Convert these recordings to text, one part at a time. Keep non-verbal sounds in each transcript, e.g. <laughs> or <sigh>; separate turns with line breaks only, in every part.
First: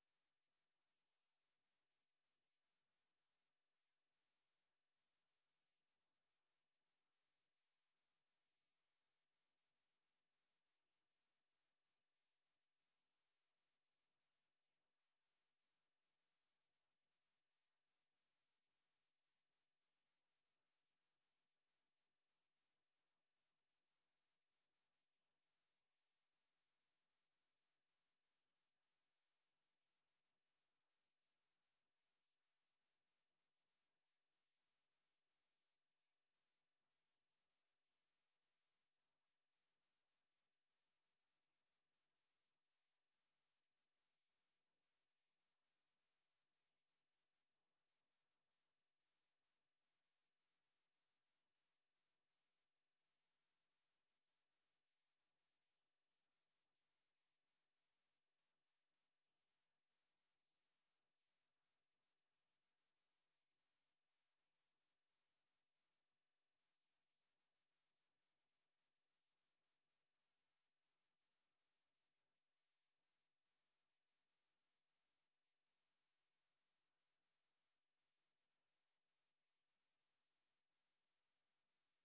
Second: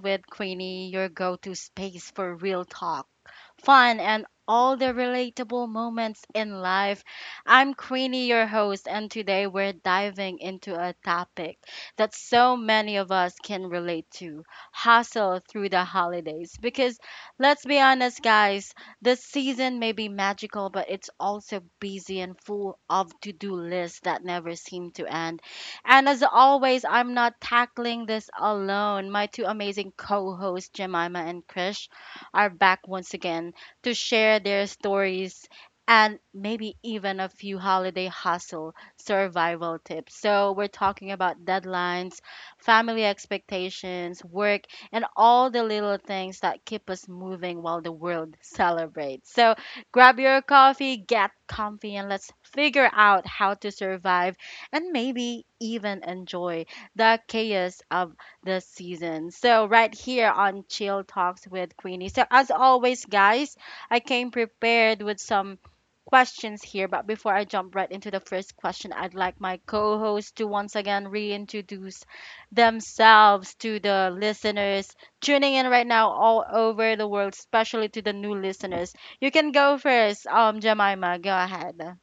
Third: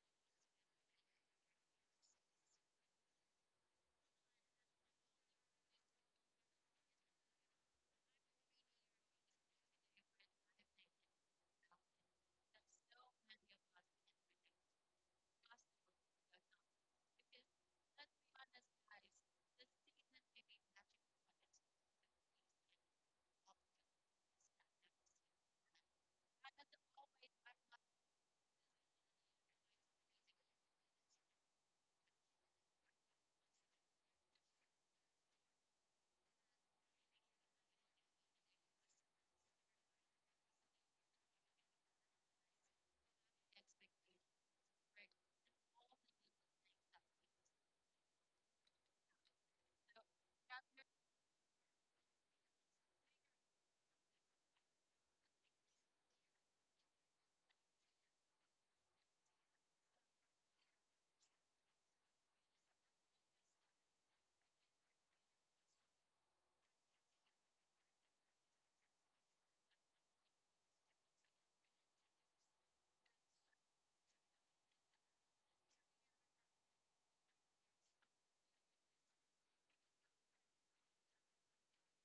with Queenie, your go to space for real talk fun, and all the relatable moments in life. I'm Queenie, your host, and today we're diving into a topic that so many of us can relate to hustle through the holidays. Because let's be honest, guys, this season may be magical, but it's also busy and full of to do lists that never seem to end. And as always, I'm not tackling this alone. My two amazing co hosts, Jemima and Krish, are back once again to share their stories and maybe even a few holiday hustle survival tips. So, we're talking about deadlines, family expectations, work, and all the little things that keep us moving while the world celebrates. So, grab your coffee, get comfy, and let's figure out how to survive and maybe even enjoy the chaos of the season. So, right here on Chill Talks with Queenie. So, as always, guys, I came prepared with some questions here, but before I jump right into the first question, I'd like my co host to once again reintroduce themselves to the listeners tuning in right now all over the world, especially to the new listeners. You can go first, Jemima. Go ahead.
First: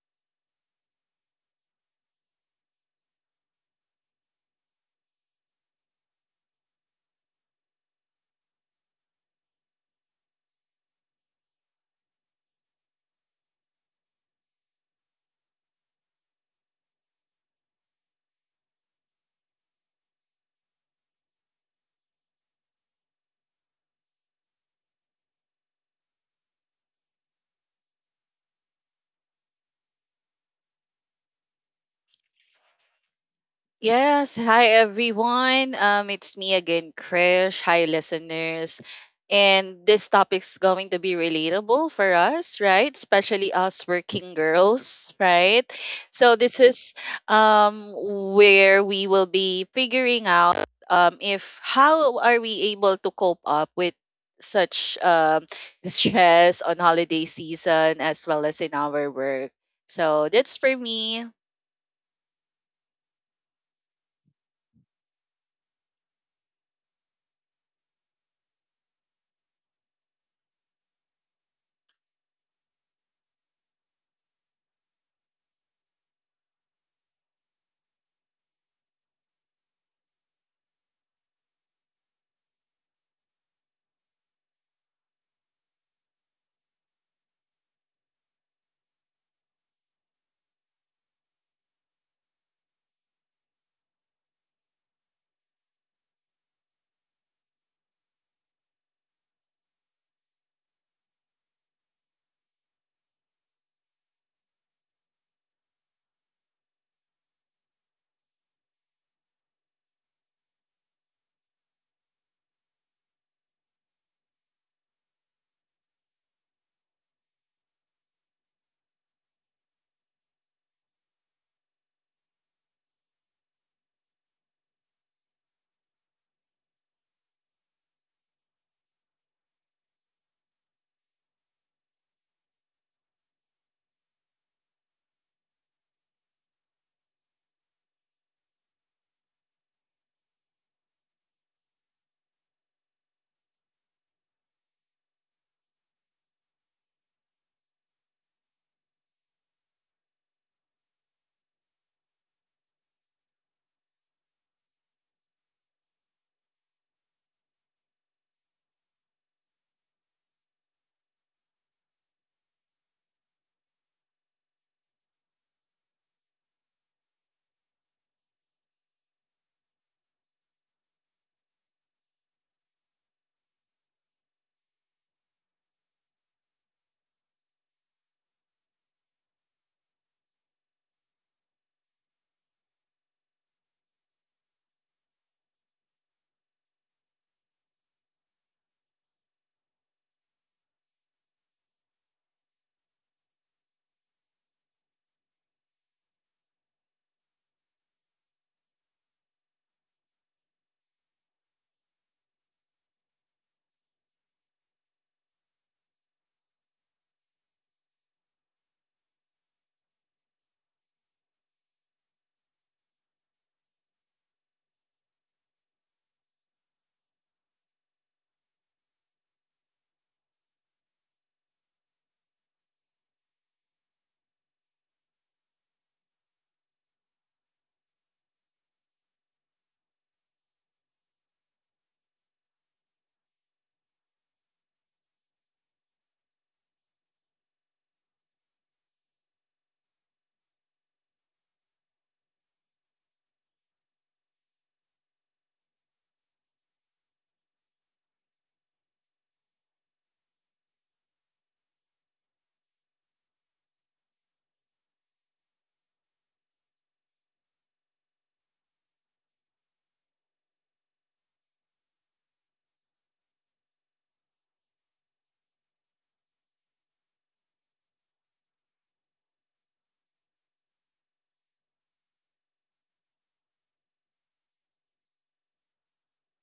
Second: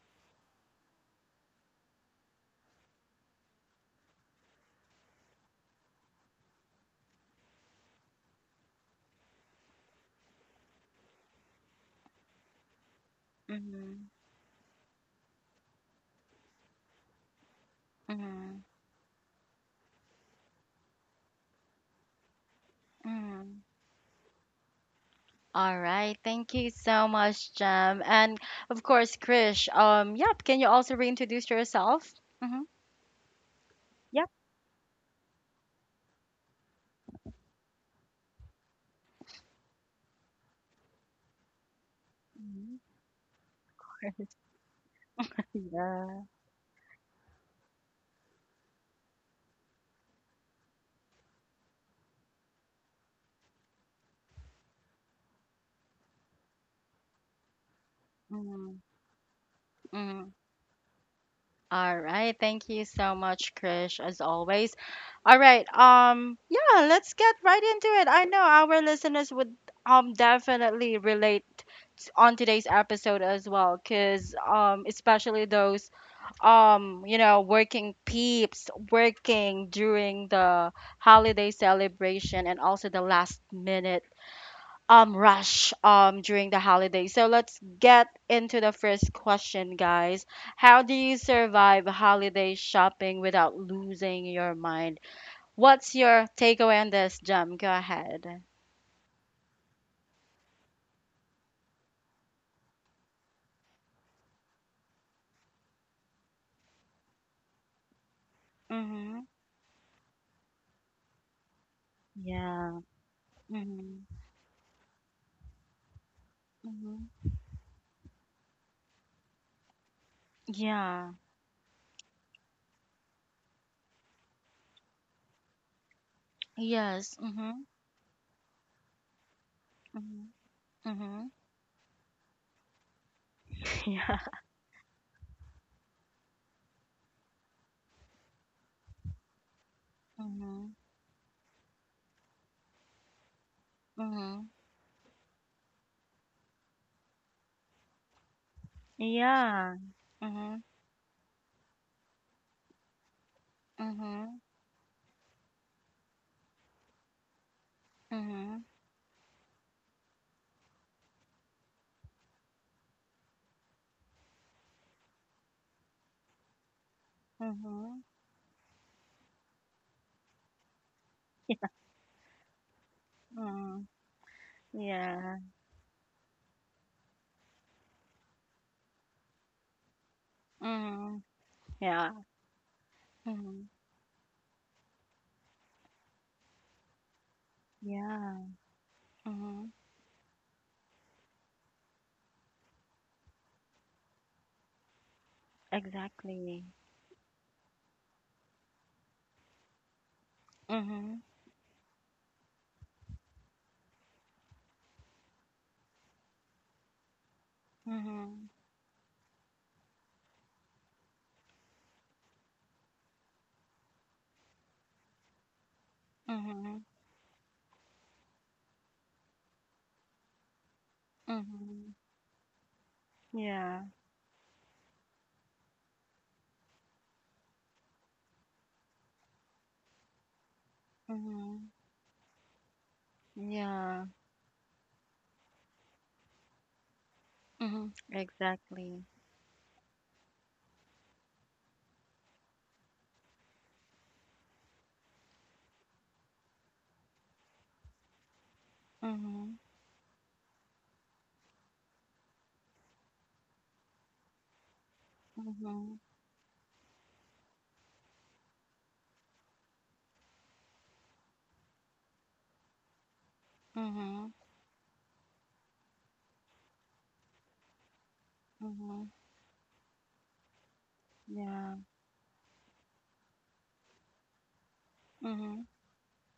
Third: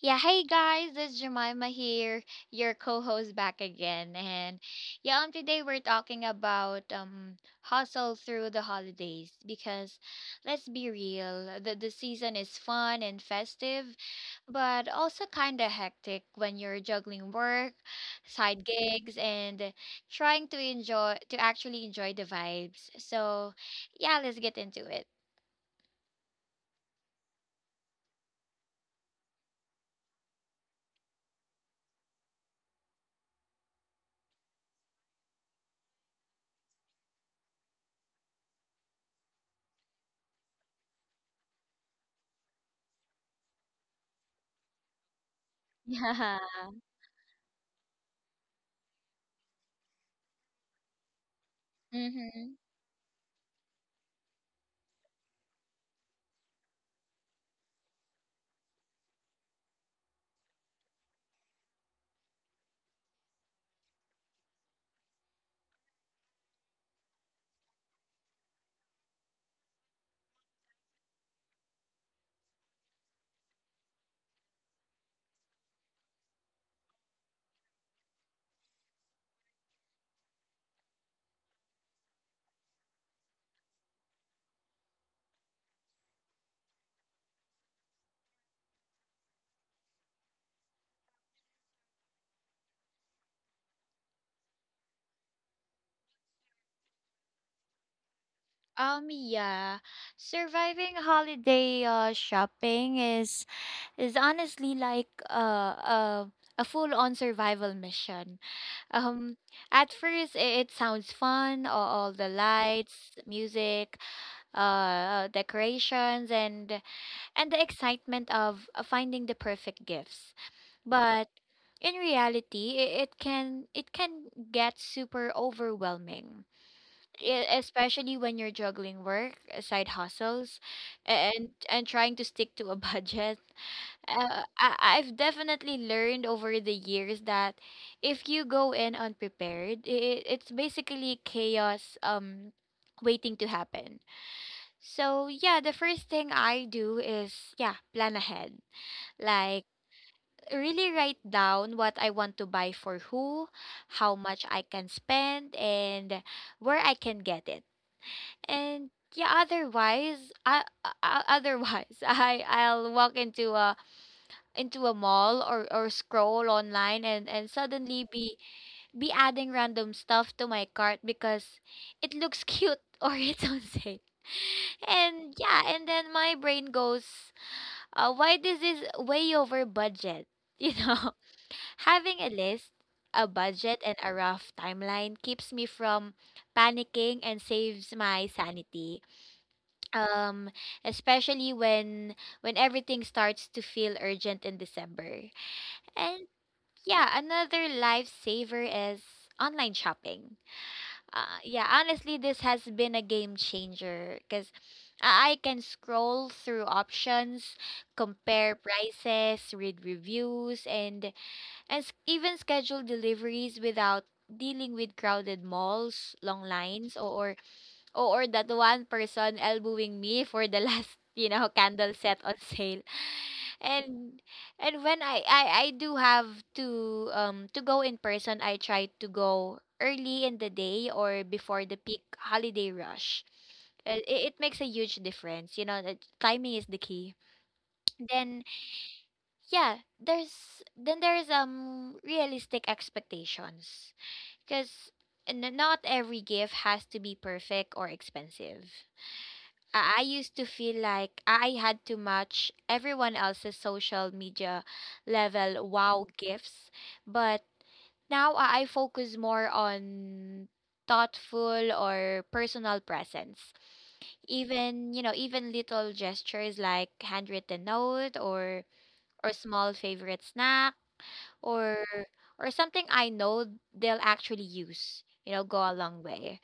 Yeah, hey guys, this is Jemima here, your co-host back again. And yeah, today we're talking about hustle through the holidays because let's be real, the season is fun and festive,
Mhm,
but also kinda hectic when you're juggling work,
mhm,
side gigs, and trying to enjoy to actually enjoy the vibes. So
mhm.
yeah, let's get into it.
All right, thank you so much, Jem. And of course, Krish, yep, can you also reintroduce yourself? Mm-hmm. Yep.
Yes, hi everyone. It's me again, Krish. Hi, listeners. And this topic's going to be relatable for us, right? Especially us
Mhm.
working girls, right?
<laughs>
Yeah.
So
Yeah.
this is um where we will be figuring out if how are
Mm-hmm.
we able to cope up with such <laughs> stress on holiday season as well as in
Mm,
our work. So
mm.
that's for me,
All right. Thank you so much, Krish, as always. All right. Yeah, let's get right into it. I know our listeners would definitely relate on today's episode as well, cause especially those you know, working peeps working during the holiday celebration and also the last minute rush during the holiday. So let's get into the first question, guys. How do you survive holiday shopping without losing your mind? What's your takeaway on this, Jam? Go ahead.
Um yeah, Surviving holiday shopping is honestly like a full-on survival mission.
Mm-hmm.
Um at first it sounds fun, all the
Yeah.
lights, music,
Mm-hmm.
decorations, and
Mm-hmm.
the excitement of finding the perfect gifts.
Yeah.
But in reality, it can get super overwhelming,
Yes. Mm-hmm.
especially when you're juggling work, side
Mm-hmm.
hustles,
Mm-hmm.
and trying to stick to a <laughs> budget.
<laughs> Yeah.
I've definitely learned over the years that if you go in unprepared, it's
Mm-hmm.
basically chaos, waiting to happen.
Mm-hmm.
So yeah, the first thing I do is, yeah, plan ahead. Like
Yeah. Mm-hmm.
really write down what I want to buy for who, how
Mm-hmm.
much I can spend, and where I can get it.
Mm-hmm.
And yeah, otherwise <laughs> I'll walk into a mall or scroll online and
Mm-hmm.
suddenly be adding random stuff to my cart because
<laughs>
it looks cute, <laughs> or it's on
Mm,
sale. And
yeah.
yeah, and then my brain goes, why, this is way over budget. <laughs> You know,
Mm, yeah.
having a list, a
Mhm.
budget, and a rough timeline keeps me from panicking and saves my
Yeah.
sanity,
Mhm.
um especially when everything starts to feel urgent in December. And
Exactly.
yeah, another lifesaver is online shopping.
Mhm.
Yeah, honestly this has been a game changer because I can scroll through options,
Mhm.
compare prices, read reviews, and even schedule deliveries without dealing with crowded malls, long
Mhm.
lines, or oh, or that one person elbowing me for the <laughs> last, you know, candle
Mhm.
set on sale.
Yeah.
And when I do have to go in person, I try to go early in the day or before the
Mhm.
peak holiday rush.
Yeah.
It, it makes a huge difference. You know, the timing is the key.
Mhm.
Then
Exactly.
yeah, there's realistic expectations, because not every gift has to be perfect or expensive.
Mhm.
I used to feel like I had to match everyone else's social media level
Mhm.
wow gifts, but now I focus more on thoughtful or personal presence.
Mhm.
Even, you know, even little gestures like handwritten note or
Mhm.
small favorite snack,
Yeah.
or something I know they'll actually use, you know, go
Mhm.
a long way.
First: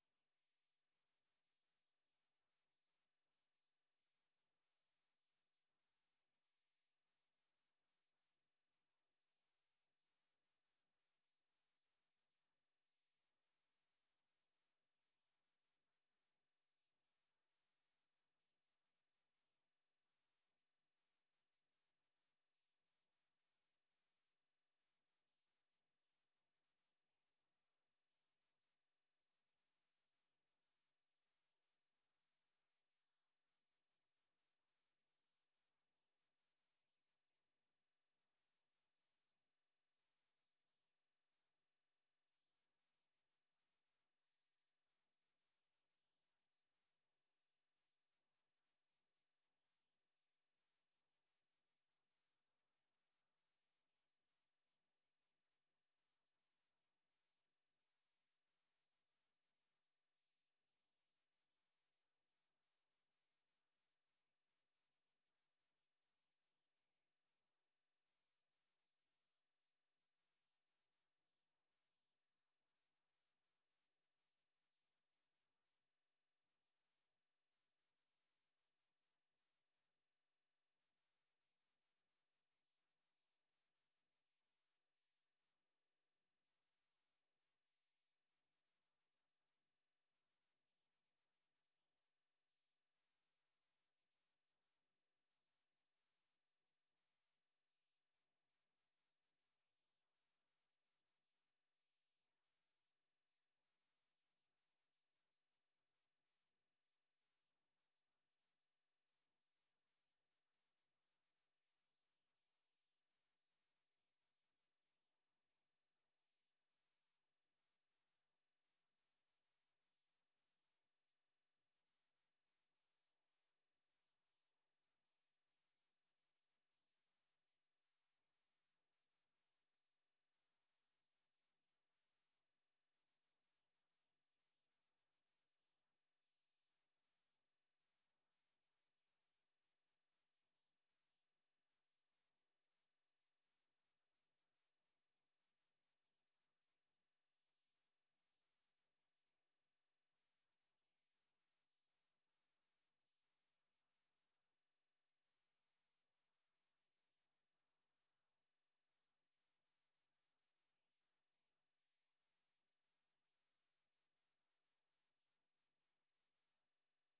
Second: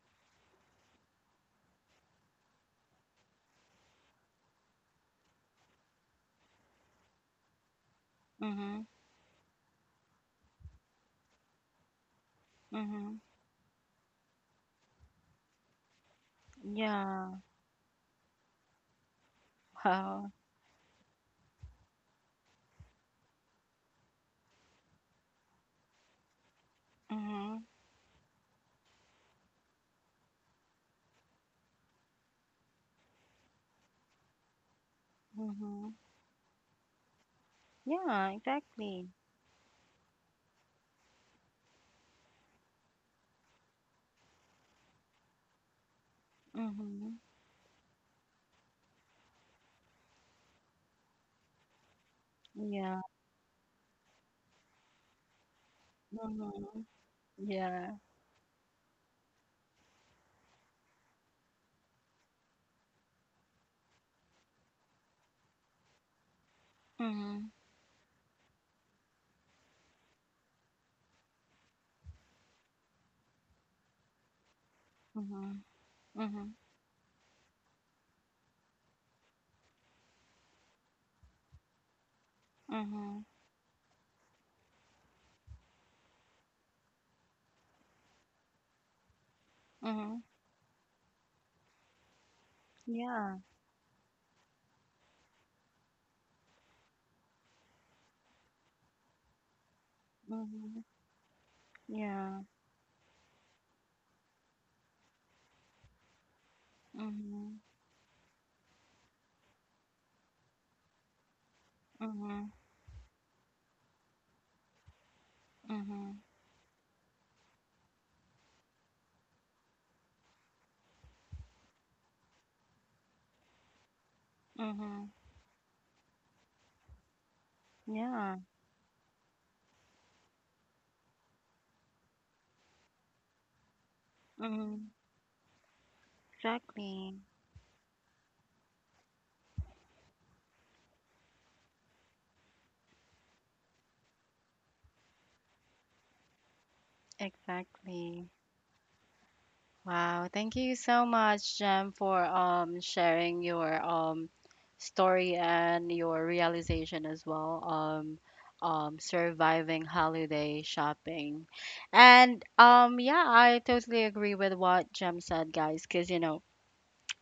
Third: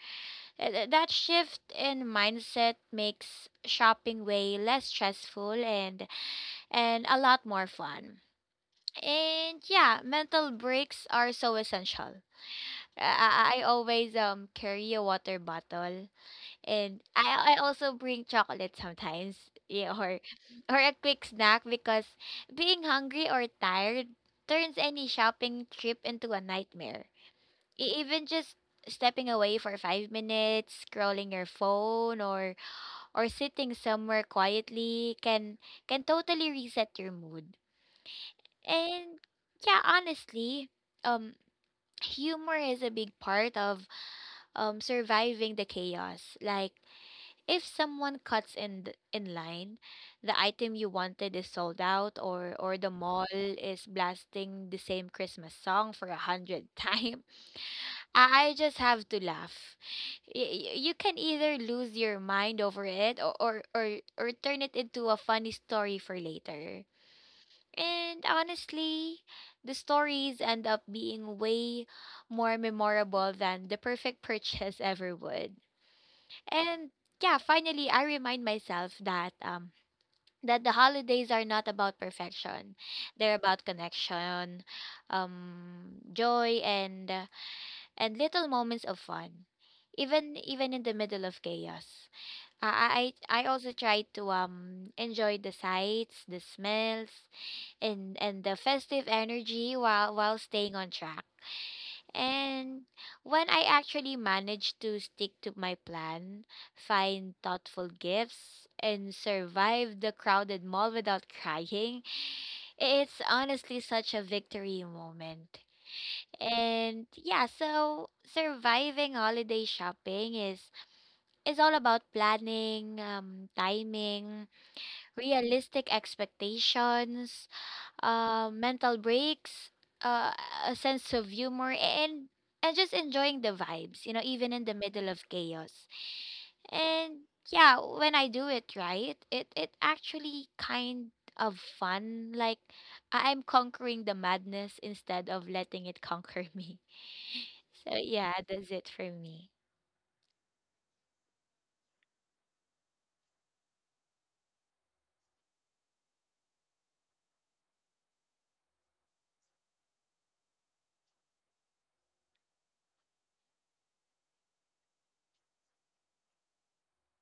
That shift in mindset makes shopping way less stressful and a lot more fun.
Mhm.
And yeah, mental breaks are so essential.
Mhm.
I always carry a water bottle, and
Yeah.
I also bring chocolate sometimes, <laughs> yeah, or
Wow.
a quick snack, because being hungry or tired turns any shopping trip into a nightmare.
Mhm.
Even just stepping away for 5 minutes, scrolling your phone, or sitting somewhere quietly can
Mhm.
totally reset your mood.
Yeah. Exactly.
And yeah, honestly, um humor is a big part of surviving the chaos. Like
Mhm.
if someone cuts in in line, the item you wanted is sold out, or the
Yeah.
mall is blasting the same Christmas song for a hundred <laughs>
Mhm.
times,
Yeah.
I just have to laugh. You can either lose your mind over it, or, turn it into a funny story for later.
Mhm.
And honestly, the stories end up being way more memorable than the perfect purchase <laughs> ever would.
Mhm. Mhm.
And yeah, finally I remind myself that that the holidays are not about perfection.
Mhm.
They're about connection, joy, and little moments of fun,
Mhm.
even in the middle of chaos.
Yeah.
I also try to enjoy the sights, the smells, and the festive energy while staying
Mhm.
on track.
Yeah.
And when I actually manage to stick to my plan, find
Mhm.
thoughtful gifts, and survive the crowded mall without <laughs> crying,
Mhm.
it's honestly such a victory moment.
Mhm.
And yeah, so surviving holiday shopping is all about planning, timing,
Mhm.
realistic expectations,
Yeah.
mental breaks, uh, a sense of humor, and just enjoying the vibes, you know, even in the
Mhm.
middle of chaos.
Exactly.
And yeah, when I do it right, it actually kind of fun. Like I- I'm conquering the madness instead of letting it conquer <laughs> me. So
Exactly.
yeah, that's it for me.
Wow. Thank you so much, Jem, for sharing your story and your realization as well. Surviving holiday shopping, and yeah, I totally agree with what Jem said, guys. Cause you know,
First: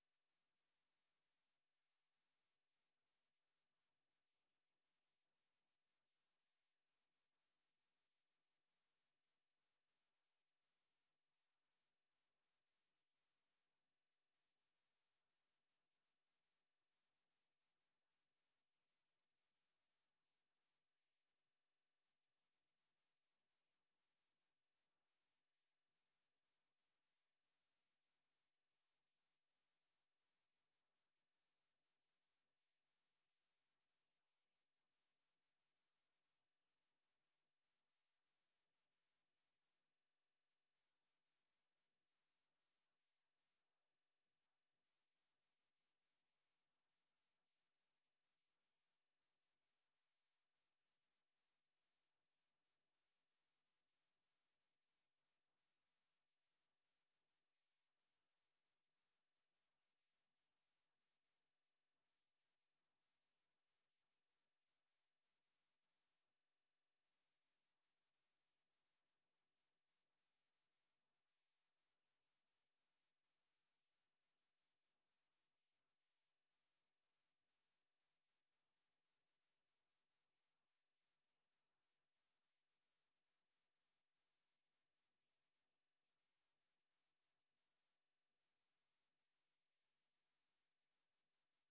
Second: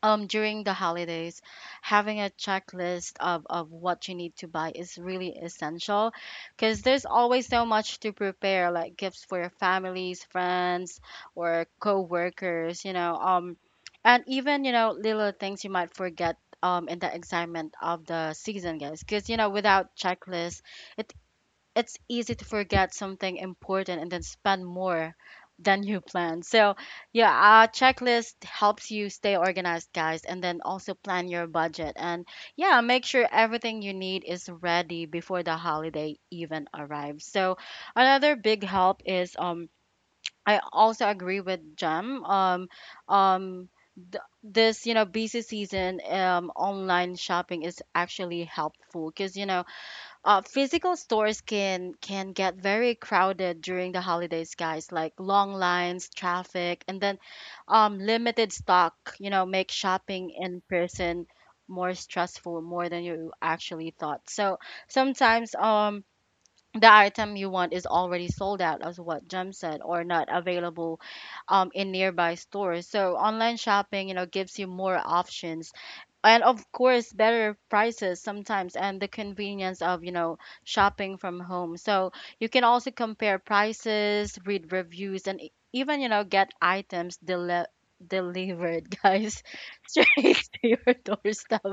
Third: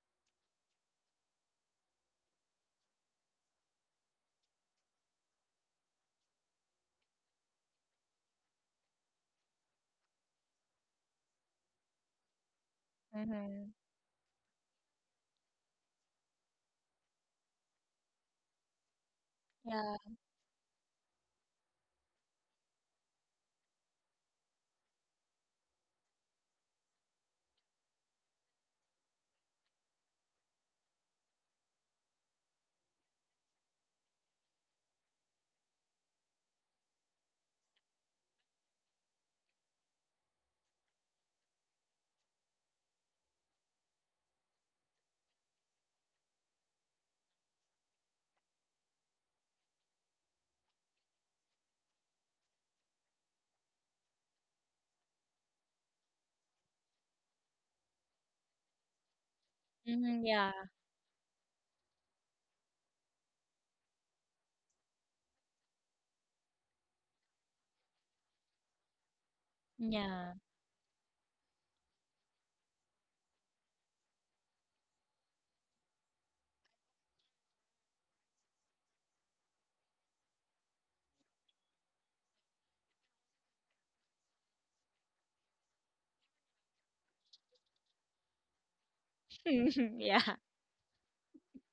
during the holidays having a checklist of what you need to buy is really essential because there's always so much to prepare like gifts for your families friends or co-workers you know and even you know little things you might forget in the excitement of the season guys because you know without
Yeah.
checklist it it's easy to forget something important and then spend more than you plan. So, yeah, a checklist helps you stay organized, guys, and then also plan your budget. And yeah, make sure everything you need is ready before the holiday even arrives. So, another big help is I also agree with Jem. Um this, you know, busy season online shopping is actually helpful because you know physical stores can get very crowded during the holidays, guys. Like long lines, traffic, and then limited stock. You know, make shopping
Yeah.
in person more stressful, more than you actually thought. So sometimes the item you want is already sold out, as what Jem said, or not
Yeah.
available in nearby stores. So online shopping, you know, gives you more options and of course better prices sometimes and the convenience of you know shopping from home so you can also compare prices read reviews and even you know get items delivered guys <laughs>
<laughs> Yeah.
straight to your doorstep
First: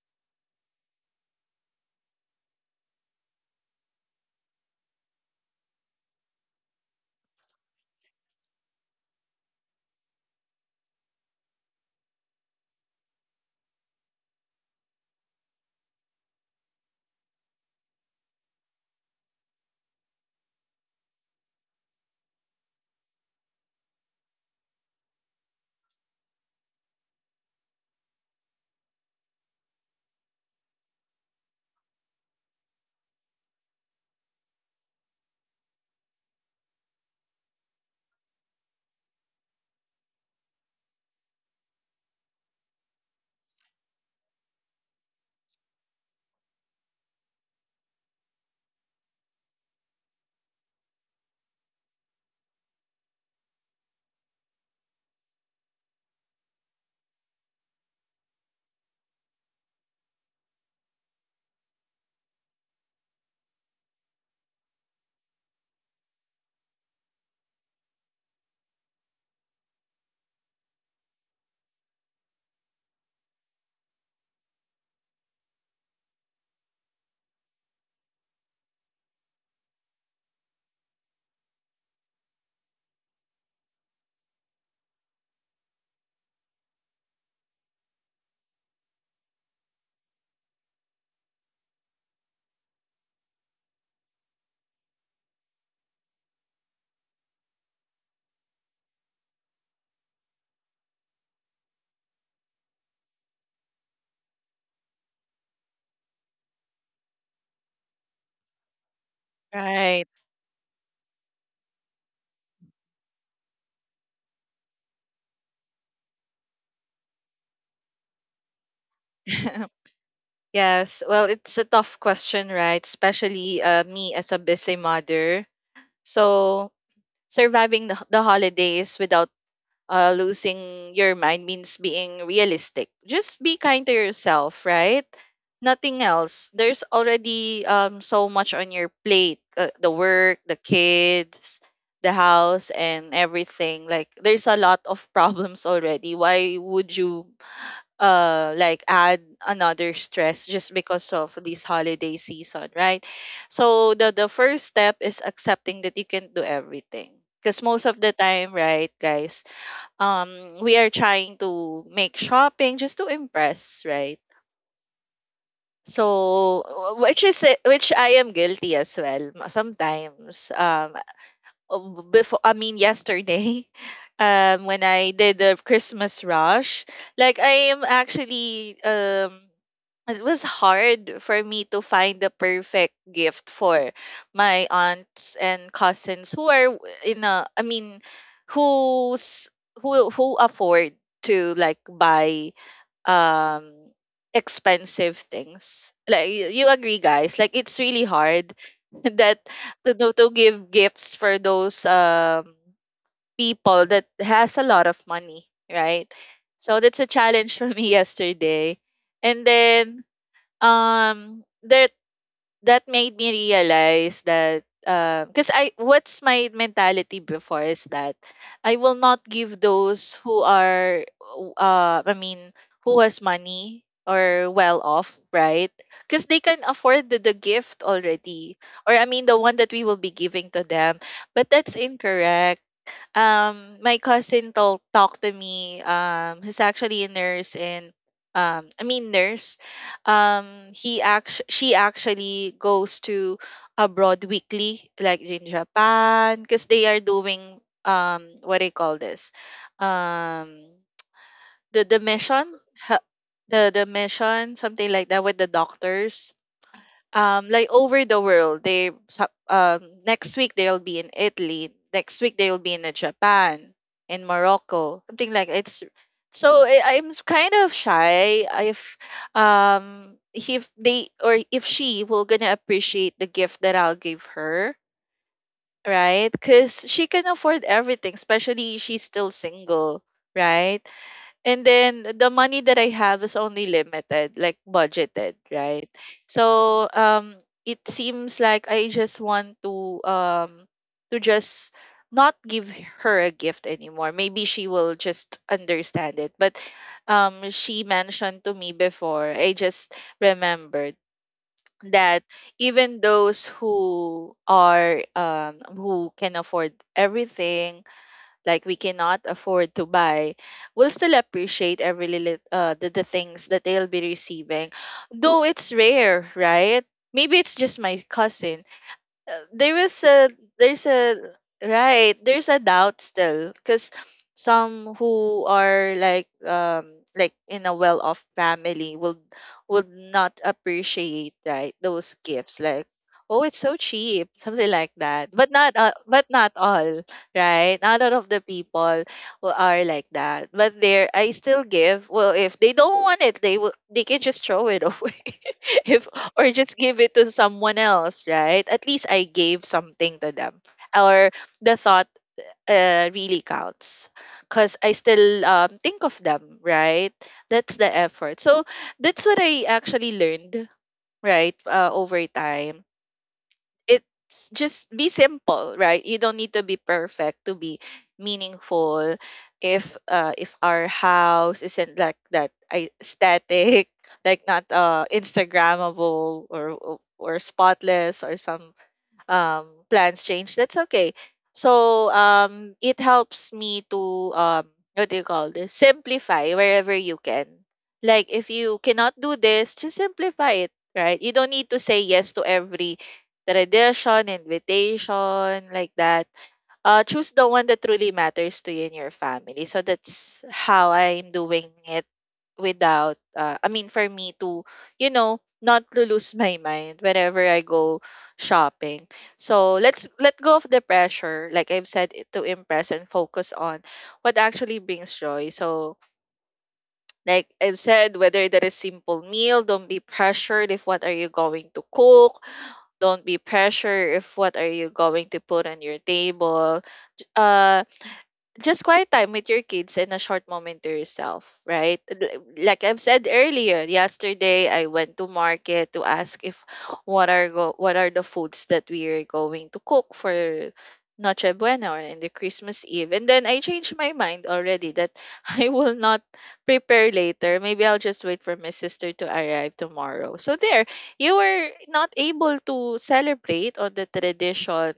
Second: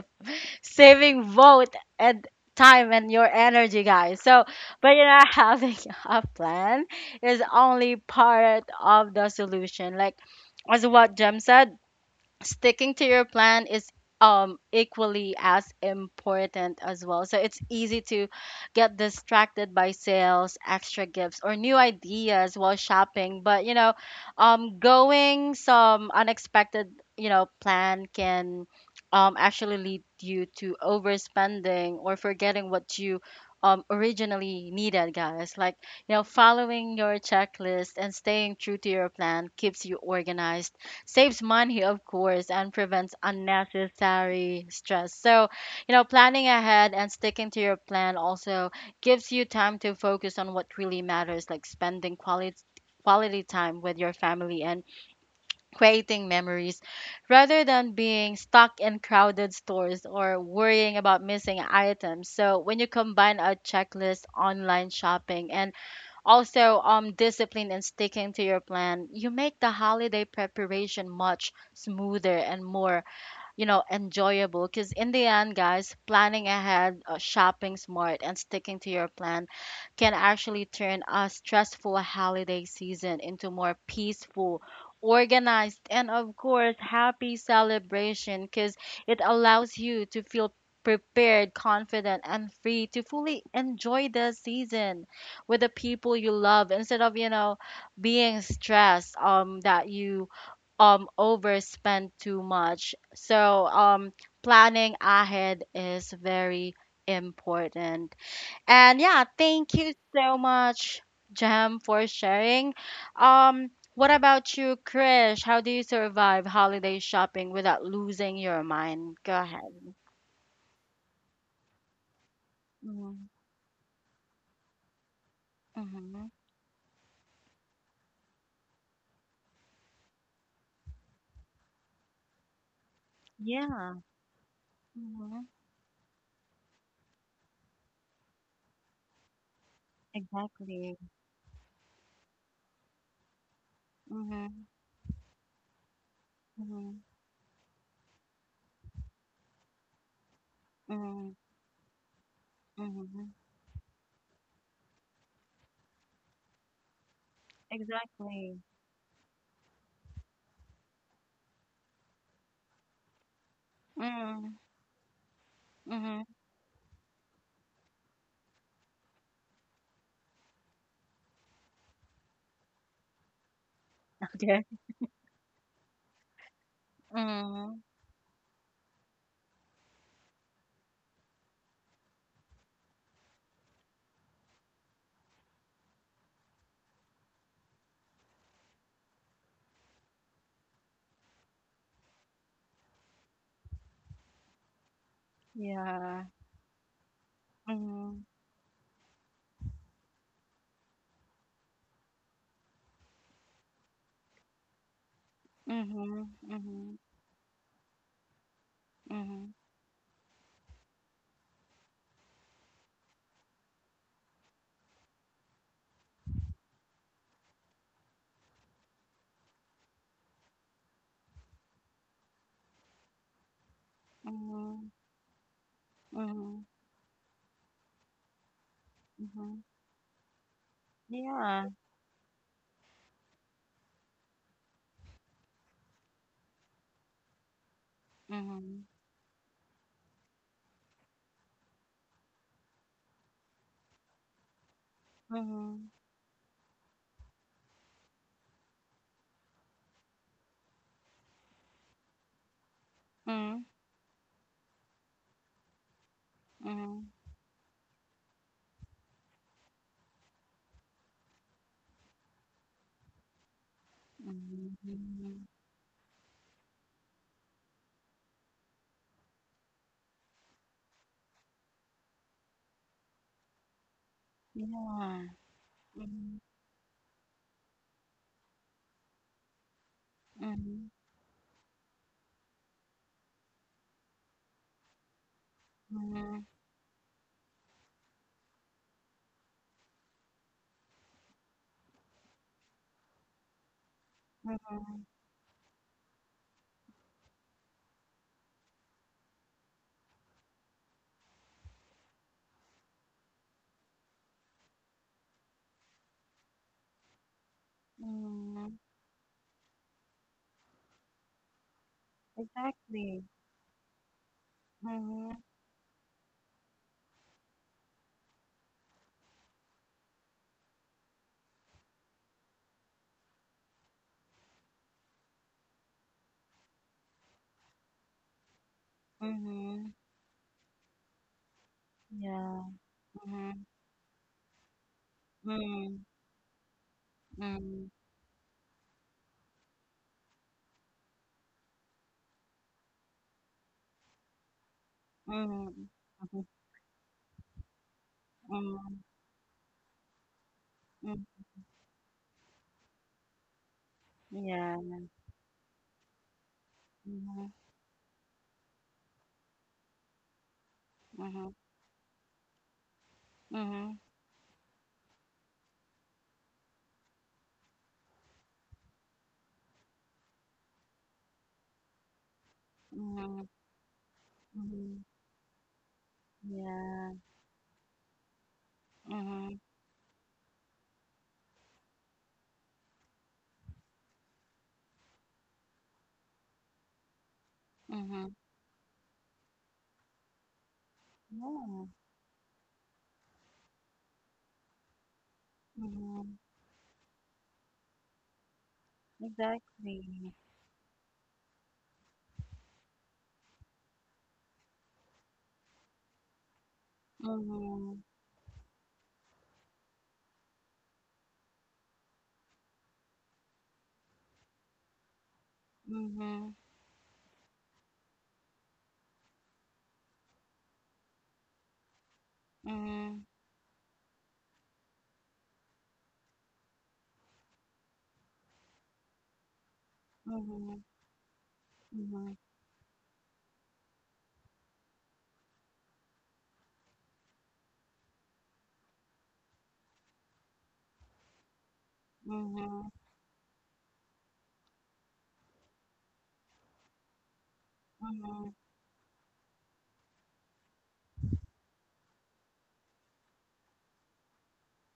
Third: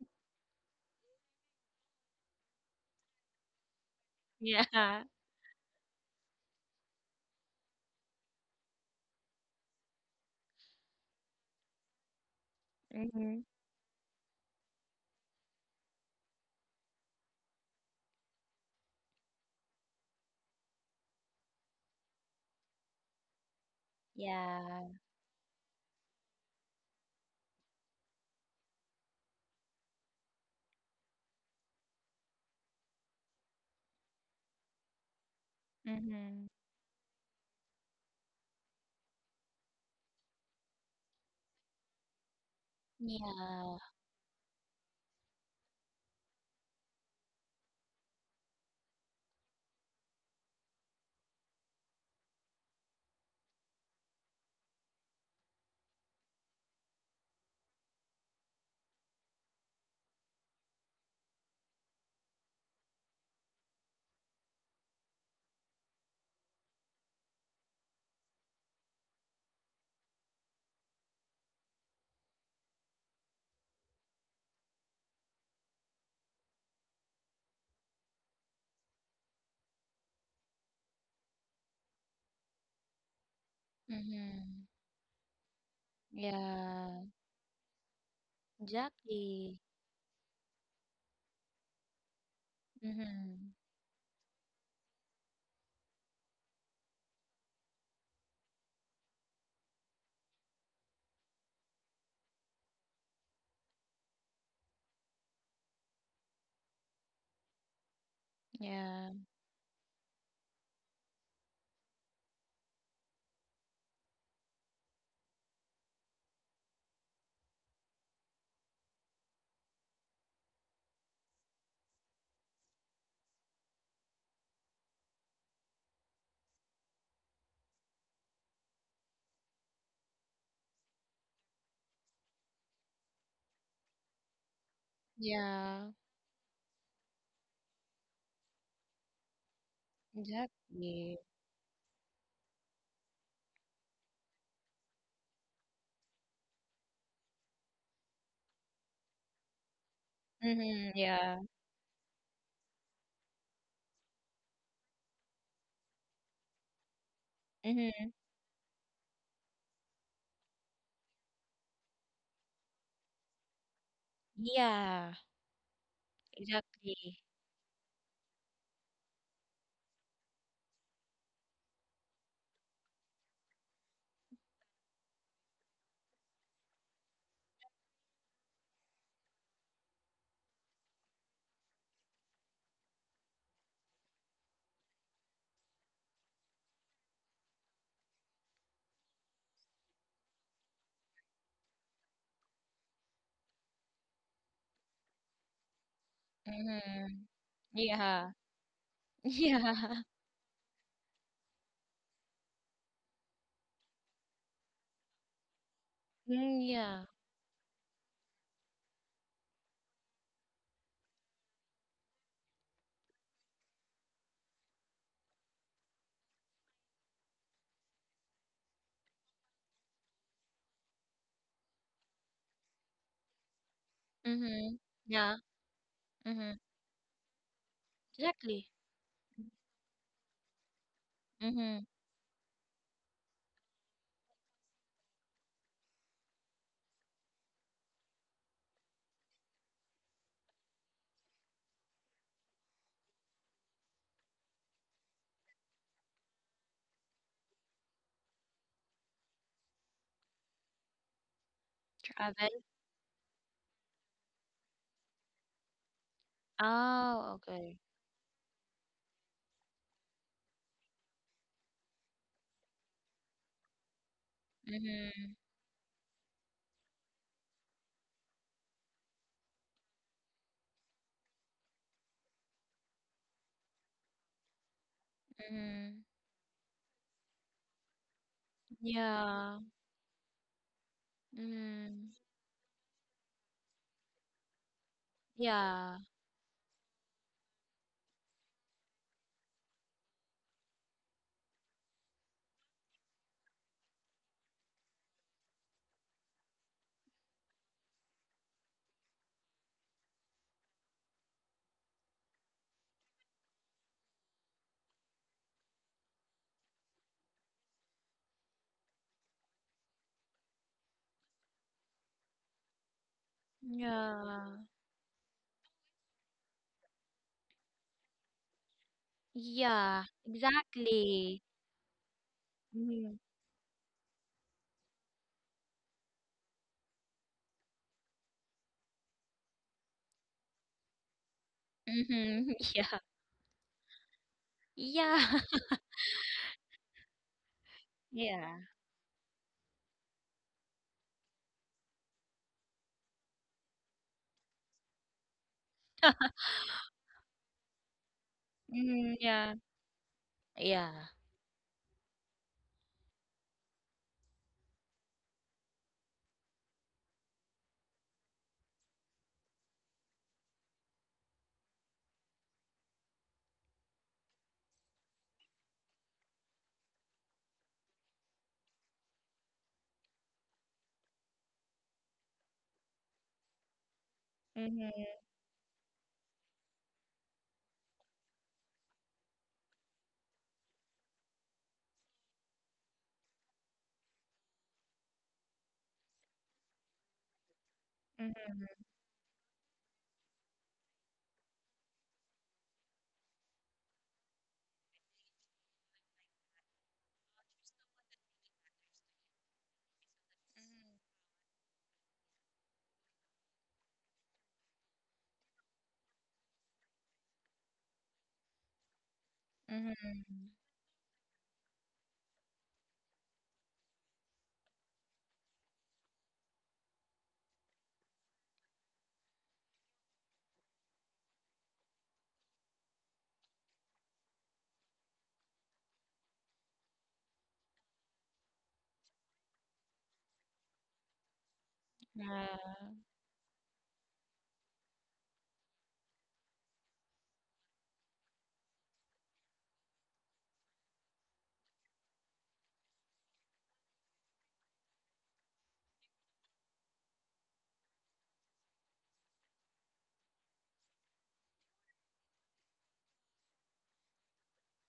saving both and time and your energy, guys. So, but
Yeah.
you know, <laughs> having a plan is only part of the solution. Like, as what Jem said, sticking to your
hmm
plan is equally as important as well so it's easy to get distracted by sales extra gifts or new ideas while shopping but you know
Yeah.
going some unexpected you know plan can actually lead you to overspending or forgetting what you originally needed guys like you know
hmm
following your checklist and staying true to your plan keeps you organized saves money of course and prevents
Yeah.
unnecessary stress so you know planning ahead and sticking to your plan also gives you time to focus on what really matters like spending quality time with your family and creating memories rather than being stuck in crowded stores or worrying about missing items so when you combine a checklist online shopping and also, discipline and sticking to your plan. You make the holiday preparation much smoother and more you know, enjoyable. Because in the end, guys, planning ahead, shopping smart, and sticking to your plan can actually turn a stressful holiday season into more peaceful,
Mm-hmm.
organized, and of course,
Yeah.
happy celebration because it
Exactly.
allows you to feel prepared, confident, and free to fully
Mm-hmm.
enjoy the season with the people you love instead of, you know, being stressed that you overspend too much. So planning ahead is very important. And
Yeah.
yeah, thank you
right?
so much, Jam, for sharing. Um what about you, Krish? How do you survive holiday shopping without losing your mind? Go
<laughs>
ahead.
Yes, well, it's a tough question, right? Especially me as a busy mother.
Mm-hmm.
So, surviving the holidays without losing your mind means being realistic. Just be kind to
Yeah.
yourself, right?
Mm-hmm.
Nothing else. There's already so much on your plate, the work, the
Exactly.
kids, the house, and everything. Like, there's a
Mm-hmm.
lot of <laughs> problems already. Why would
Mm-hmm.
you like add another stress just because of
Yeah.
this holiday season, right?
Mm-hmm.
So the first step is accepting that you can not do everything, because most of
hmm
the time,
Exactly.
right, guys, we are trying to make shopping just to impress, right?
Mm-hmm.
Yeah.
So
Exactly.
which is which I am guilty as well. Sometimes, before, I mean yesterday, <laughs>
<laughs> Okay.
when I did the Christmas rush, like I
Mhm.
am actually, it was hard for me to find the perfect gift for my aunts and cousins who are w- in a I mean who's, who afford to like buy um expensive things,
Yeah.
like you
Mm-hmm.
agree, guys, like it's really
Mhm.
Yeah.
hard <laughs> that to,
<laughs>
to give gifts for those people that has a lot of money, right?
Mhm.
Yeah. Mm,
So
Mhm.
that's
yeah.
a challenge <laughs> for me yesterday. And
Mhm.
then there, that made me realize that, because I, what's my mentality before is that I will not give those who are, uh I mean who has money or
Mm-hmm.
well
Mhm.
off,
Yeah.
right? Because they
Mm-hmm.
can
Mhm.
afford the gift already.
Exactly.
Or I mean the one
Mhm.
that we will be giving to them. But
Yeah.
that's
Mm-hmm.
incorrect. My cousin told talked to me. He's actually a nurse, and
Mhm.
nurse. He act She actually goes to abroad weekly, like in
Mhm.
Japan, because they are doing what do you call this, um the mission.
Travel.
ha-
Mhm.
the mission, something like that, with the doctors.
Mhm.
Oh,
Like
okay.
over the world, next week they'll be in Italy, next week they'll be in Japan, in Morocco, something
Mm-hmm.
Mhm.
like it's. So I, kind of shy if, if they, or if she will gonna appreciate the gift that I'll give her,
Yeah.
Mm-hmm.
right?
Mhm.
Because she can afford everything, especially she's still
Yeah.
single, right?
Mhm.
And then
Mm-hmm.
the money that I have is only limited, like budgeted, right?
Yeah.
Mhm.
So it seems like I just want to, to just not give her a gift anymore. Maybe she will
Mhm.
just understand it. But she mentioned to me before, I just remembered that even those who are, who can afford everything, like we
Mhm.
cannot afford to buy, will still appreciate every little, the
Exactly.
things that they'll be
Yeah.
receiving,
Mhm.
though it's rare, right? Maybe it's just my cousin. uh, there is
Yeah,
a there's a,
exactly.
right, there's a doubt still because some who are like, like in a well-off family will would
Mhm.
not appreciate, right, those
Mm-hmm.
gifts,
Yeah.
<laughs>
like
Yeah.
oh it's
Mhm.
so cheap, something like
Yeah.
that, but not,
Mhm.
but not all, right,
Mhm.
not all
<laughs>
of the
Yeah.
people who are like that. But there I still give. Well, if they don't want it, they can just throw it away <laughs>
Mhm.
if, or just give it to someone else, right? At
Mhm.
least
Mm,
I
yeah.
gave something to them.
Yeah.
Mhm.
Or the thought, really counts because
Yeah.
I still, think of them, right?
Mhm.
That's the effort. So that's what I actually learned,
Mhm.
right, over time,
Mhm.
it's just be simple, right? You don't need to be perfect to be meaningful. If, if our house isn't like that
Mhm.
aesthetic, <laughs> like not
Mhm.
instagrammable, or or
Yeah.
or spotless, or some.
Mhm.
Plans change, that's okay. So, it helps me to, what do you call this? Simplify wherever you can. Like
Mhm.
if you cannot do this, just simplify it, right? You don't need to
Yeah.
say yes to every tradition, invitation, like that.
Mhm.
Choose the one that truly matters to you and your family. So
Exactly.
that's how I'm doing it without, I mean for me to, you know, not to lose <laughs> my mind whenever I go
Mhm.
shopping. So let's
Mm-hmm.
let go of the pressure, like I've said, to impress, and focus on what actually brings joy. So
Mhm.
like I've said, whether that is simple meal, don't be pressured if what are you going to cook, don't
Mhm.
be pressured if what are you going to put on your table. Uh just quiet time with your kids and a short moment
Mhm.
to yourself, right?
Mhm.
Yeah.
Like I've said earlier, yesterday I went to market to ask if, what are the foods that we are going to cook for Noche Buena or in the Christmas
Mhm.
Eve. And then I changed my mind already that <laughs> I will not prepare later. Maybe I'll just wait for
Mhm.
my sister to arrive tomorrow. So there, you were not able to celebrate on the tradition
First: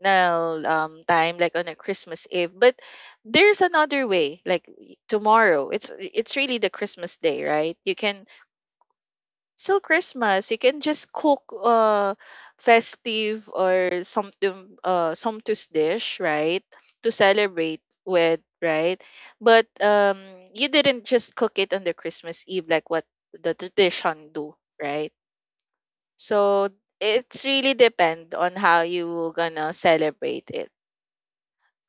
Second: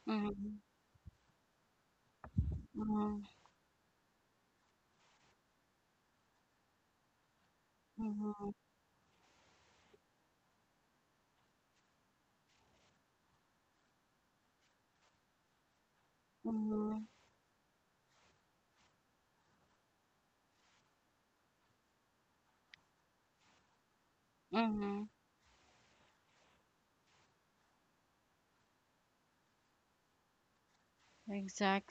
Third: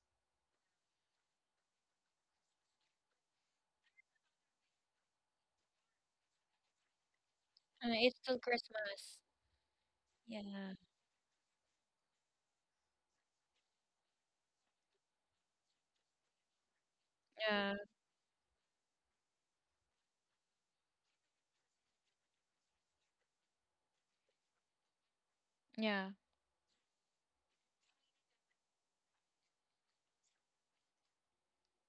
now,
Mhm.
time, like on a Christmas Eve, but there's another way, like tomorrow, it's really the Christmas Day, right? You
It's
can
still
Mhm.
Christmas.
still Christmas, you
Yeah.
can just cook festive or something sumptuous dish,
Mhm.
right,
Mhm.
to
Yeah.
celebrate with, right? But, you didn't just cook it on the Christmas Eve, like what the tradition do,
Mhm.
right?
Yeah.
So it's really depend on how you gonna celebrate it,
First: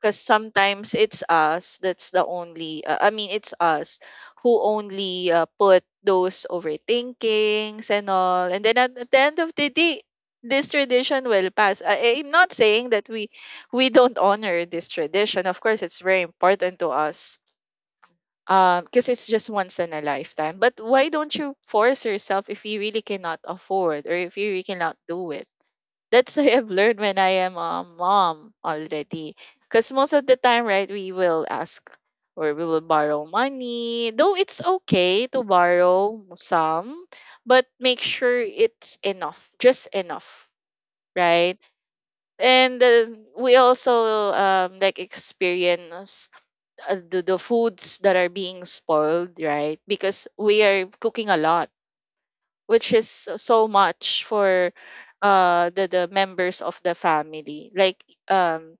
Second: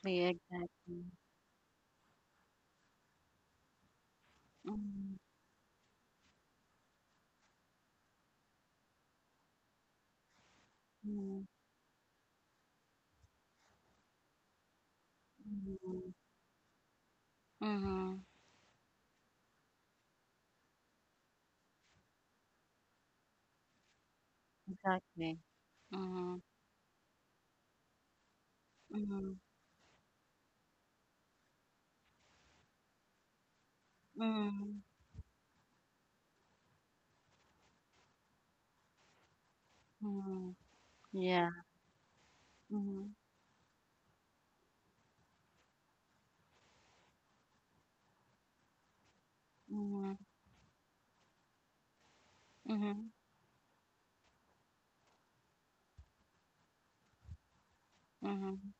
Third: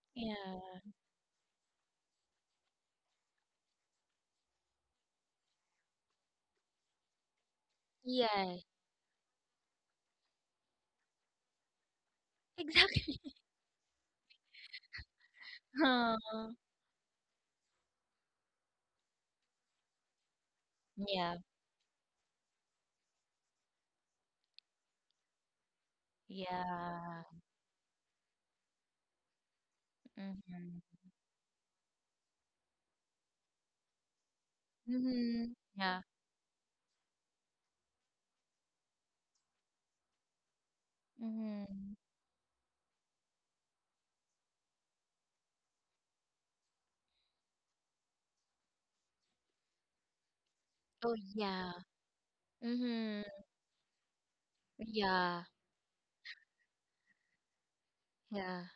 because
Yeah.
sometimes
Exactly.
it's us that's the only, it's us who
Mhm.
only, put those overthinkings and all,
Yeah.
and then at the end of the day this tradition
Mhm.
will pass. I, I'm not saying that
Exactly. <laughs>
we don't honor this tradition, of course it's
Mhm.
Huh.
very important to us.
Mhm.
Because it's just once in a lifetime, but why don't
Yeah.
you force yourself if you really cannot afford or if you really cannot do
Exactly.
it. That's
Mhm.
what I have learned when
Yeah.
I am a mom already.
Mhm.
Because most of the time, right,
Mm-hmm.
we will ask or we will borrow money. Though it's
Mhm.
okay to
Mm-hmm. Yeah.
borrow some, but make sure it's enough, just enough,
Mhm. Yeah.
right?
Mm-hmm.
And,
Mhm.
we also, like experience, the foods that are being spoiled, right?
Mhm.
Because we are
Oh,
cooking a lot,
yeah.
which is
Mhm.
Mm-hmm.
so so much for,
Yeah.
the members of the family, like,
Yeah.
Mhm.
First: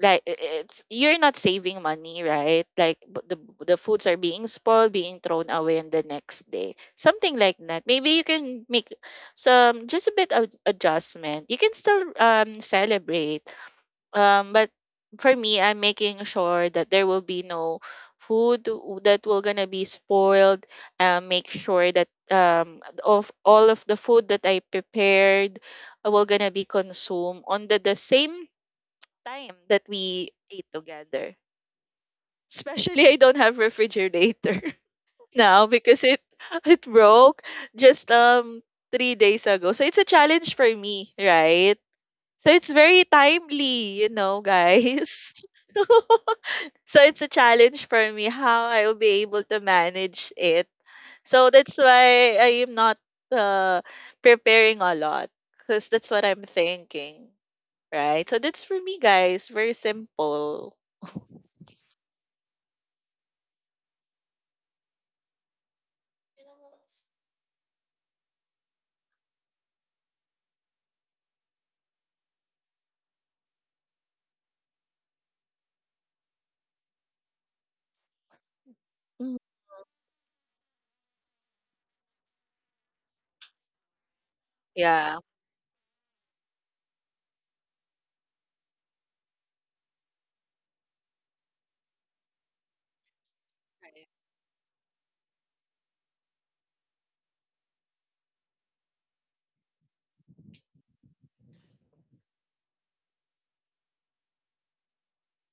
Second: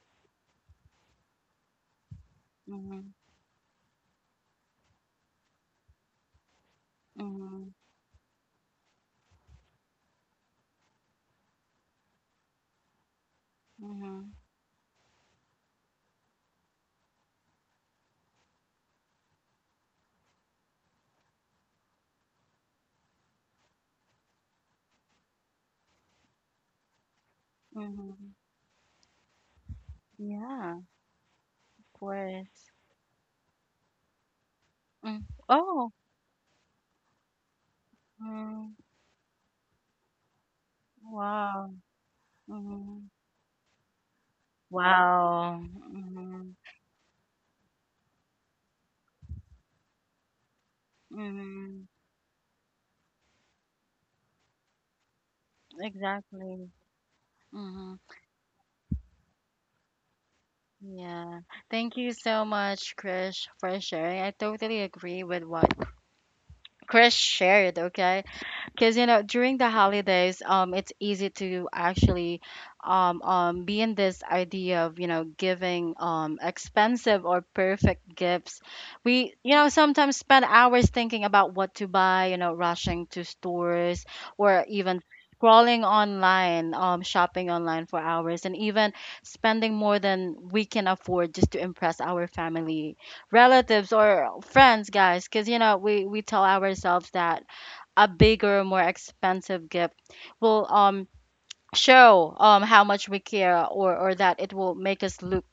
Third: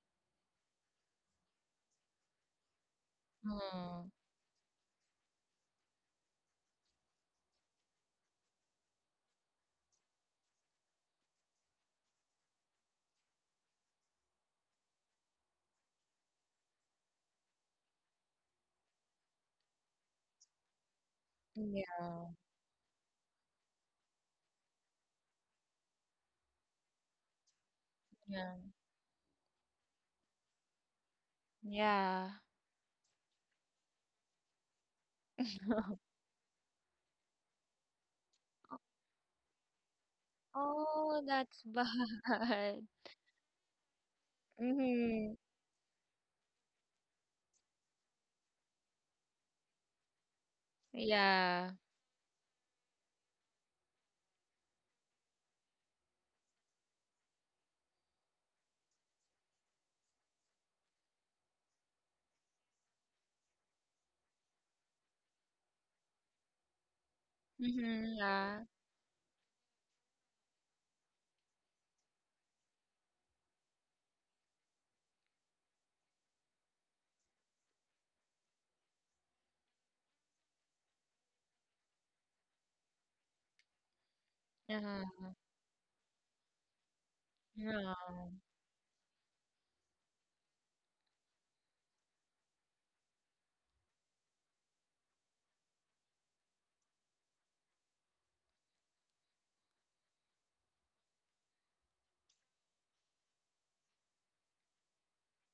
like it's, you're not saving money, right, like
Mhm.
the foods
Mm.
are being spoiled, being thrown away on the next day, something like
Mhm.
that. Maybe you can make some just a bit of adjustment, you can still celebrate,
Mhm.
but for me, I'm making sure that there will be no food that will gonna be spoiled. Make sure that
Yeah.
of all of the food that I prepared will gonna be consumed on the
Mhm.
same
Yeah.
time that we ate
Yeah, of
together.
Yeah.
course.
Especially, I don't have refrigerator
Mm.
<laughs> now
Oh.
<laughs>
because it <laughs> it broke just
Mm.
3 days ago. So it's a challenge for me,
Oh, that's
Wow.
right? So it's
bad.
very
<laughs>
Mhm.
timely, you know, guys.
Mhm.
Wow. Mhm.
<laughs> So it's a challenge for me how I will be able to manage it. So
Yeah.
that's
Mhm.
why I am not, uh, preparing a lot, because that's what I'm
Exactly.
thinking,
Mhm.
right? So that's for me, guys. Very simple.
Yeah. Thank you so much, Krish, for sharing. I totally agree with what Krish shared,
Mhm.
okay?
Yeah.
Because you know during the holidays it's easy to actually be in this idea of you know giving expensive or perfect gifts we
Mhm.
you know sometimes spend hours thinking about what to buy you know rushing to stores or even
Yeah.
Uh-huh.
scrolling online shopping online for
No.
hours and even spending more than we can afford just to impress our family relatives or friends guys because you know we tell ourselves that a bigger, more expensive gift will show how much we care or that it will make us look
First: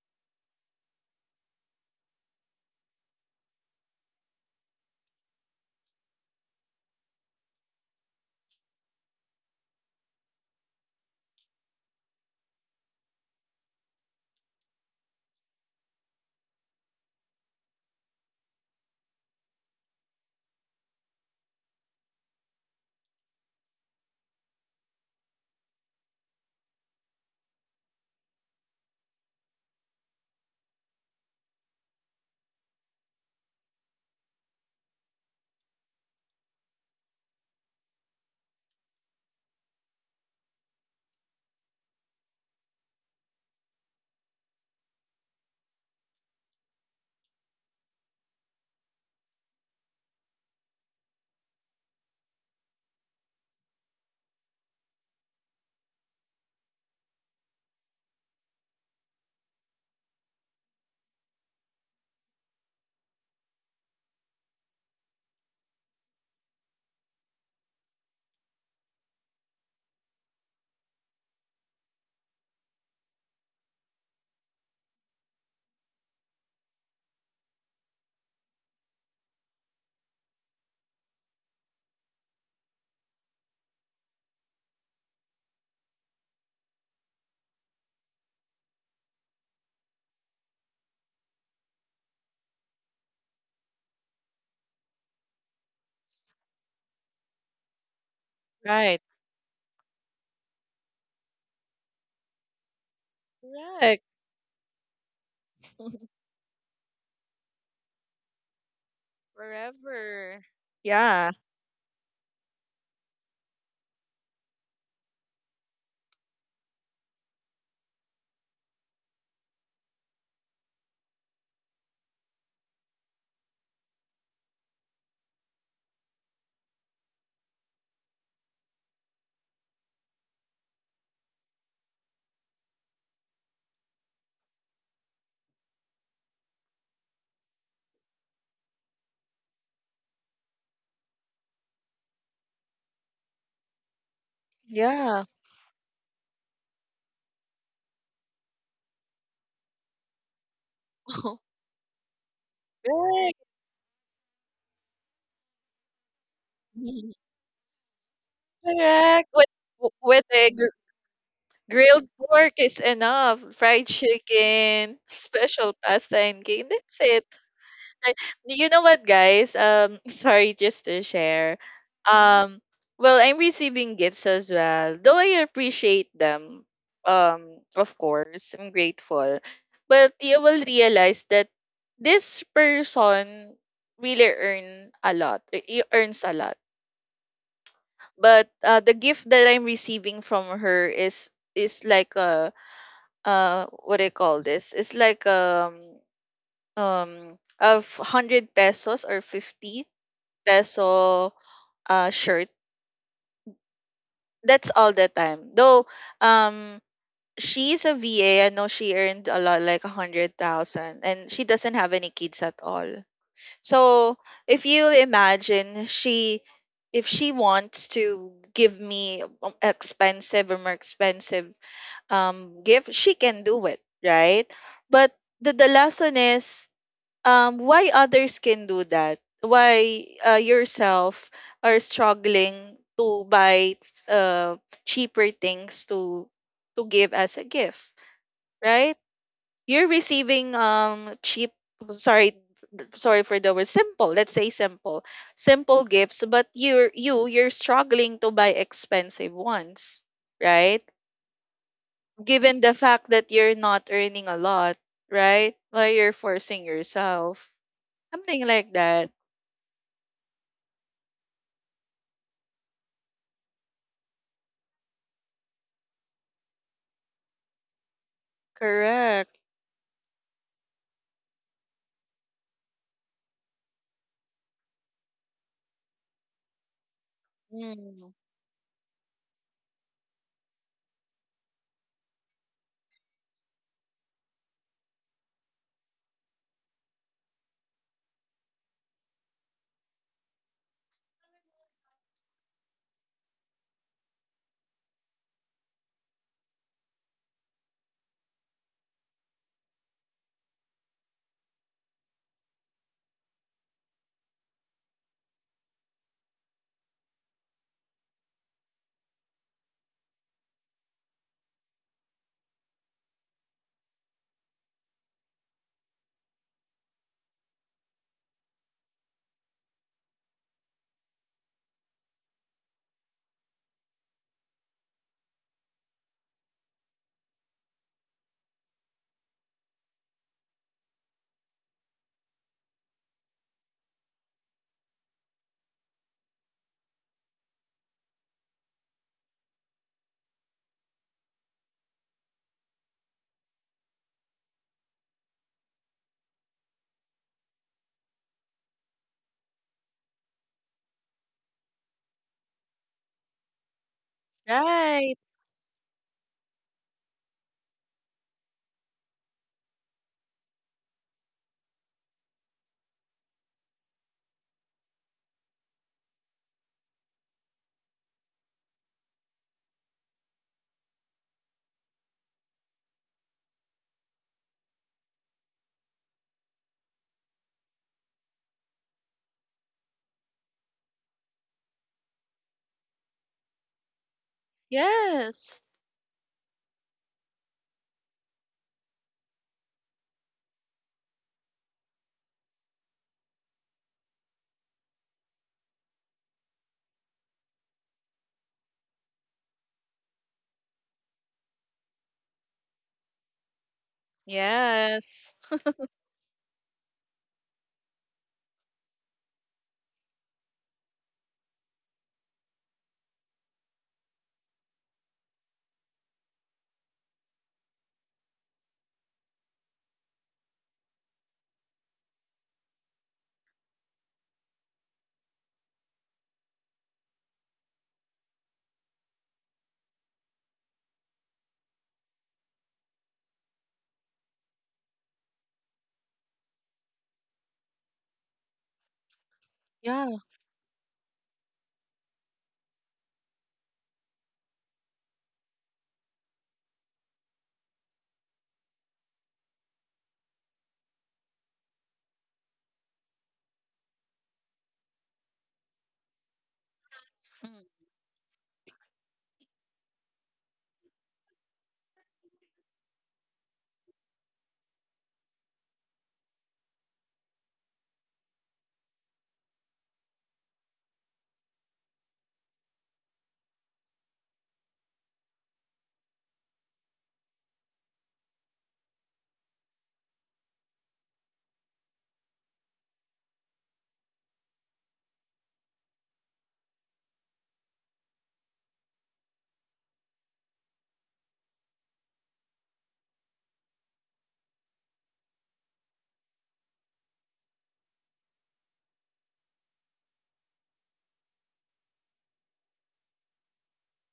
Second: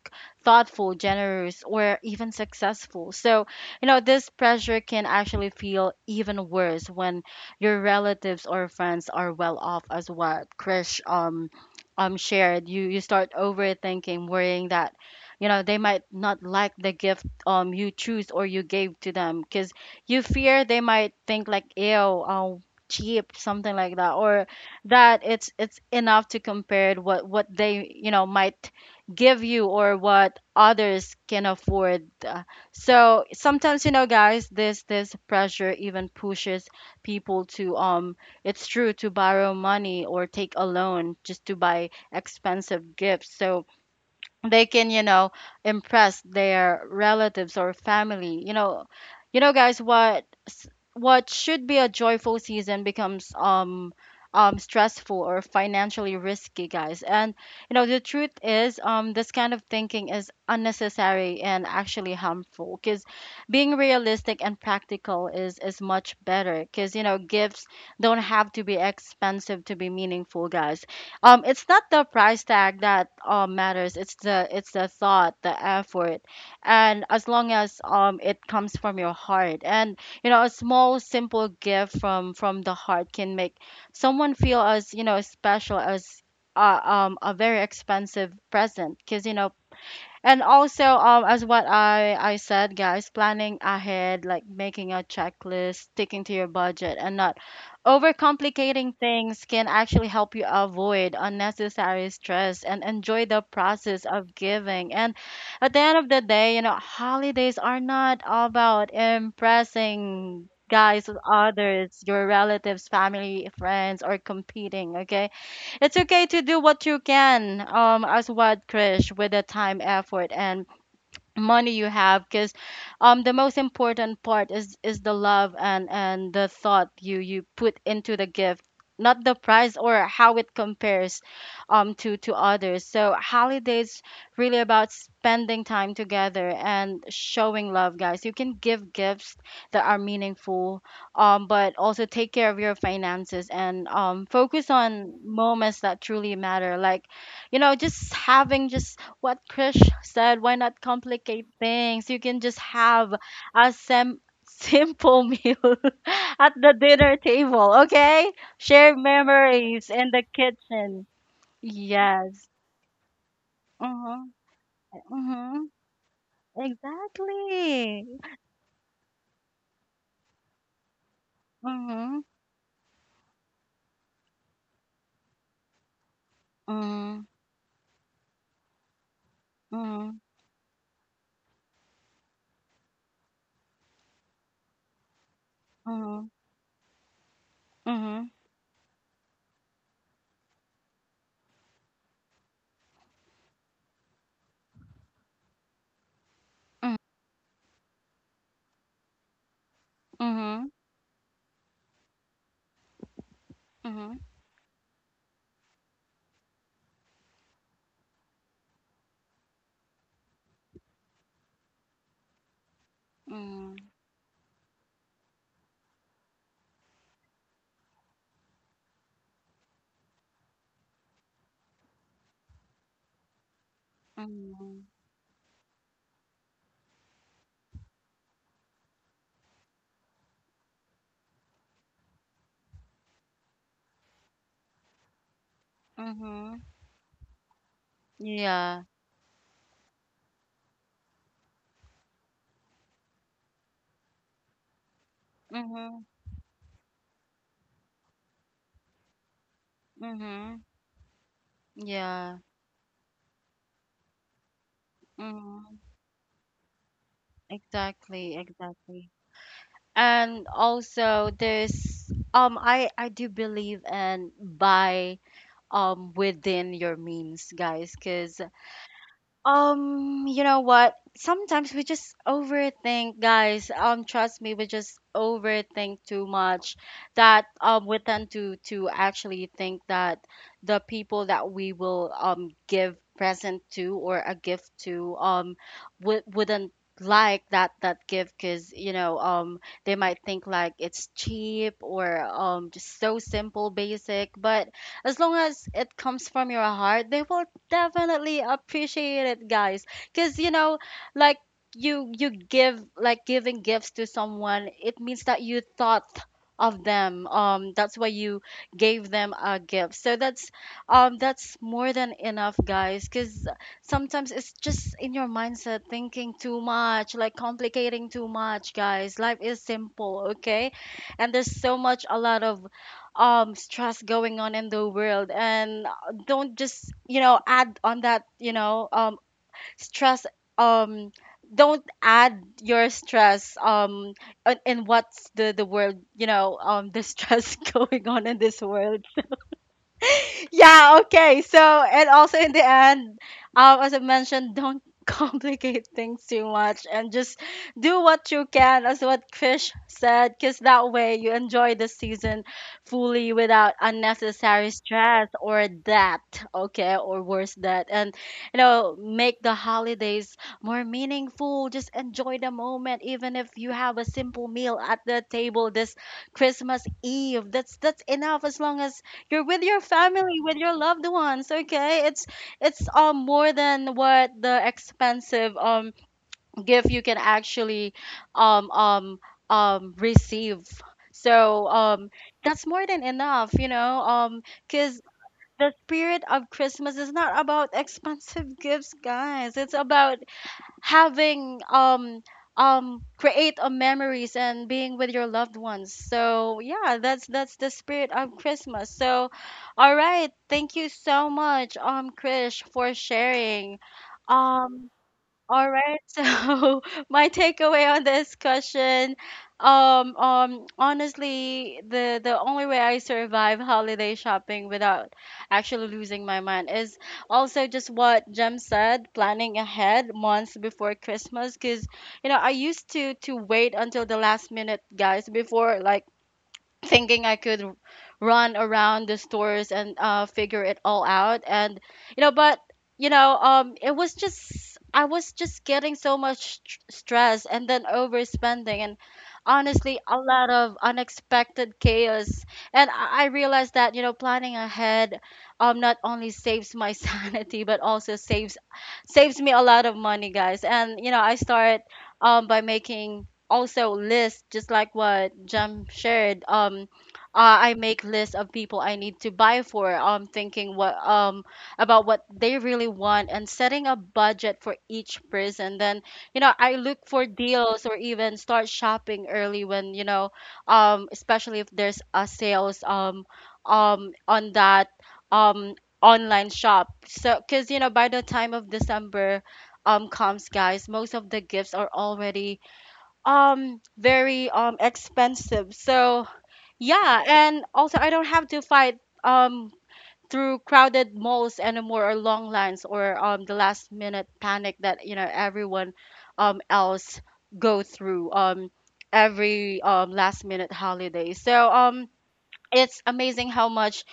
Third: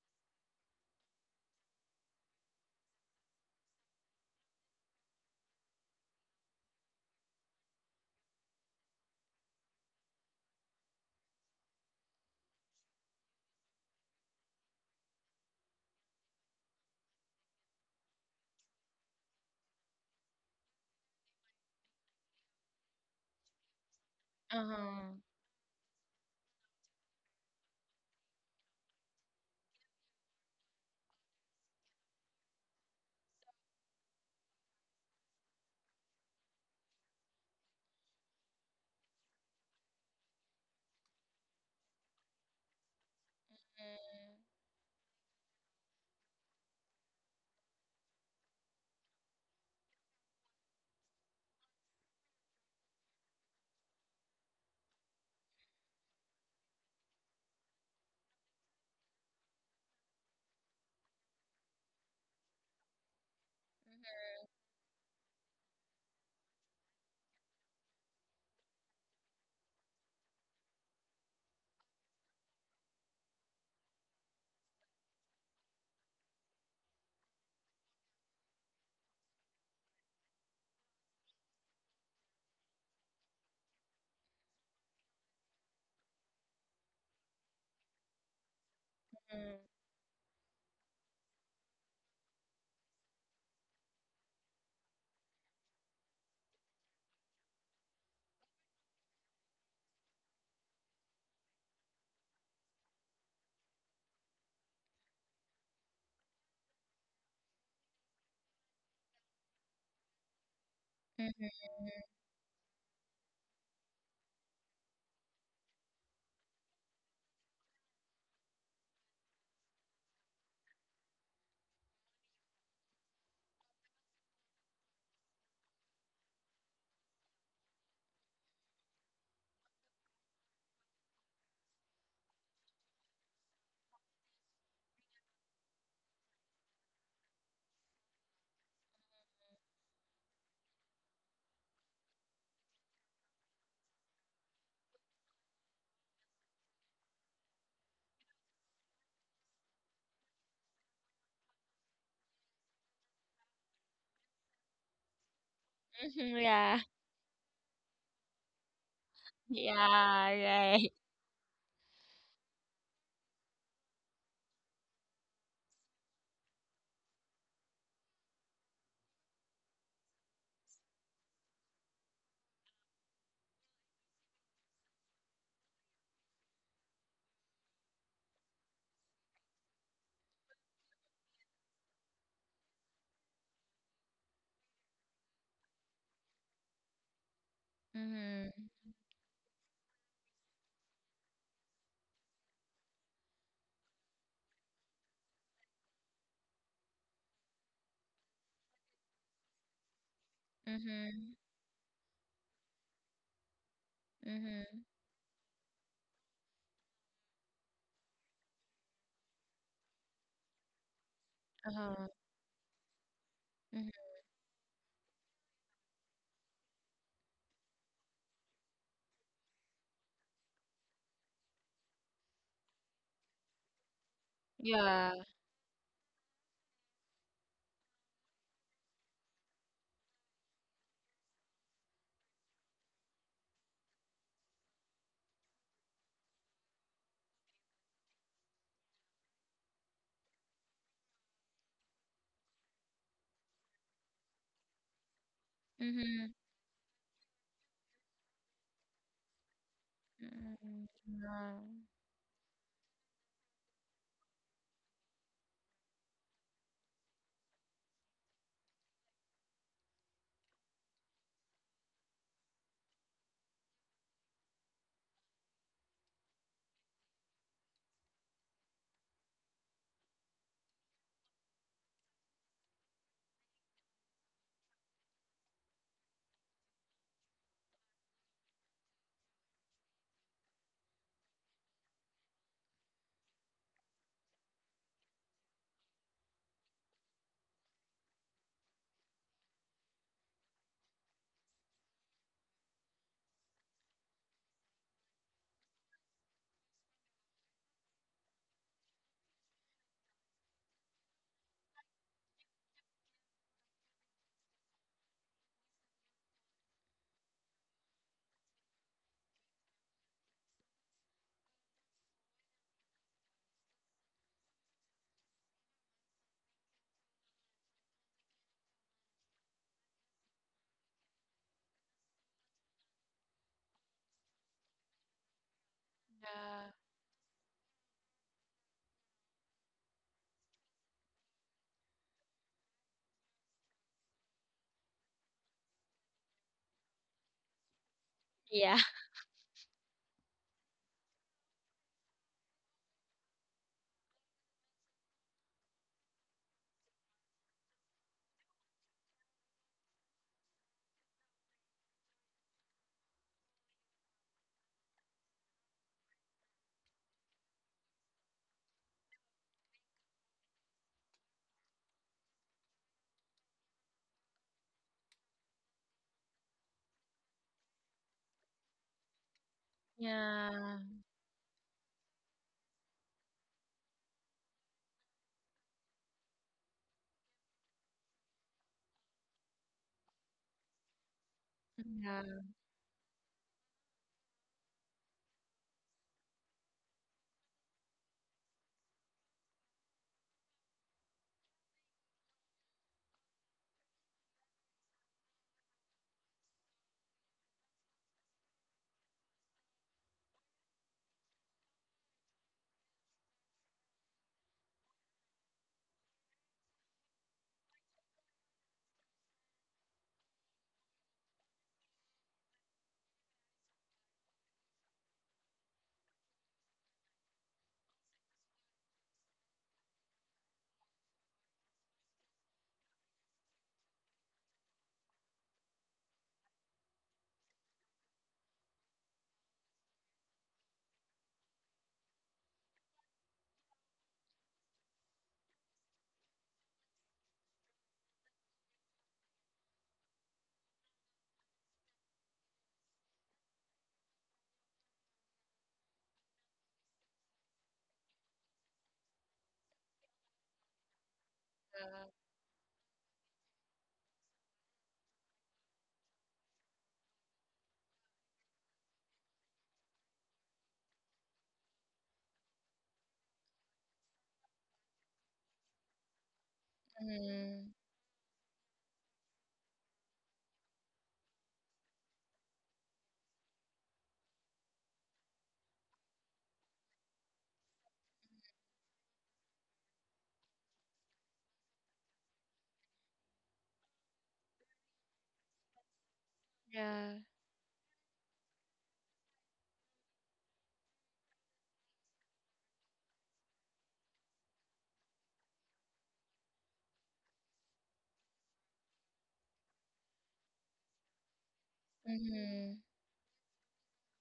thoughtful generous or even successful so you know this pressure can actually feel even worse when your relatives or friends are well off as what krish shared you you start overthinking worrying that you know they might not like the gift you choose or you gave to them because you fear they might think like ew um cheap something like that or
Uh-huh.
that it's enough to compare what they you know might give you or what others can afford so sometimes you know guys this this pressure even pushes people to it's true to borrow money or take a loan just to buy expensive gifts so they can you know impress their relatives or family you know guys what should be a joyful season becomes stressful or financially risky guys and you know the truth is this kind of thinking is unnecessary and actually harmful because being realistic and practical is much better because you know gifts don't have to be expensive to be meaningful guys it's not the price tag that matters it's the thought the effort and as long as it comes from your heart and you know a small simple gift from the heart can make someone feel as you know special as a very expensive present because you know
Mm-hmm.
and also, as what I said, guys, planning ahead, like making a checklist, sticking to your budget, and not overcomplicating
Right.
things can actually help you avoid unnecessary stress and enjoy the
Correct.
process of giving. And at the end of
<laughs>
the day, you know, holidays are not all about
Forever.
impressing guys with
Yeah.
others, your relatives, family, friends, or competing, okay? It's okay to do what you can, as what Krish with the time, effort, and money you have because the most important part is the love and the thought you put into the gift, not the price or how it compares to others. So holidays really about spending time together and showing love, guys. You can give gifts that are meaningful, but also take care of your finances and focus on
Yeah.
moments that truly matter, like just having just what Krish said, why not complicate
<laughs>
things. You can just have
Correct.
a simple <laughs> meal
Mm-hmm.
at the
Yeah. <laughs>
dinner
<laughs>
table, okay? Share
Correct.
memories
With,
in the
with egg.
Yeah. Right.
kitchen.
Grilled
Yes.
pork is enough. Fried
Mm-hmm.
chicken,
Mm-hmm.
special pasta and cake. That's it.
Exactly.
I- you know what, guys? <laughs> Sorry, just to share.
Mm-hmm.
Um, well, I'm receiving gifts as well. Though I appreciate them,
Mm-hmm.
of course, I'm grateful. But you will realize that this person really earn a lot. He earns
Mm-hmm.
a lot.
Mm-hmm.
But
Mhm.
the gift that I'm receiving from her is like a, what do you call this? It's like, a 100 pesos or 50
Mm-hmm.
Mhm.
peso shirt.
Mm-hmm.
That's
Mhm.
all the time. Though um she's a VA, I know she earned a lot like 100,000, and she doesn't have
Uh-huh.
any kids at all.
Mm-hmm.
Mhm.
So if you imagine she, if she wants to give me, expensive or more expensive gift, she can do it, right?
Mm-hmm.
Yeah.
But the lesson is, why others can do that, why, yourself are struggling to buy uh, cheaper things to
Mm-hmm.
give as a gift,
Yeah.
right? You're receiving cheap, sorry, sorry for the word simple, let's say simple,
Mm-hmm.
gifts,
Mhm.
but you're, you're struggling to buy expensive ones,
Mm-hmm.
Mhm.
right?
Yeah.
Given the fact that you're not earning a lot, right,
Mm,
why you're forcing yourself,
exactly,
something like that.
exactly. And also there's um, I do believe and buy within your means, guys, because
Correct.
um, you know what? Sometimes we just overthink, guys. Trust me, we just overthink too much that we
Mm.
tend to actually think that the people that we will give present to or a gift to would wouldn't like that gift, because you know, they might think like it's cheap, or just so simple, basic. But as long as it comes from your heart, they will definitely appreciate it, guys. Because you know like you give, like, giving gifts to someone, it means that you thought of them, that's why you gave them a gift. So that's, that's more than enough, guys. Because sometimes it's just in your mindset, thinking too much, like complicating too much, guys. Life is simple, okay? And there's so much a lot of stress going on in the world, and don't
Yeah.
just, add on that, you know, stress. um don't add your stress in what's the world, you know, the stress <laughs> going on in this
Yeah.
world. Yeah, okay. So, and also in the end, as I mentioned, don't <laughs> complicate things too much and just do what you can, as what Krish said, because that way you enjoy the season fully without unnecessary
Right.
stress or debt. Okay, or worse, debt. And, you know, make the holidays more meaningful. Just enjoy the moment, even if you have a simple meal at the table this Christmas Eve. That's enough, as long as you're with your family, with
Yeah.
your loved ones, okay? It's it's more than what the expensive gift you can actually um um receive. So
<laughs> Yeah.
that's more than enough, you know, because
Yes.
the spirit of Christmas is not about <laughs> expensive gifts, guys. It's about having create a memories and being with your loved ones. So yeah, that's the spirit of Christmas. So all right, thank you so much, Krish, for sharing. um
Yes.
all right. <laughs> So my takeaway on this question, honestly, the only way I survive holiday shopping without actually losing my mind is also just what Jem said, planning ahead months before Christmas. Because you know, I used to wait until the last minute, guys, before like thinking I could run around the stores and figure it all out. And you know, but you know, it was just I was just getting so much stress and then overspending and honestly
Yeah.
a lot of unexpected chaos. And I realized that you know, planning ahead not only saves my <laughs> sanity but also saves me a lot of money, guys. And you know, I start by making also list, just like what Jem shared.
Mm.
I make lists of people I need to buy for. Thinking what about what they really want, and setting a budget for each person. Then you know, I
Yeah.
look for
Mhm.
deals or even start shopping early, when you know, especially if there's a sales on that um online shop. So because you know, by the time of December comes, guys, most of the gifts are already very expensive. So
Yeah.
yeah, and also I don't have to fight um through crowded malls anymore, or long lines, or the last minute panic that you know everyone else go through every last minute holiday. So
Mhm.
it's amazing how much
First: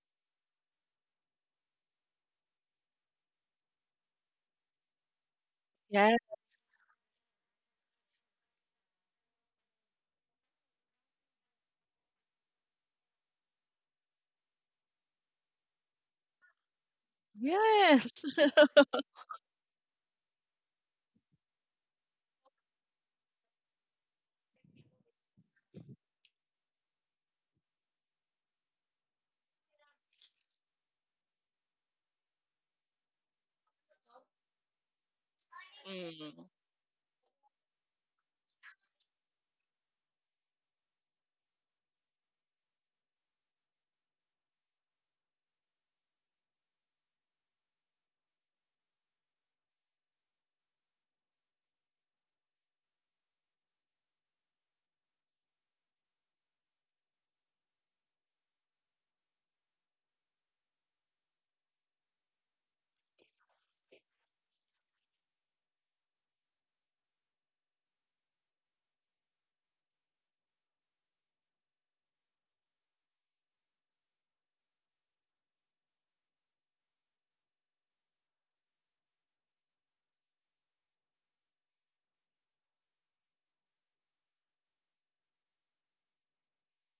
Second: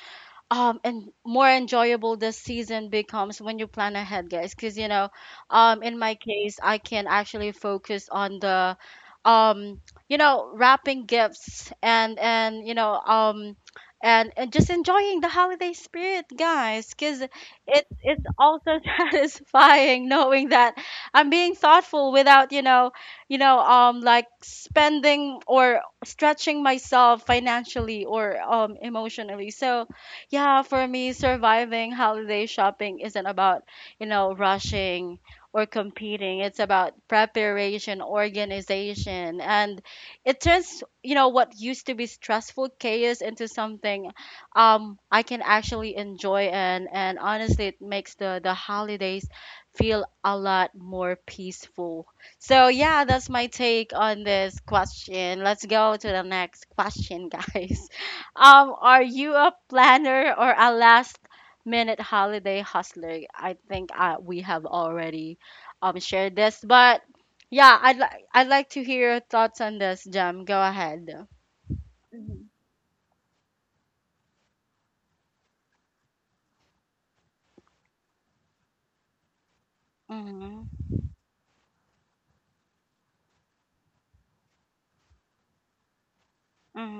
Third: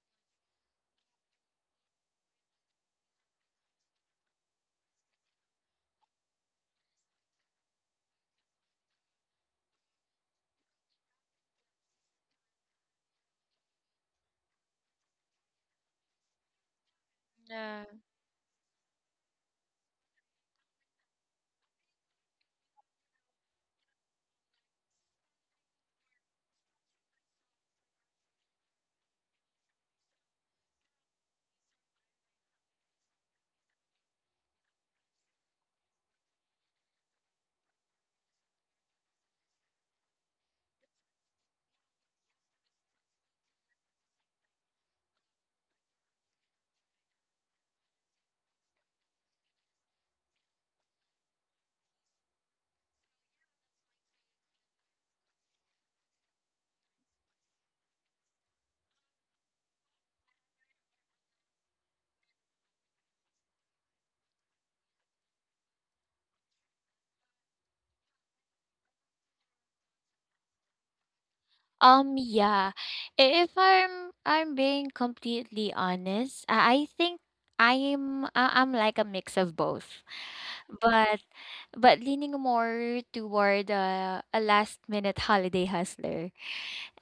and more enjoyable the season becomes when you plan ahead, guys. Because you know, in my
Yeah.
case, I can actually focus on the, um you know, wrapping gifts and you know, and just enjoying the holiday spirit, guys. Because
Yeah.
it
Yes.
it's
<laughs>
also <laughs> satisfying knowing that I'm being thoughtful without, you know, you know, like spending or stretching myself financially or emotionally. So yeah, for me, surviving holiday shopping isn't about, you know, rushing or competing.
Mm.
It's about preparation, organization, and it turns, you know, what used to be stressful chaos into something I can actually enjoy. And honestly, it makes the holidays feel a lot more peaceful. So yeah, that's my take on this question. Let's go to the next question, <laughs> guys. Are you a planner or a last minute holiday hustler? I think we have already shared this, but yeah, I'd like to hear your thoughts on this, Jam. Go ahead. Mhm.
Yeah. I- If I'm being completely honest, I think I'm like a mix of both.
Mhm.
But but leaning more toward a last minute holiday hustler.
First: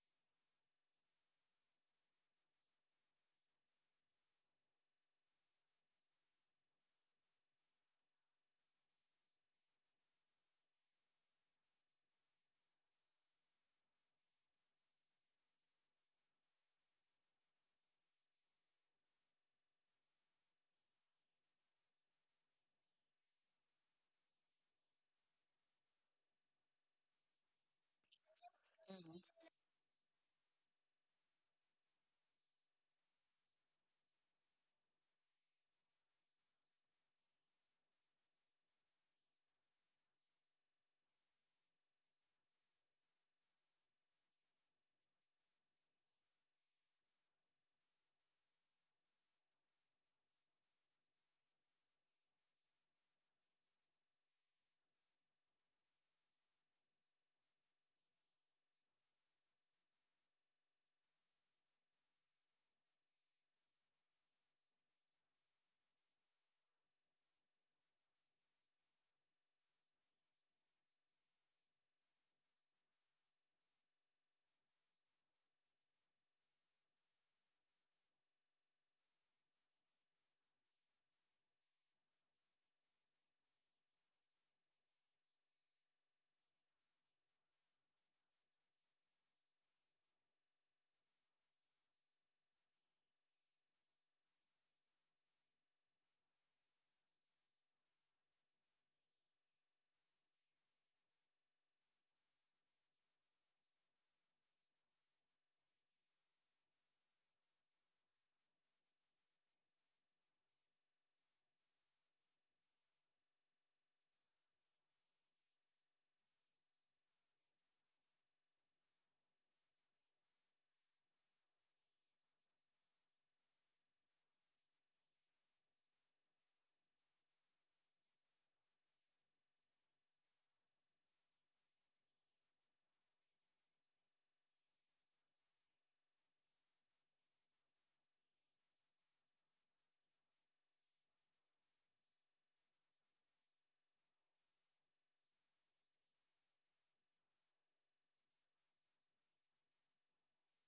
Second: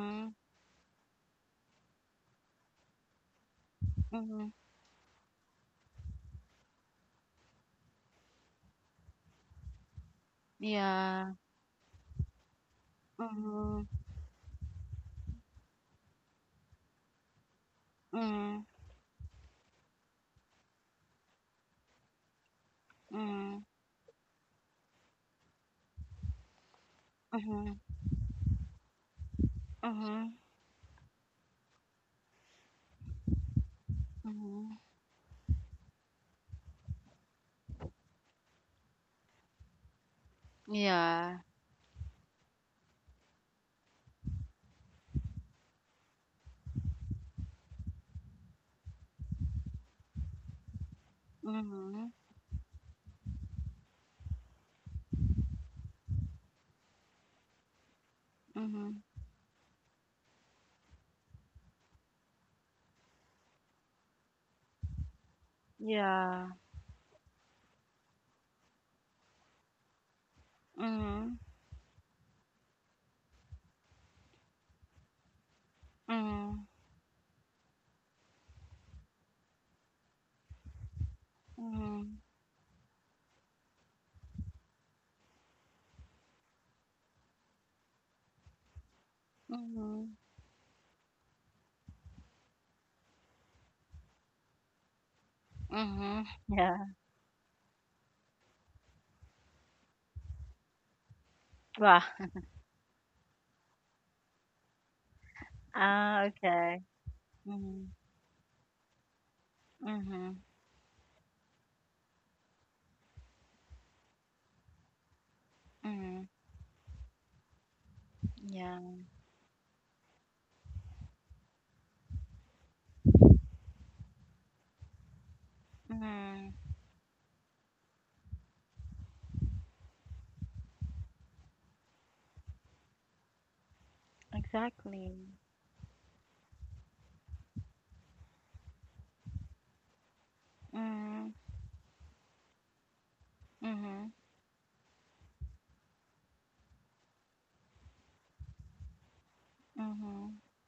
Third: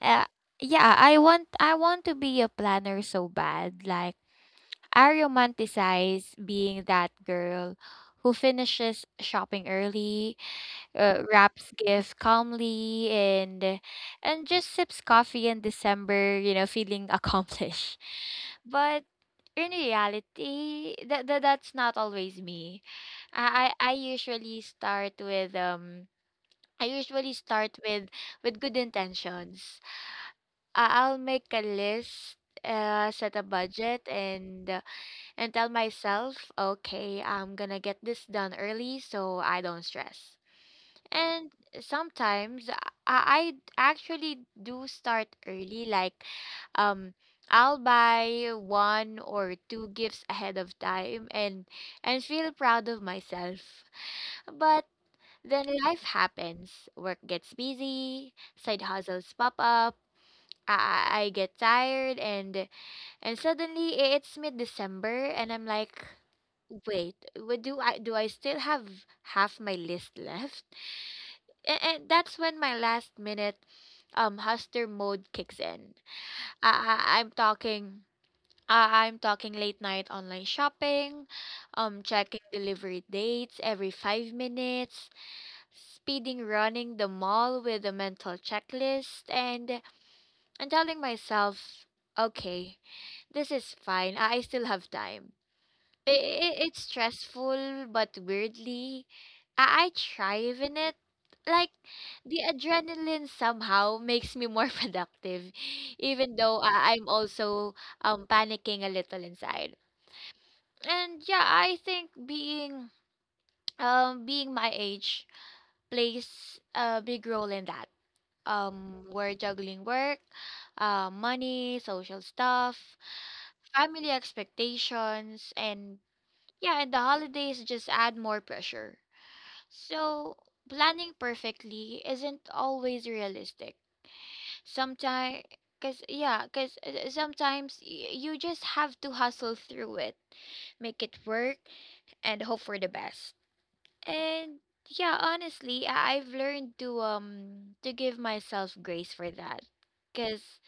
Uh, yeah, I want to be a planner so bad. Like
Mhm.
I romanticize being that girl who finishes shopping early,
Yeah.
wraps gifts calmly,
Mhm.
and just sips coffee in December, you know, feeling accomplished. <laughs>
Mhm.
But in reality, that's not always me.
Mhm.
I usually start with I usually start
Mhm.
with with good
Mm.
intentions.
Mhm.
I'll make a list, set a budget,
Mhm.
and tell myself, okay, I'm gonna get this done early so I don't stress.
Yeah.
And sometimes I actually do start early, like um I'll buy one or two gifts ahead of time and
Mhm.
feel proud of myself. But then life happens. Work gets busy, side
Mhm.
hustles pop up, I get tired, and suddenly it's mid-December and I'm like,
Yeah.
wait, what do I do, I still have half my list left?
Mhm.
And that's when my last minute hustler mode kicks in.
Mhm.
I, I I'm talking I'm talking late night online shopping,
Mhm.
checking delivery dates every 5 minutes, speeding running the mall with a mental checklist, and
Mhm.
telling myself, okay, this is fine. I still have time.
Mhm. Yeah.
It's stressful but weirdly I thrive in it. Like
Wow.
the adrenaline somehow makes me more <laughs> productive,
Ah,
even though
okay.
I'm also
Mhm.
panicking a little inside.
Mhm.
And yeah, I think being being my age
Mhm.
plays a big role in that.
Yeah.
We're juggling work, money, social stuff, family expectations, and
Mhm.
yeah, and the holidays just add more pressure. So, planning perfectly isn't always realistic.
Exactly.
Sometimes, cause yeah, cause sometimes you just have to hustle through it, make it
Mhm.
work, and hope for the best.
Mhm.
And yeah, honestly, I- I've learned to give myself grace for that.
Mhm.
Cause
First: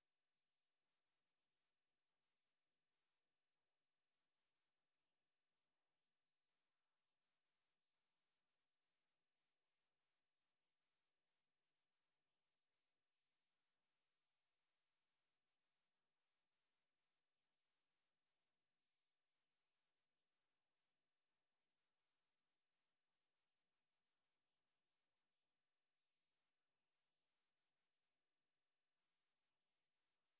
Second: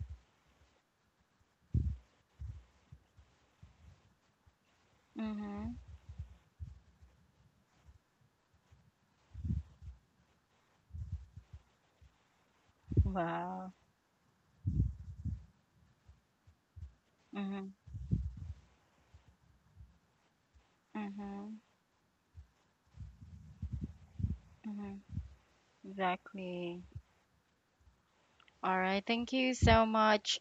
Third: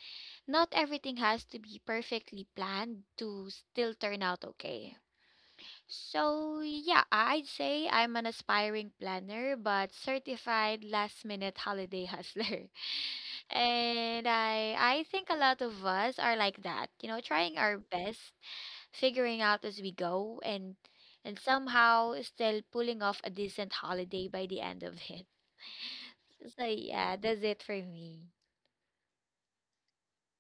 not everything has to be perfectly planned to still turn out okay.
Mhm.
So, yeah, I'd say I'm an aspiring planner but certified last minute holiday hustler. <laughs>
Wow.
And I think a lot of us are like that, you know, trying
Mhm.
our best, figuring out as we go, and
Mhm.
somehow still pulling off a decent holiday by the end of
Mhm.
it. <laughs> So,
Exactly.
yeah, that's it for me.
All right, thank you so much,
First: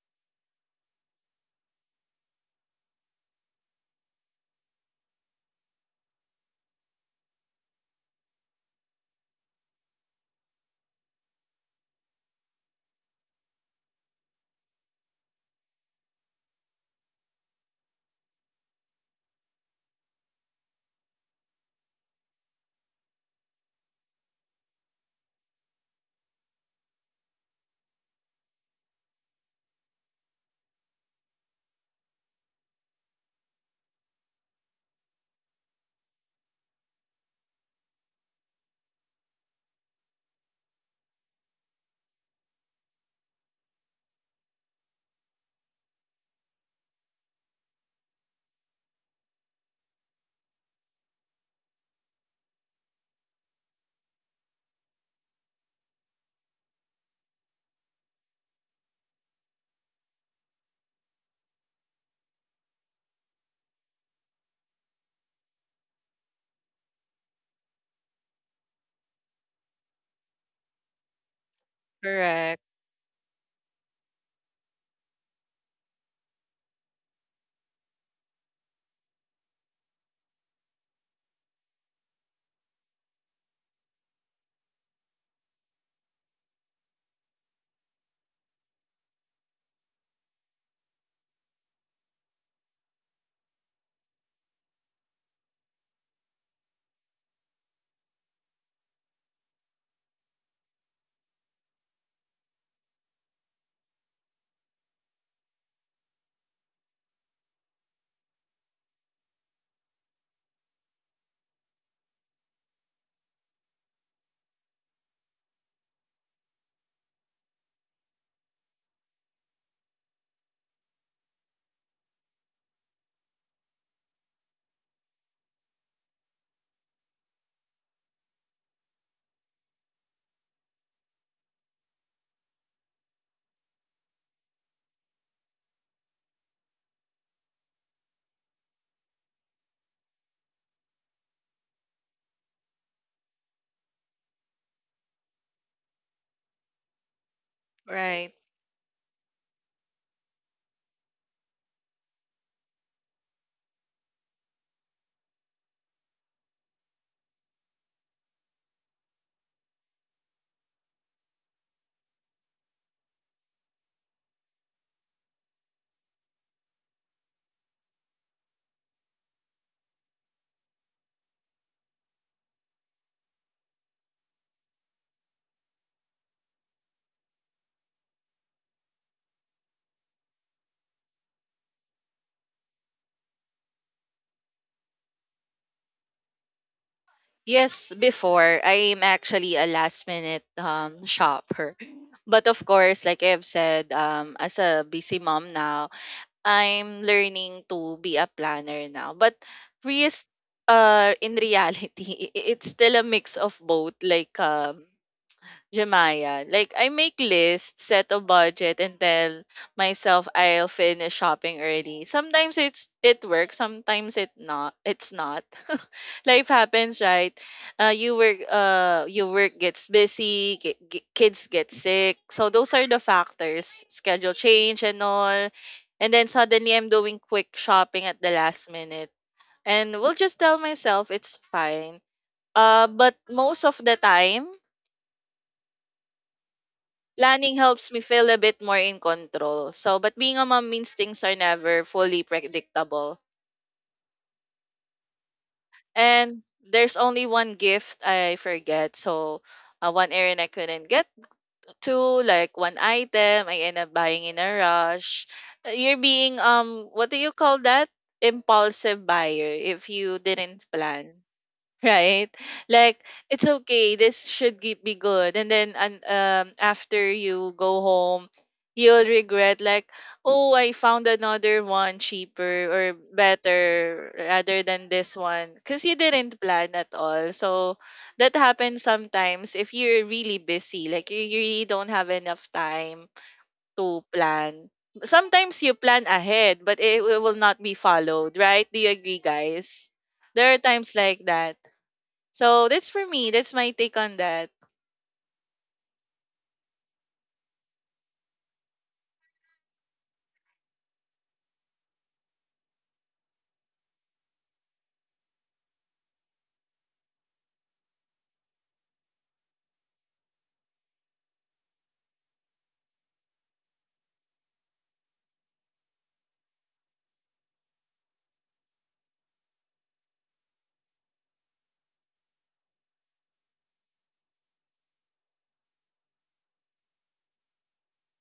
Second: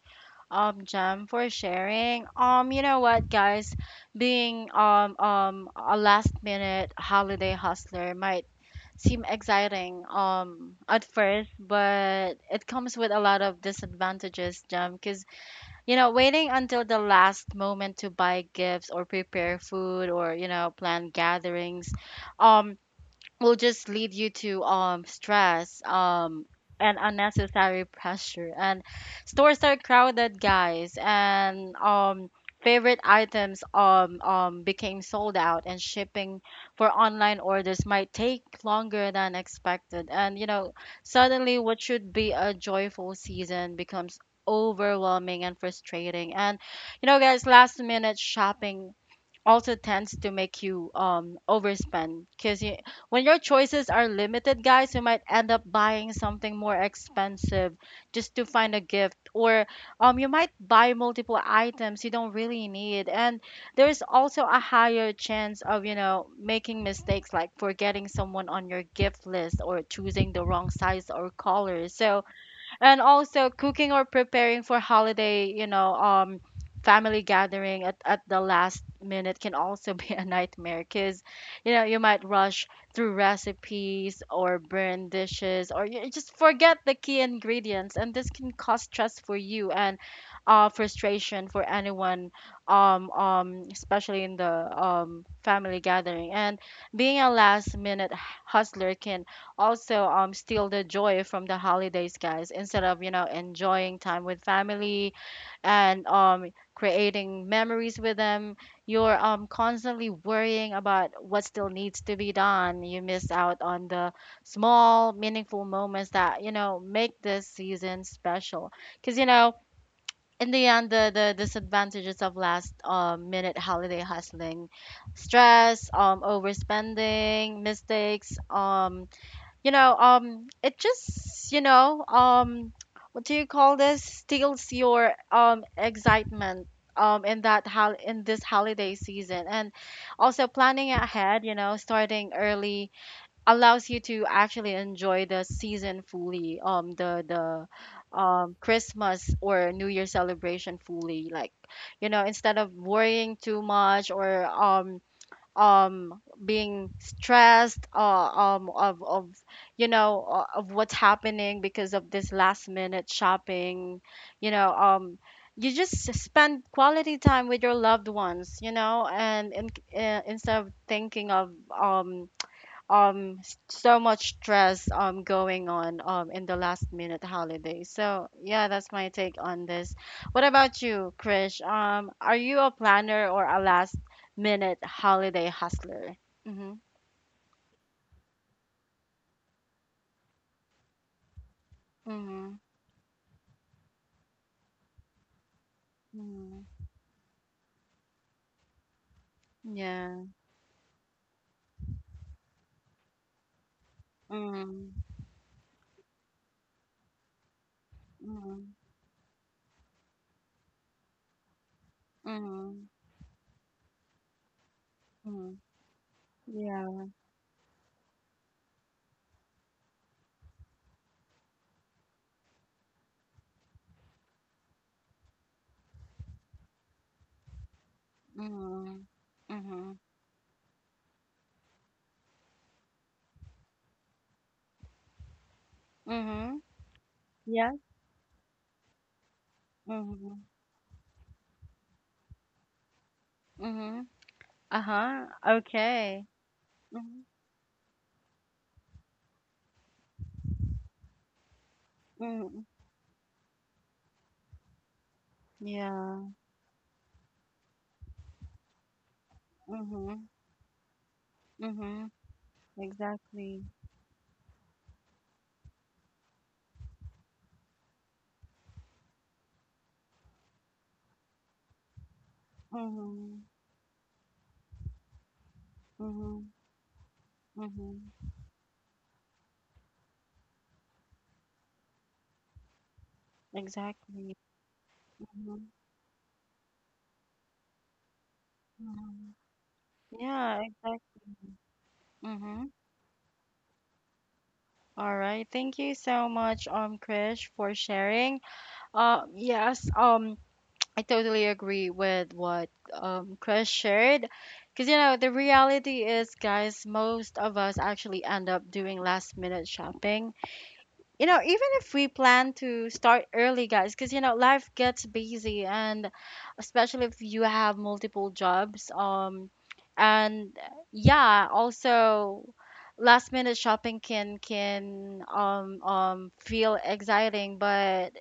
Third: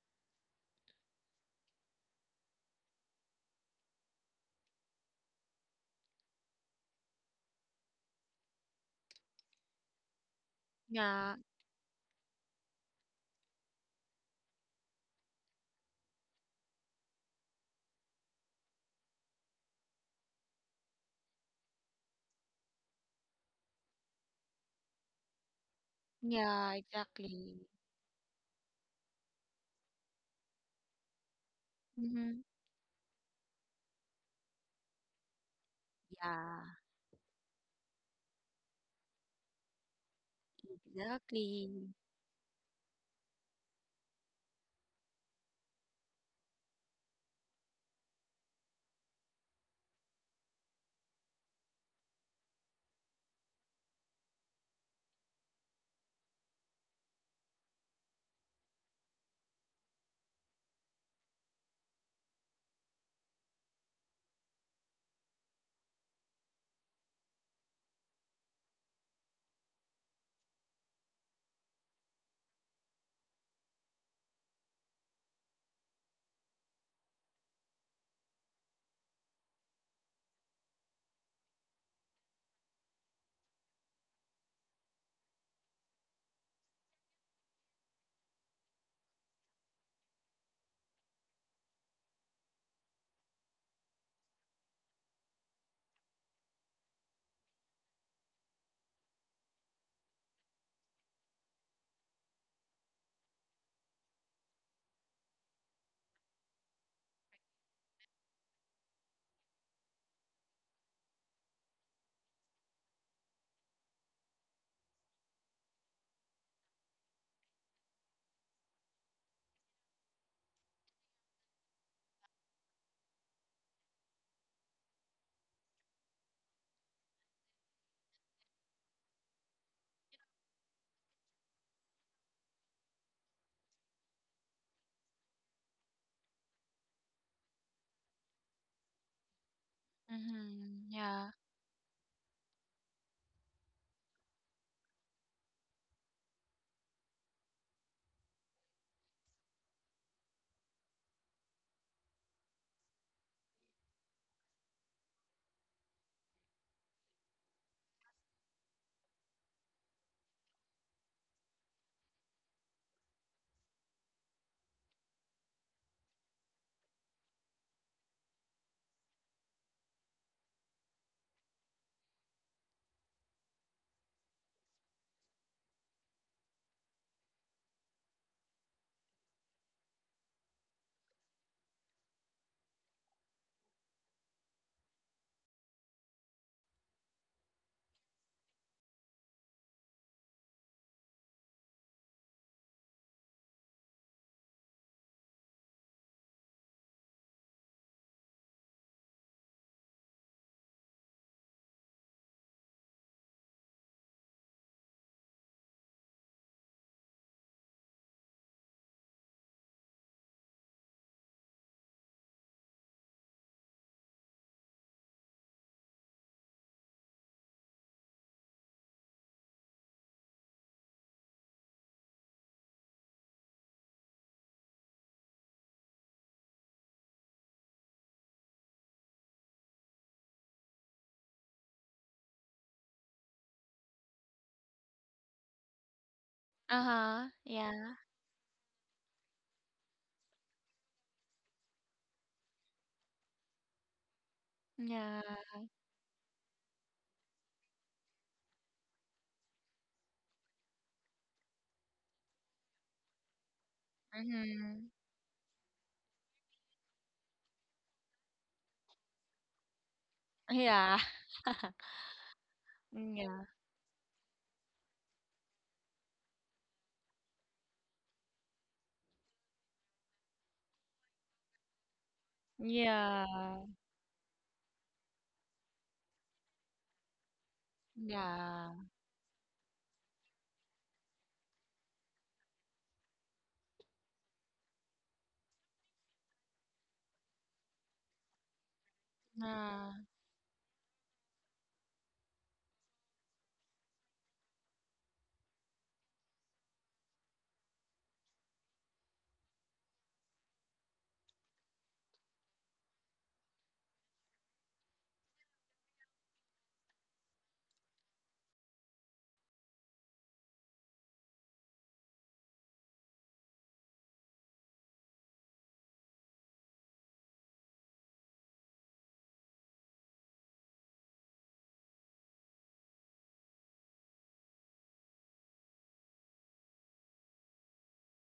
Jem, for sharing. You know what, guys, being a last minute holiday hustler might seem exciting at
Yeah.
first, but it comes with a lot of disadvantages, Jam. Because you know, waiting until the last moment to buy gifts, or prepare food, or you know, plan gatherings, um will just lead you to stress
Yeah,
and
exactly.
unnecessary pressure. And stores are crowded, guys, and
Mm-hmm.
favorite items became sold out, and shipping
Yeah,
for online orders might take longer than expected. And you know, suddenly
exactly.
what should be a joyful season becomes overwhelming and frustrating. And you know, guys, last minute shopping also tends to make you overspend, because you, when your choices are limited, guys, you might end up buying something more expensive just to find a gift, or you might buy multiple items you don't really need. And there's also a higher chance of, you know, making mistakes like forgetting someone on your gift list, or choosing the wrong size or color. So,
Correct.
and also cooking or preparing for holiday, you know, family gathering at the last minute can also <laughs> be a nightmare. Because you know, you might rush through recipes, or burn dishes, or you just forget the key ingredients, and this can cause stress for you, and frustration for anyone, especially in the, family gathering. And being a last minute hustler can also steal the joy from the holidays, guys. Instead of, you know, enjoying time with family and creating memories with them, you're constantly worrying about what still needs to be done. You miss out on the small meaningful moments that, you know, make this season special. Because you know, in the end, the disadvantages of last minute holiday hustling, stress, overspending, mistakes, you know, it just, you know, what do you call this, steals your excitement in that in this holiday season. And also
Mm-hmm.
planning
Yeah.
ahead, you know, starting early, allows you to actually enjoy the season fully, the
Right.
Christmas or new year celebration fully. Like you know, instead of worrying too much, or being stressed, of you know, of what's happening because of this last minute shopping, you know, you just spend quality time with your loved ones, you know. And in, instead of thinking of um so much stress going on in the last minute holiday. So yeah, that's my take on this. What about you, Krish? Are you a planner or a last minute holiday hustler? Mm-hmm.
Yes, before I'm actually a last minute shopper. But
Mm-hmm.
of course, like I've said, as a busy mom now,
Mm-hmm.
I'm learning to be a planner now. Re-
Yeah.
in reality, <laughs> i- it's still a mix of both, like
Mm-hmm.
Jemaya. Like I make lists, set a
Mm-hmm.
budget, and tell myself I'll finish shopping early. Sometimes
Mm-hmm.
it works, sometimes it's not.
Mm-hmm.
<laughs> Life happens,
Yeah.
right? You work, your work gets busy, kids get sick. So those are the factors. Schedule change and all. And then suddenly I'm doing quick shopping at the last
Mm-hmm.
minute. And
Mm-hmm.
will just tell myself it's fine. But most of the time
Mm-hmm.
Uh-huh.
planning
Yeah.
helps
Yeah.
me feel a bit more in control. So, but
Mm-hmm.
being a mom means things are never fully predictable.
Mm-hmm.
Yeah.
Uh-huh. Okay.
And there's
Mm-hmm.
only one gift I forget. So, one errand I couldn't get to, like
Mm-hmm.
one item I end up buying in a
Mhm.
rush. You're
Yeah.
being what do you call that? Impulsive buyer if you
Mm-hmm.
didn't
Yeah.
plan.
<laughs>
Mhm.
Right? Like
Yeah.
it's
Exactly.
okay. This should be good. And then and after you go home, you'll regret like, oh, I found another one cheaper or
Mhm.
Yeah.
better rather than this one because you didn't
Mhm.
plan at all. So
Mhm.
that happens
Yeah.
sometimes if you're really busy, like you really don't have enough time to
Exactly.
plan. Sometimes
Mhm.
you plan ahead, but it will not be followed, right? Do you agree,
Mhm.
guys?
Yeah.
There are
Yeah,
times like that,
exactly.
so
Mhm.
that's for me. That's my take on that.
All right, thank you so much, Krish, for sharing. Yes. I totally agree with what Krish shared, because you know the reality is, guys, most of us actually end up doing last minute shopping, you know, even if we plan to start early, guys, because you know life gets busy, and especially if you have multiple jobs. And yeah, also last minute shopping can feel exciting, but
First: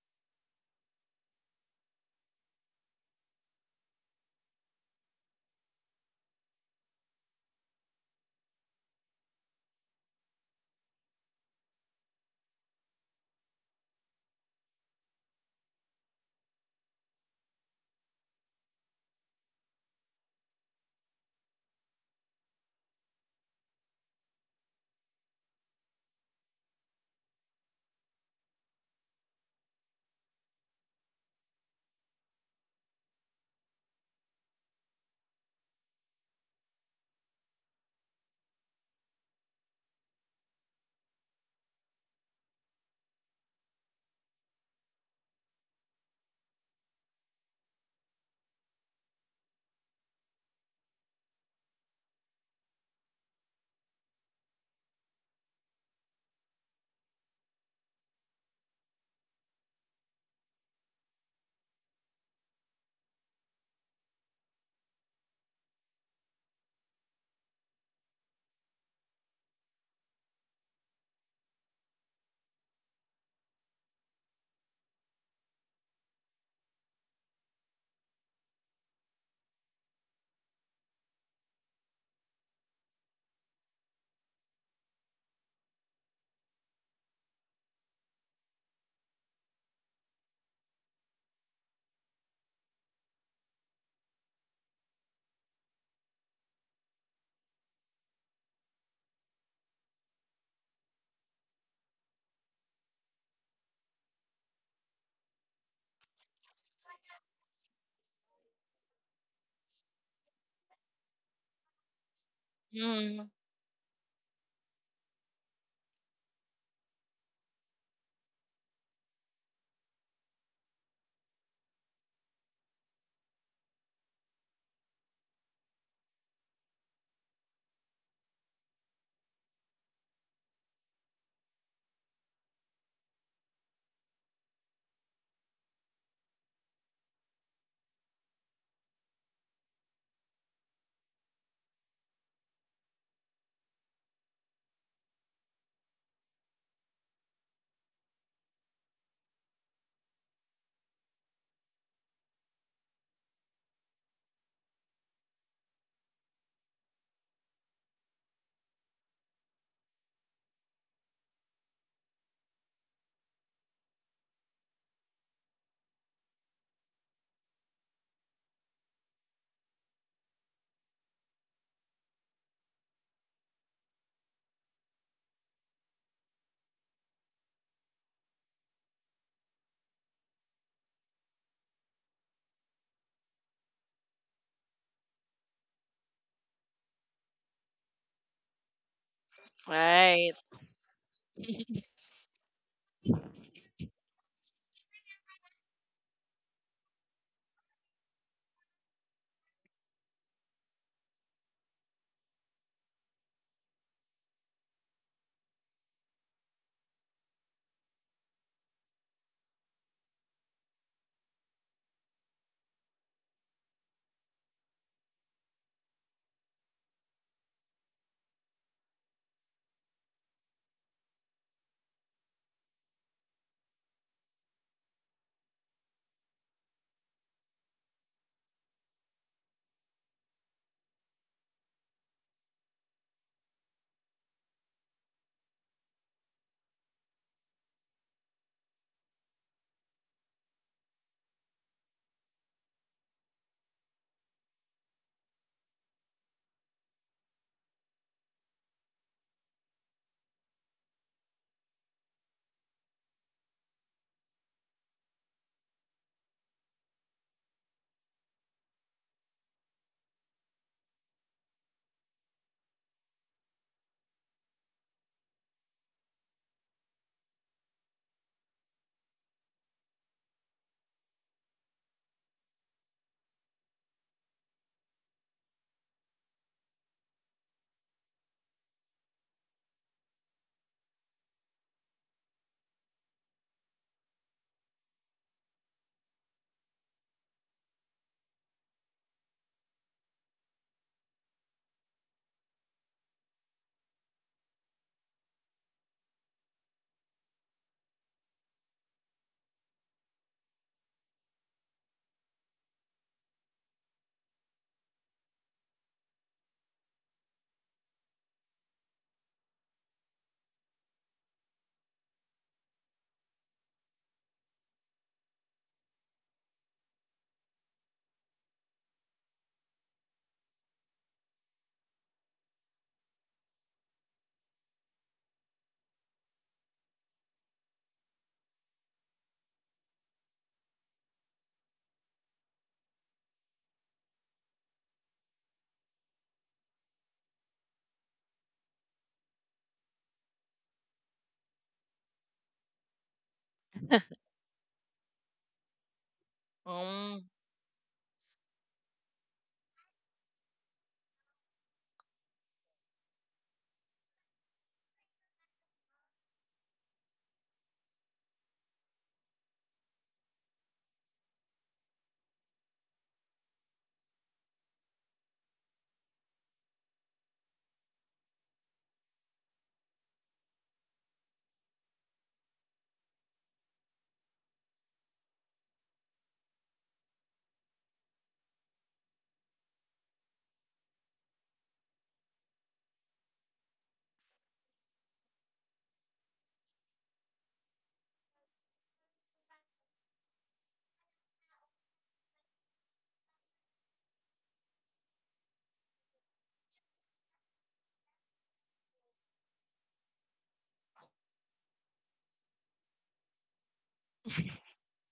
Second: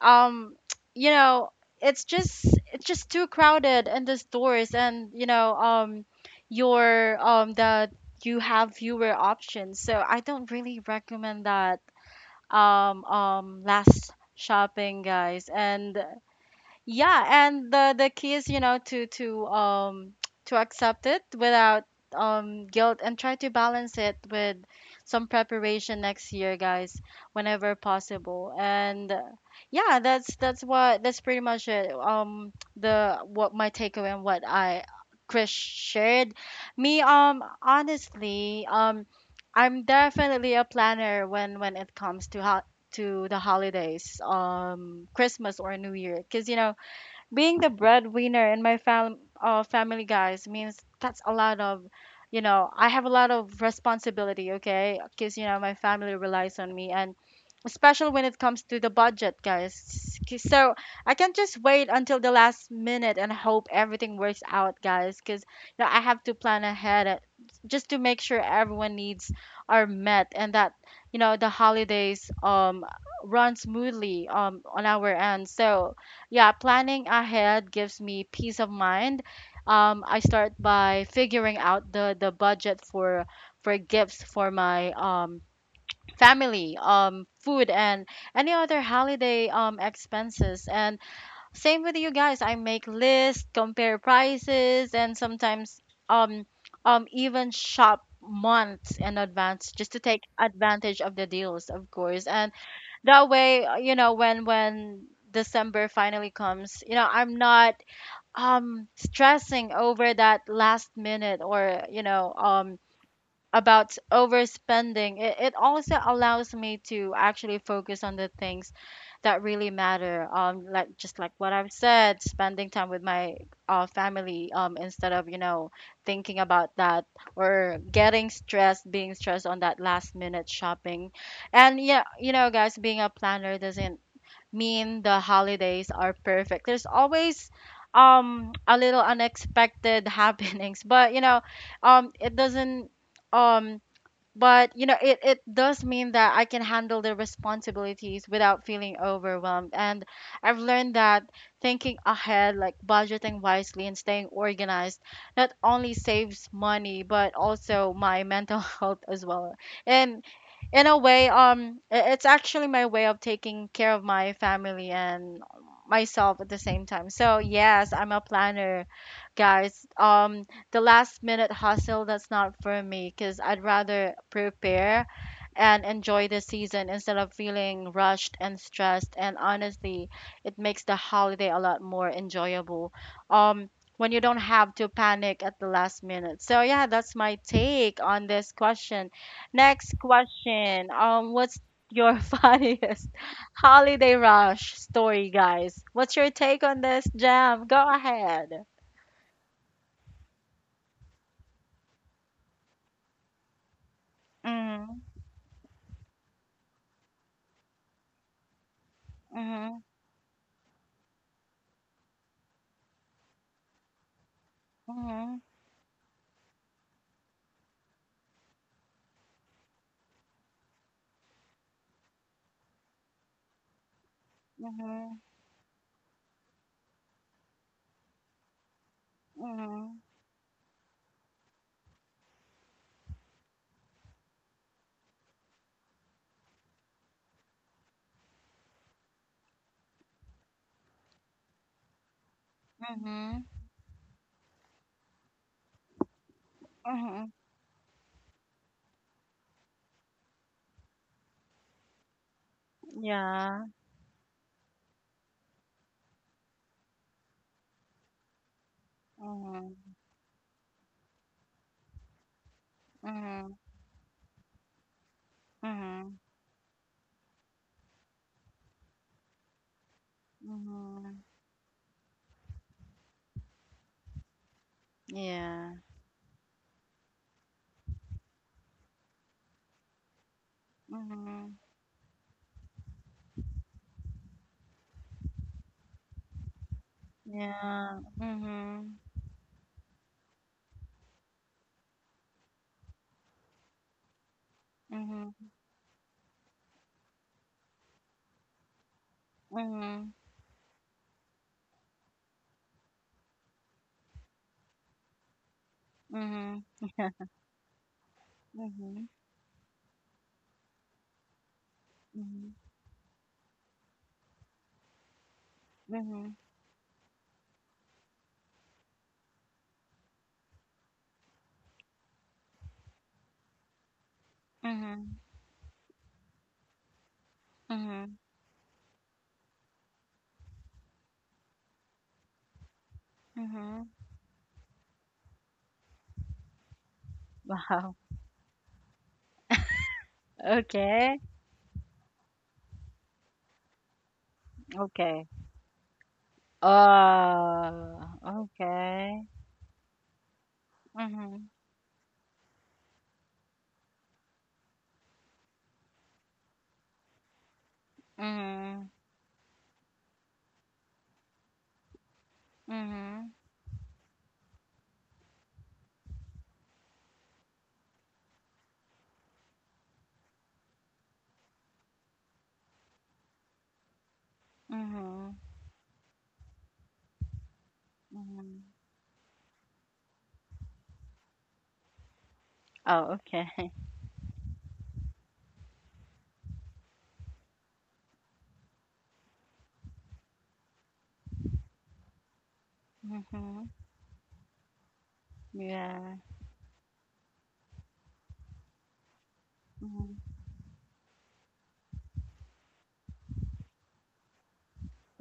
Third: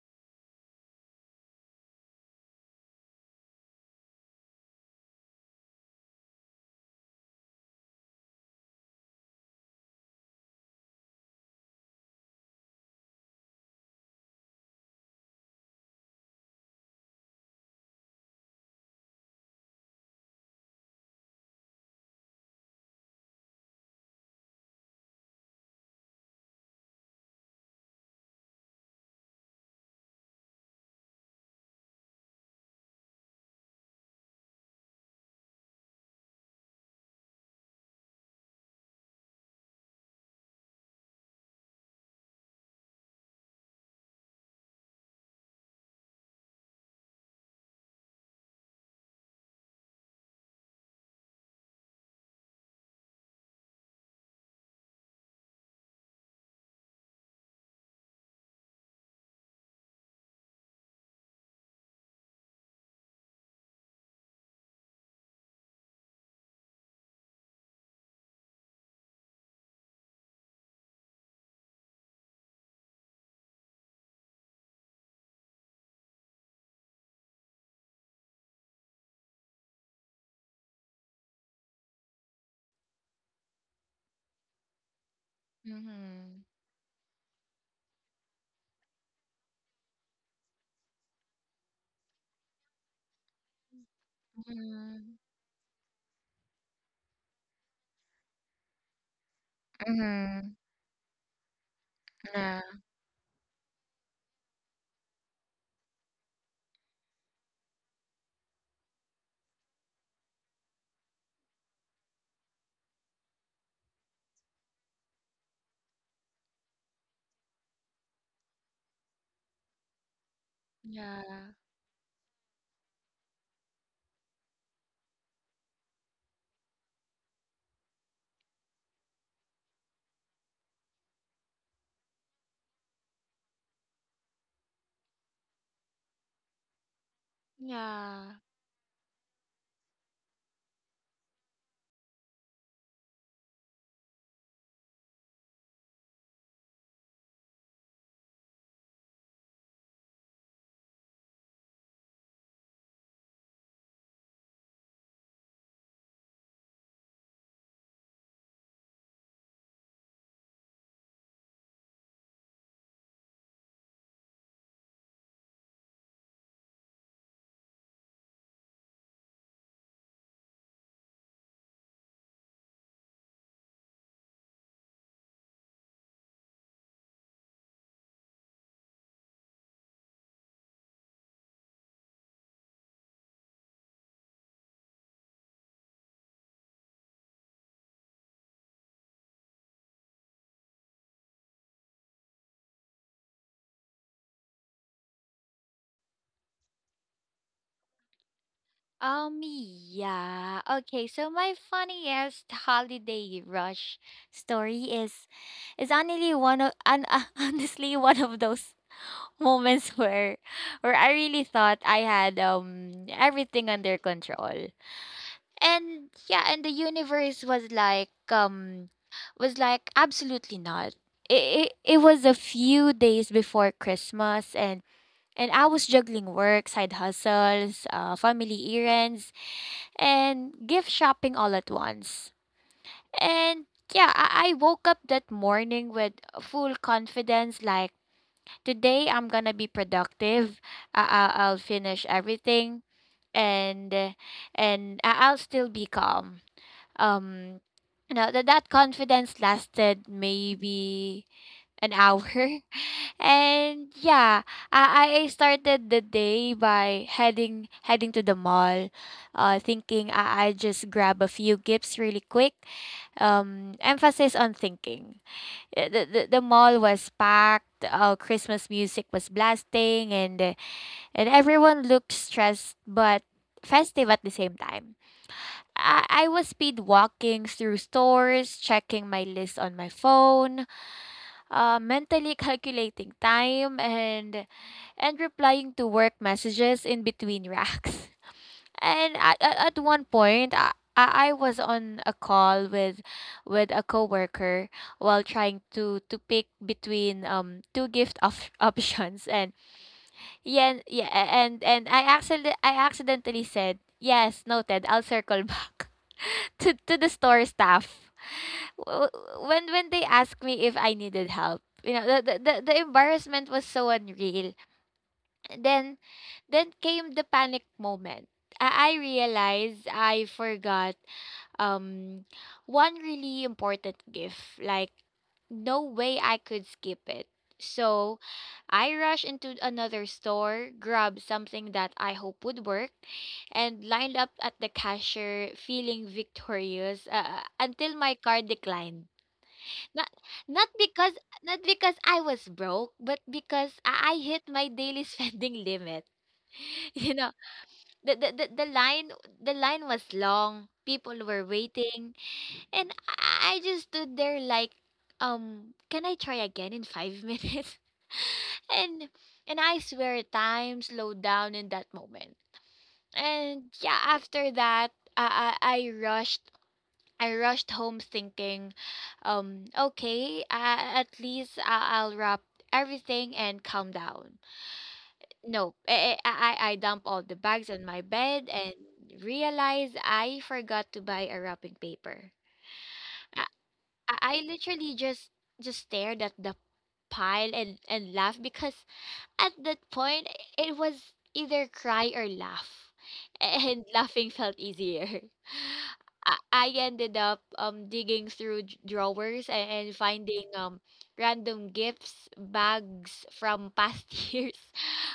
um <tsk> you know it's just it's just too crowded in the stores, and you know, your um the you have fewer options, so I don't really recommend that last shopping, guys. And the key is, you know, to <tsk> to accept it without guilt, and try to balance it with some preparation next year, guys, whenever possible, and yeah, that's pretty much it. <tsk> The what My takeaway and what I, Chris, shared me, honestly, I'm definitely a planner when it comes to how to the holidays, Christmas or New Year, because you know, being the breadwinner in my family, guys, means that's a lot of, you know, I have a lot of responsibility, okay? Because, you know, my family relies on me, and especially when it comes to the budget, guys. So I can't just wait until the last minute and hope everything works out, guys, because you know, I have to plan ahead, just to make sure everyone needs are met, and that you know the holidays run smoothly on our end. So yeah, planning ahead gives me peace of mind. I start by figuring out the budget for gifts for my
Mhm.
family, food, and any other holiday expenses. And same with you guys, I make lists, compare prices, and
Mhm.
sometimes um even shop months in advance, just to take
Mhm.
advantage of the deals, of course. And
Yeah.
that way, you know, when December finally comes, you know, I'm not stressing over that last minute, or you know,
Mm.
about overspending. It also allows me to actually focus on the things that really matter. Like, just like what
Yeah.
I've said, spending time with my family, instead of, you know, thinking about that, or getting stressed, being stressed on that last minute shopping. And yeah, you know, guys, being a planner doesn't mean the holidays are perfect. There's always
Yeah.
a little unexpected <laughs> happenings, but you know, it doesn't, um but you know it does mean that I can handle the responsibilities without feeling overwhelmed. And I've learned that thinking ahead, like budgeting wisely and staying organized, not only saves money but also my mental <laughs> health as well. And, in a way, it's actually my way of taking care of my family and myself at the same time. So yes, I'm a planner, guys. The last minute hustle, that's not for me, because I'd rather prepare and enjoy the season instead of feeling rushed and stressed. And honestly, it makes the holiday a lot more enjoyable, Um, when you don't have to panic at the last minute. So yeah, that's my take on this question. Next
Right.
question. What's your <laughs> funniest holiday rush story, guys? What's your take on this, Jam? Go ahead.
Oh, me, yeah. Okay, so my funniest holiday rush story
Mm-hmm.
is honestly one of and <laughs> honestly one of those <laughs> moments where I really thought I had everything under control.
Mm-hmm.
And yeah, and the universe was like absolutely not. It was a few days before Christmas, and
Mm-hmm.
I was juggling work, side hustles, family errands,
Mm-hmm.
and gift shopping all at once. And yeah, I woke up that morning with full confidence like, today I'm gonna be productive. I'll finish everything,
Mm-hmm.
and I- I'll still be calm.
Mm-hmm.
Um, you know, that that confidence lasted maybe an hour. <laughs>
Yeah.
And yeah, I started the day by heading to the mall,
Mhm,
thinking I just grab a few gifts really quick.
mhm,
Emphasis on thinking.
mhm,
The mall was packed. Christmas music was blasting, and
mhm.
everyone looked stressed but festive at the same time.
Yeah.
I was speed walking through stores, checking my list on my phone,
Mhm.
mentally <laughs> calculating time, and replying to work messages in between
Yeah.
racks. <laughs>
Mhm.
And at one point, I was on a call with a coworker while
Mhm.
trying to pick between two gift of <laughs> options and
Mhm.
yeah, yeah, and I accidentally said yes, noted, I'll circle <laughs> back
Mhm.
to the
Yeah.
store staff
Mhm.
w-
Mhm.
when they asked me if I needed help. The embarrassment was so unreal. Then
Mhm.
then came the panic moment. I realized I forgot um one really important gift. Like,
Mhm.
no way I could skip it.
Mhm.
So I rushed into another store, grabbed something that I hope would work, and
Mhm. <laughs>
lined up at the cashier feeling victorious,
Wow.
until my card declined. Not not because
Okay.
not because I was broke, but because I
<laughs>
hit my daily <laughs>
Okay.
spending limit. You
Mm,
know,
Uh,
the, the the the line
okay.
the line was long. People
Mhm.
were waiting, and I just stood there like, can I try again in 5 <laughs> minutes?
Mhm.
and and I swear time slowed down in that moment.
Mhm.
And yeah, after that, I rushed home thinking, okay, at least I'll wrap everything and calm down.
Mhm.
No, I dump all the bags on my bed
Mhm.
and realize I forgot to buy a wrapping paper.
Oh, okay. <laughs>
I literally just stared at the pile and laughed because at that point it was either cry or laugh,
Mhm.
and <laughs> laughing felt easier.
Yeah.
<laughs> I ended up digging through drawers and
Mhm.
finding random gifts, bags from past <laughs> years,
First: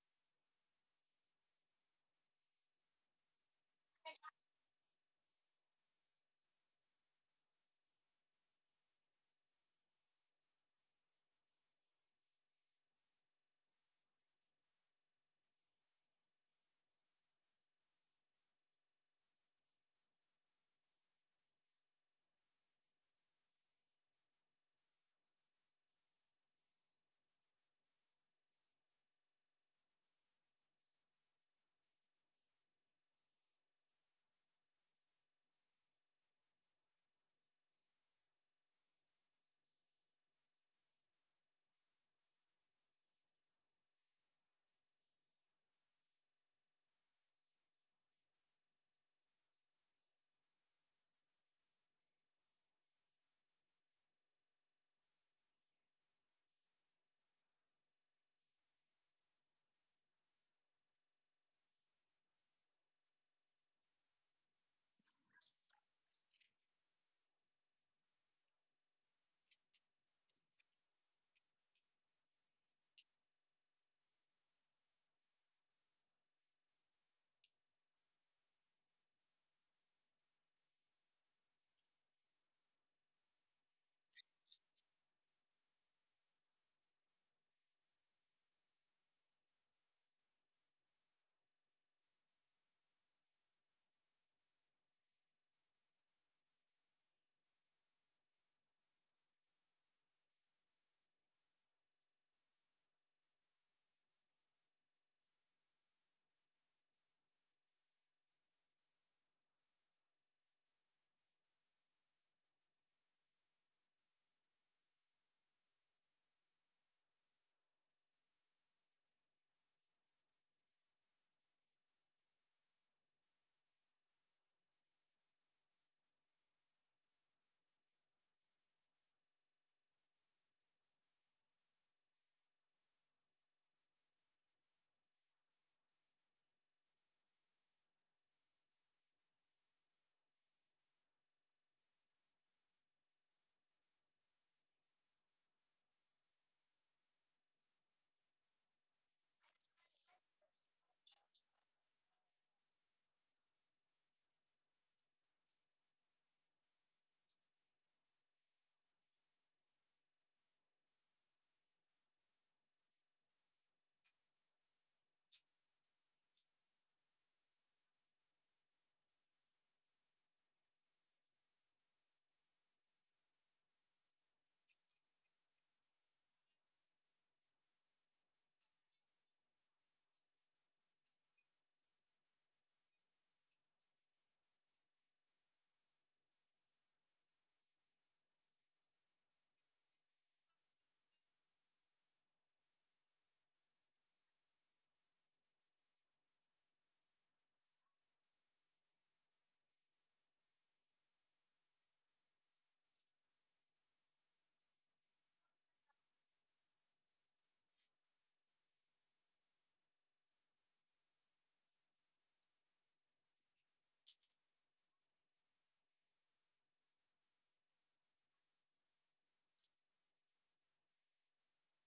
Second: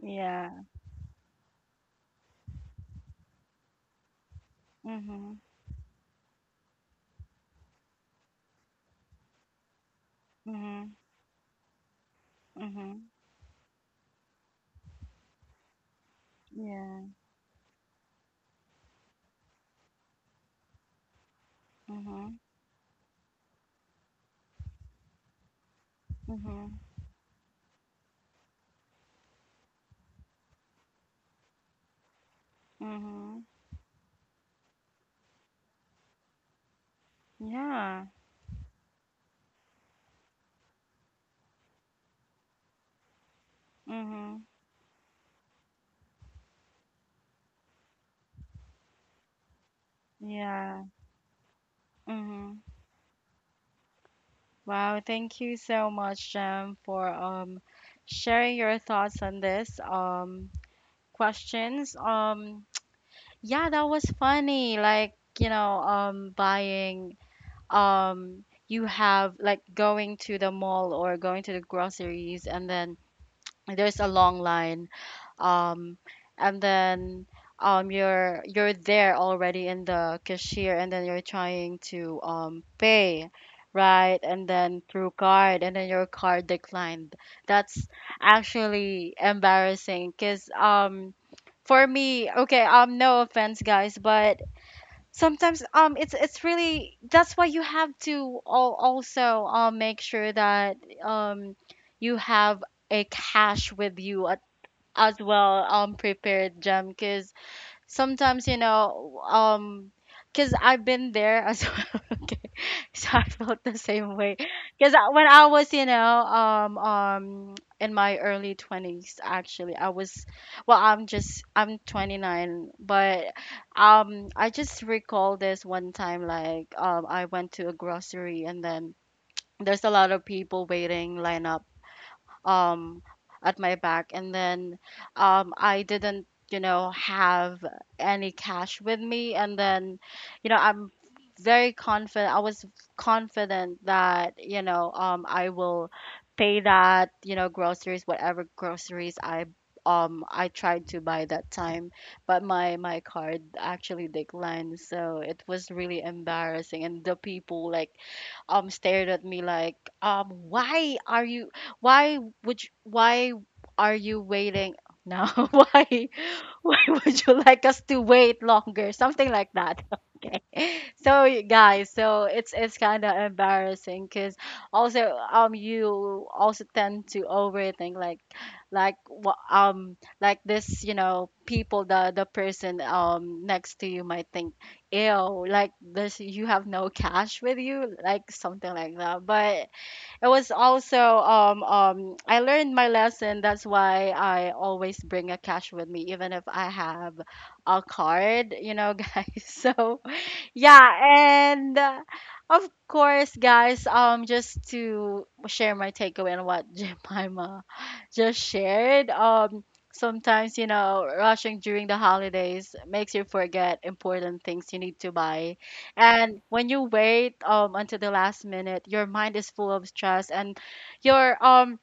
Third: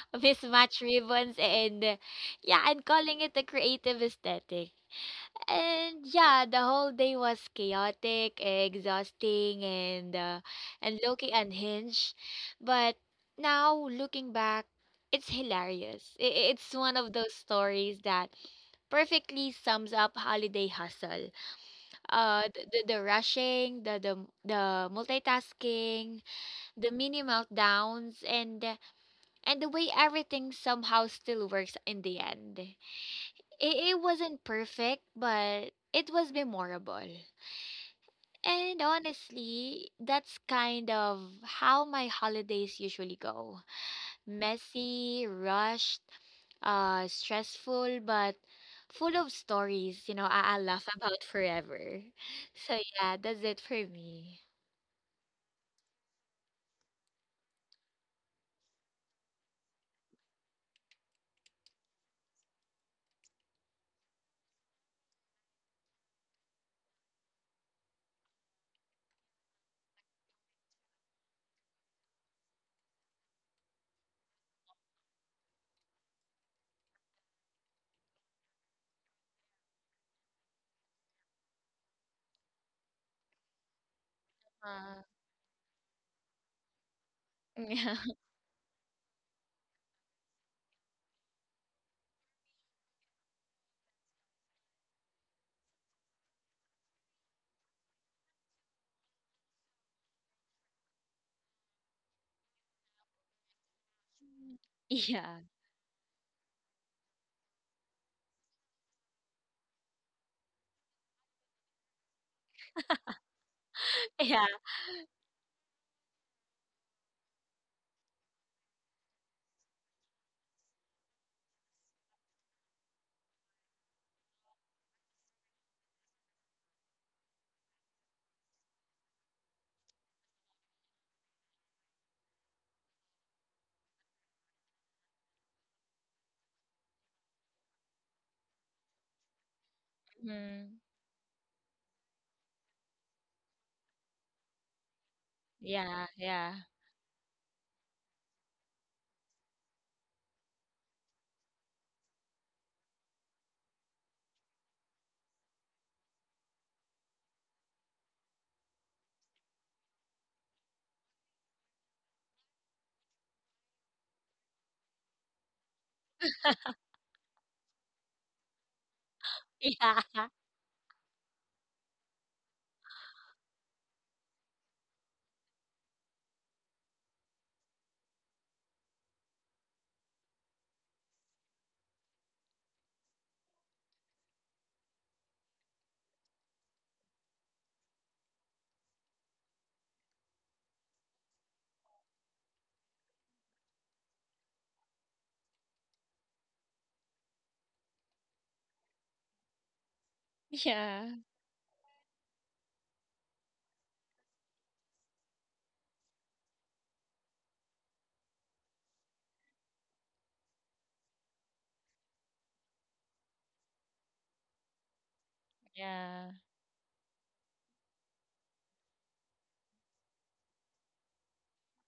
Yeah.
mismatched ribbons, and yeah, and calling it a creative aesthetic.
Mhm.
And yeah, the whole day was chaotic, exhausting, and
Mhm.
looking unhinged. But
Mhm.
now looking back, it's hilarious. It's one
Yeah.
of those stories that perfectly sums up holiday hustle.
Mhm.
The rushing, the multitasking,
Mhm.
the mini meltdowns, and the way everything somehow still works in the end.
Mhm.
AA wasn't perfect, but it was memorable.
Yeah.
And honestly, that's kind of how my holidays usually go.
Mhm.
Messy, rushed, stressful, but full of stories, you know, I'll
Yeah.
laugh about forever.
Mhm.
So yeah, that's it for me.
Wow, thank you so much, Jem, for sharing your thoughts on this questions. Yeah, that was funny. Like, you know, buying, um you have like, going to the mall or going to the groceries, and then there's a long line, um and then, you're there already in the cashier, and then you're trying to pay, right? And then
Uh,
through card, and then your card declined. That's
<laughs>
actually embarrassing, because, for me, okay, no offense, guys, but sometimes, it's really, that's why you have to also make sure that, um you have a cash with you, at
Yeah.
as
Yeah.
well, prepared, Jam, because sometimes, you know, because I've been there as <laughs> well, okay, so I felt the same way,
Yeah.
because when I was, you know, in my early 20s, actually I was, well, I'm just, I'm 29, but I just recall this one time, like, I went to a grocery, and then there's a lot of people waiting lineup um at my back, and then, I didn't, you know, have any cash with me. And then you know,
Mm.
I'm very confident, I was confident that, you know, I will
Yeah. Yeah.
pay that, you know, groceries, whatever groceries I, tried to buy that time. But my card actually declined, so it was really embarrassing, and the people like, stared at me like, why are you, why would you, why are you waiting? No, <laughs> why would you like us to wait longer? Something like that. <laughs>
<laughs>
Okay. So you guys, so it's kind of embarrassing, because also, you also tend to overthink, like, like wha- um like this, you know, people, the person next to you might think, ew, like this, you have no cash with you, like something like that. But it was also, I learned my lesson. That's why I always bring a cash with me, even if I have a card, you know, <laughs> guys. So yeah,
Yeah. Yeah.
and of course, guys, just to share my takeaway on what <laughs> Jemima just shared, sometimes, you know, rushing during the holidays makes you forget important things you need to buy.
Yeah, yeah.
And when you wait, until the last minute, your mind is full of stress, and you're,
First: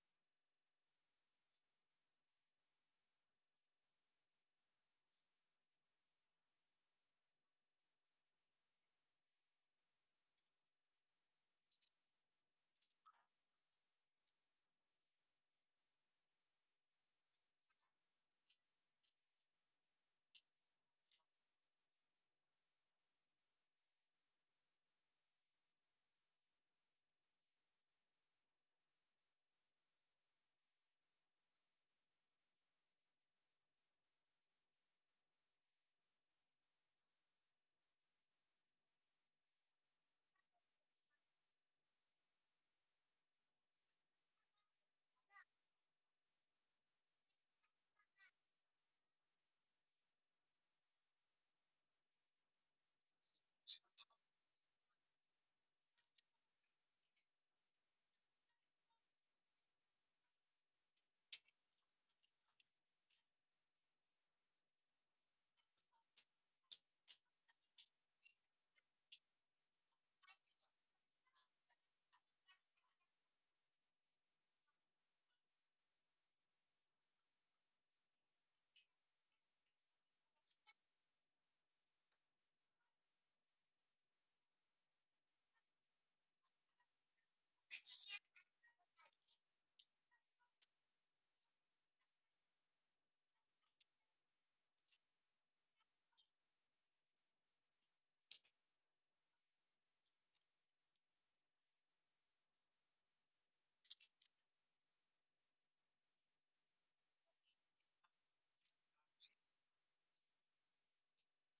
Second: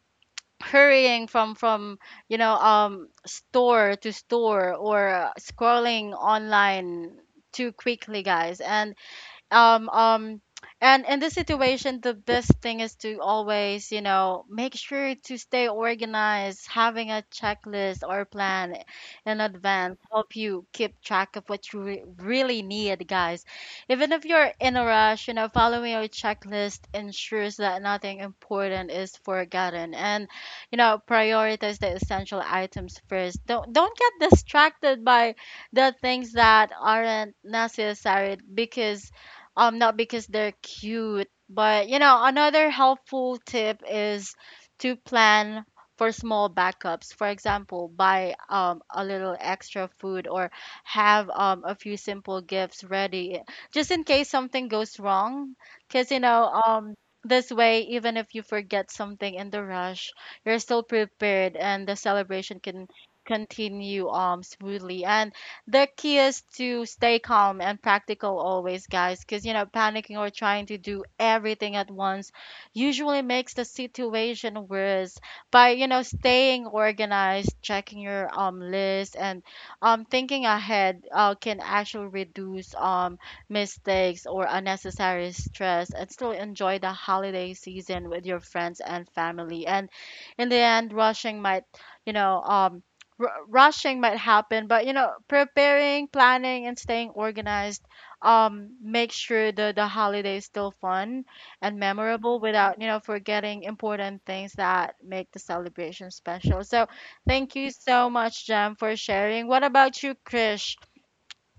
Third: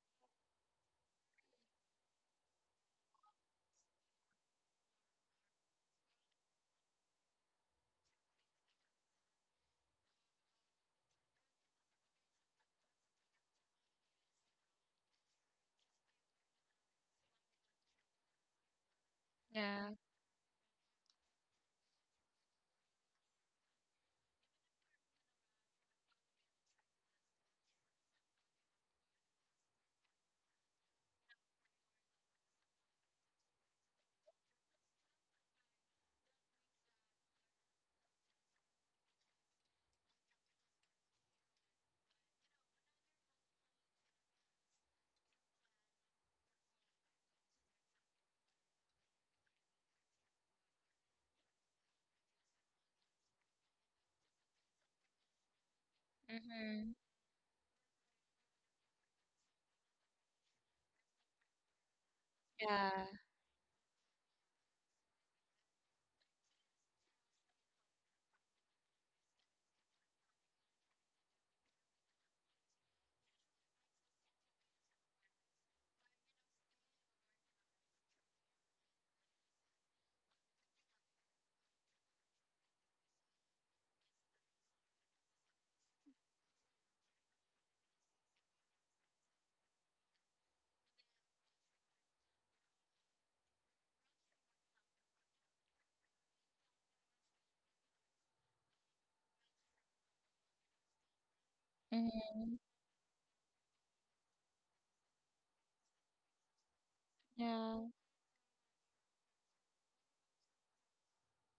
hurrying from you know store to store, or scrolling online too quickly, guys. And, um um and in this situation, the best thing is to always, you know, make sure to stay organized, having a checklist or plan in
Yeah.
advance, help you keep track of what you really need, guys. Even if you're in a rush, you know, following your checklist ensures that nothing important is forgotten. And, you know, prioritize the essential items first, don't get distracted by the things that aren't necessary, because not because they're cute. But, you know, another helpful tip is to plan for small backups. For example, buy a little extra food, or have, a few simple gifts ready, just in case something goes wrong. Because you know,
Mm-hmm.
this way, even if you forget something in the rush, you're still prepared, and the celebration can
Yeah.
continue smoothly. And the key is to stay calm and practical always, guys, because you know, panicking or trying to do everything at once usually makes the situation worse. By, you know, staying organized, checking your list, and thinking ahead, can actually reduce mistakes or unnecessary stress, and still enjoy the holiday season with your friends and family. And in the end, rushing might, you know, rushing might happen, but, you know, preparing, planning, and staying organized, make sure the holiday is still fun and memorable,
Mhm.
without, you know, forgetting important things that make the celebration special. So thank you
Yeah.
so much, Jam, for sharing. What about you, Krish?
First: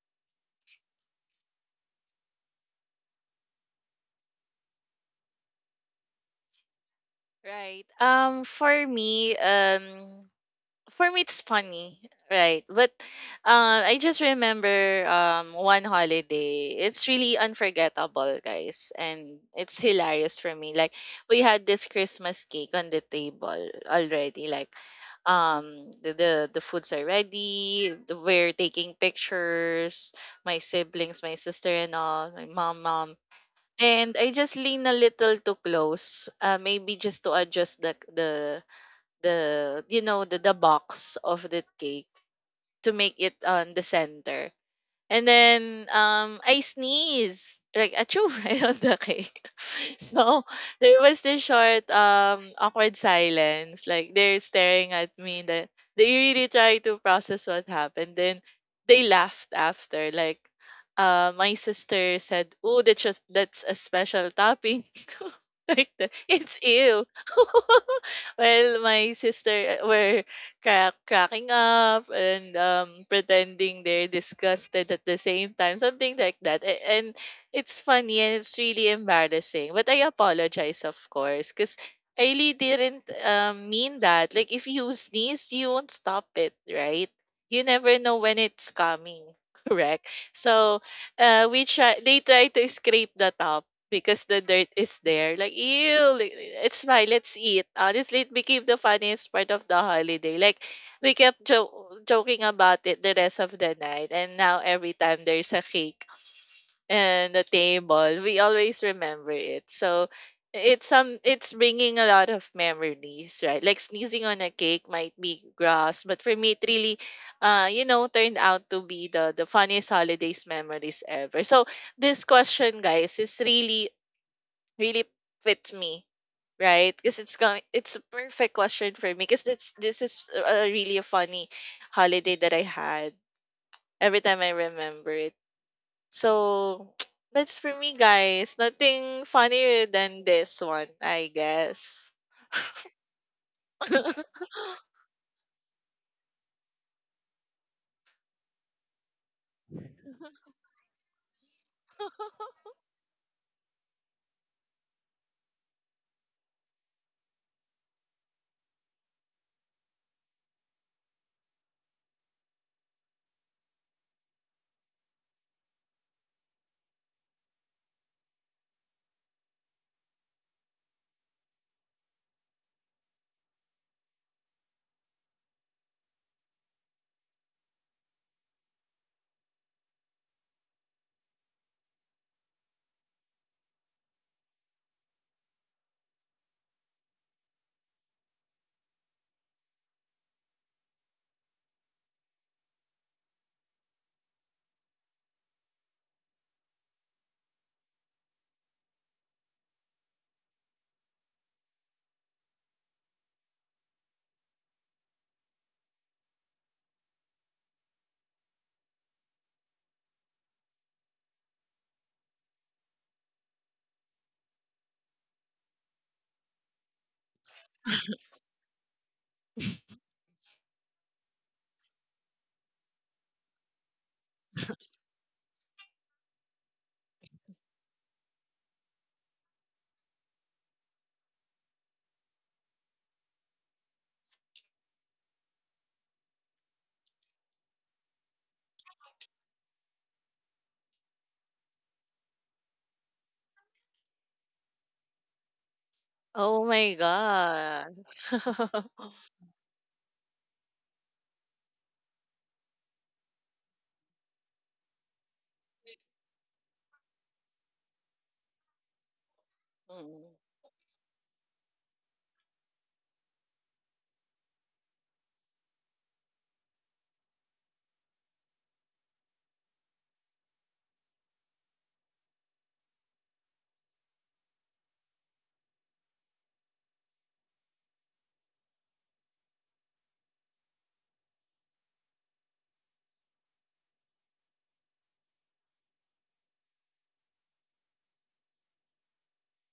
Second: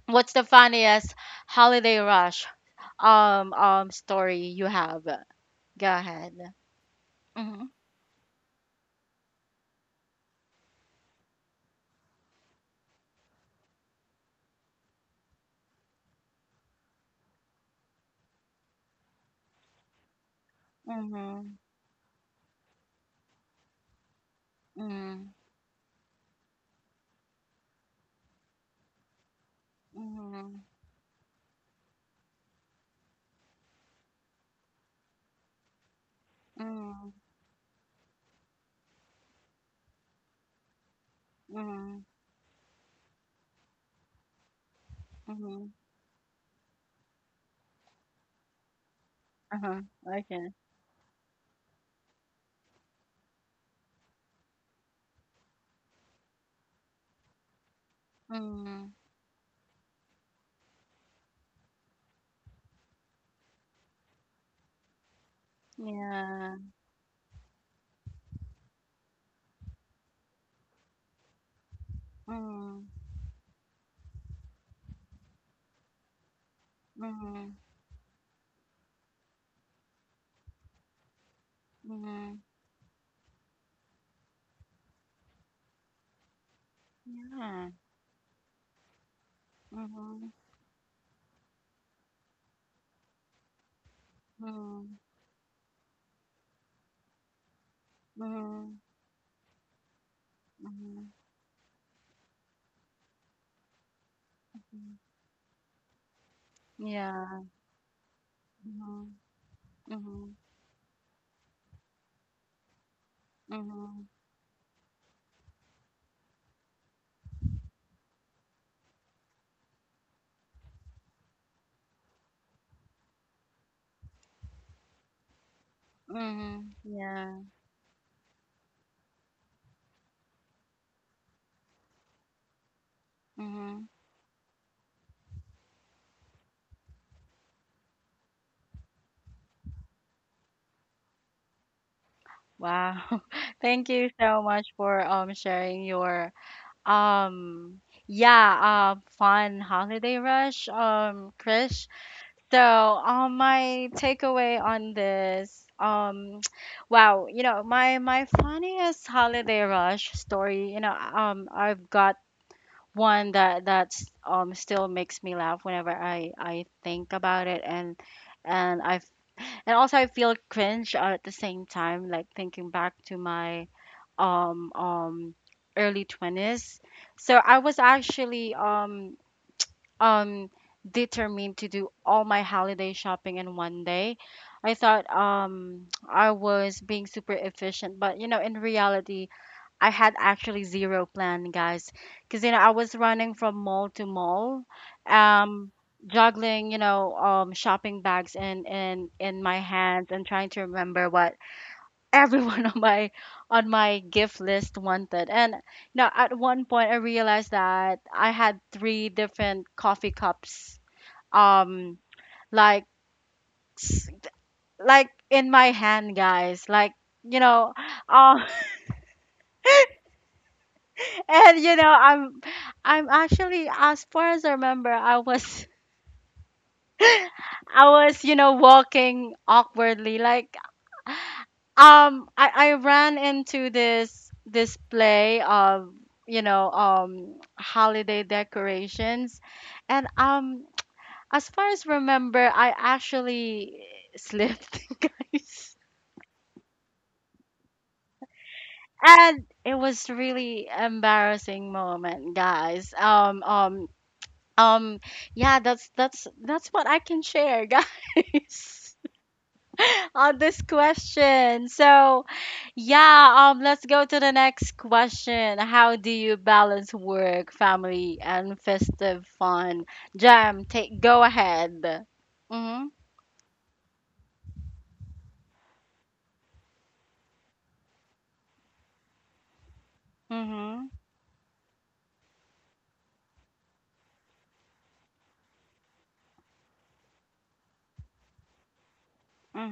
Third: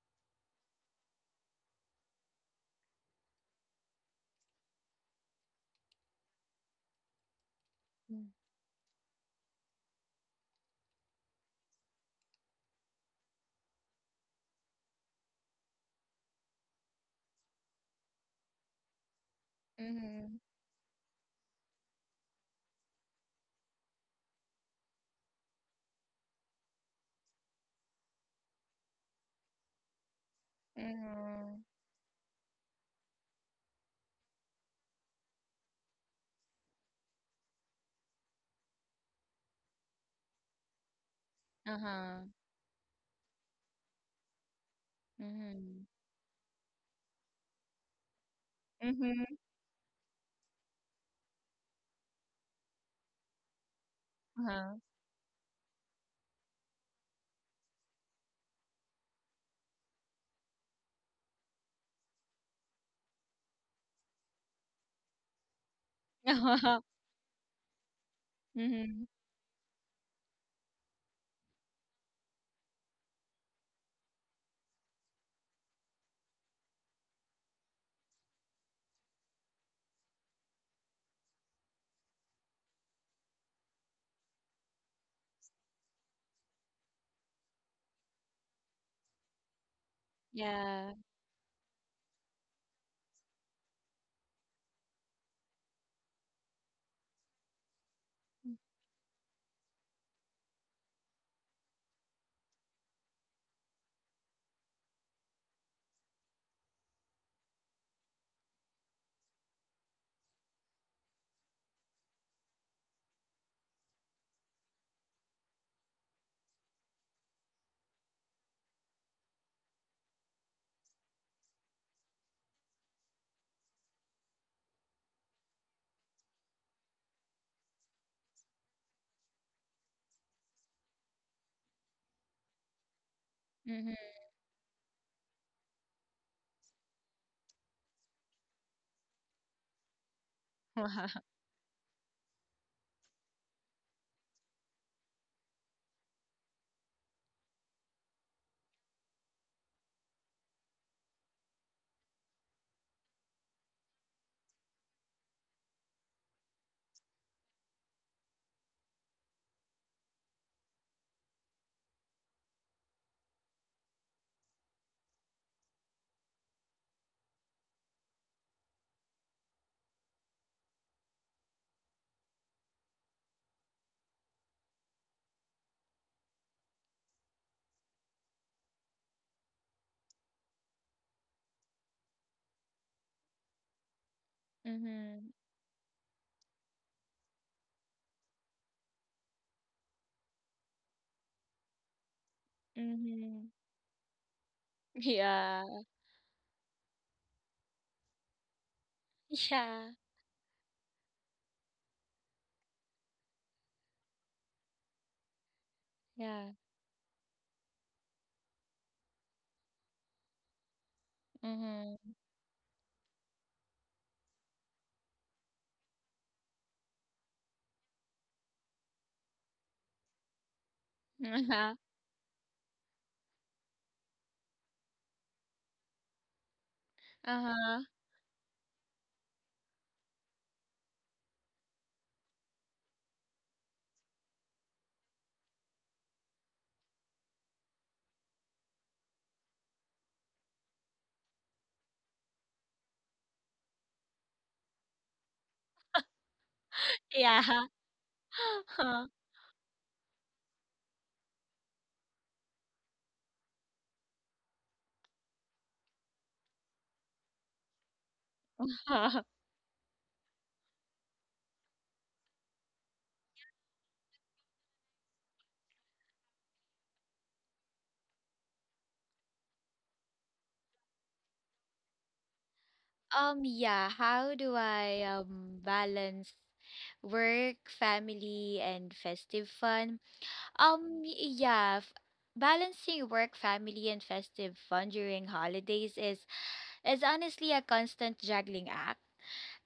What's the funniest holiday rush story you have? Go ahead. Mm-hmm.
right.
Mm.
For me it's funny, right, but I just remember one holiday. It's really unforgettable, guys, and it's hilarious
Mhm.
for me. Like, we
Mm-hmm.
had this Christmas cake on the table already. Like,
Mm-hmm.
the foods are ready, we're taking pictures, my
Mm-hmm.
siblings, my
Mhm.
sister and all, my mom, and I just lean a little too close, maybe
Mm-hmm.
just to adjust the you know, the box of the cake
Uh-huh.
to make it on the center. And
Mm-hmm.
Mhm.
then I sneeze, like achoo, <laughs> right on the
Mhm.
cake.
Uh-huh.
<laughs> So
Okay.
there was this short awkward silence. Like, they're
Uh-huh.
staring at me, that they really try to process what happened. Then
Mm.
they laughed after. Like, uh, my sister said, "Oh, that's just that's a special topping." <laughs> Like that.
Yeah.
It's
<laughs>
ill. <laughs> Well,
Mhm.
my sister were cracking up and,
Mm.
pretending they're disgusted at the same time, something like that. And
Mm.
it's funny and it's really embarrassing. But I apologize, of course, because I
Mm.
really didn't, mean that. Like, if you sneeze, you won't stop it, right? You
Yeah.
never know when it's coming, <laughs> correct?
Mm.
So,
Yeah.
we try. They try to scrape the top because the dirt is
Mm.
there. Like, ew, like, it's fine, let's eat. Honestly, it became the
Mm.
funniest part of the holiday. Like,
Mm.
we kept joking about it the rest of the night. And now, every
Hmm.
time there's a cake and a
Yeah.
table, we always
Mm.
remember it. So,
Mm.
it's some, it's bringing a lot of memories, right? Like,
Mm.
sneezing on a cake might be gross, but for me it really, uh, you know, turned out to be the funniest holidays memories ever. So this question, guys, is really really fits me,
Mm.
right? Because it's
Yeah.
going, it's a perfect question for me. Because this is a, really a funny holiday that I had.
Mm.
Mhm.
Every time I remember it, so <tsk> that's for me, guys. Nothing funnier than this one,
Wow.
I guess.
Wow. <laughs> Thank you
<laughs>
so much for sharing your, um yeah, fun holiday rush, Chris. So, my takeaway on this, <tsk> wow, you know, my funniest holiday rush story, you know, I've got one that that's still makes me laugh whenever I think about it. And and also, I feel cringe at the same time, like thinking back to my um um early 20s. So I was actually, um determined to do all my holiday shopping in one day. I thought
Mhm.
<tsk> I was being super efficient, but you know, in reality, I had actually zero plan, guys, because you know, I was running
Mhm.
from mall to mall,
<laughs>
um
Yeah.
juggling, you know, shopping bags in my
Yeah.
hands, and trying to remember what everyone <laughs> on my gift list wanted. And you know, at
Yeah.
one point I realized that I had three different coffee cups, um
Mhm.
like, s- like in my hand, guys. Like, you know, um <laughs> and you
Uh-huh.
know, I'm actually, as far as I remember, I was <laughs> I
Uh-huh.
was, you know, walking awkwardly like, I ran into this display of, you know, holiday decorations, and as far as remember I actually slipped, <laughs> guys,
Oh my
Yeah.
god.
<laughs>
<laughs>
and it was really embarrassing moment, guys, um yeah, that's what I can share, <laughs> guys,
Uh-huh.
on this question. So yeah, let's go to the next question. How do you balance work, family, and festive fun? Jam, take, go ahead. Mm-hmm.
Yeah, how do I balance work, family, and festive fun?
Mm-hmm.
Um, y- yeah, f- Balancing work, family, and festive fun during holidays is honestly a constant juggling act.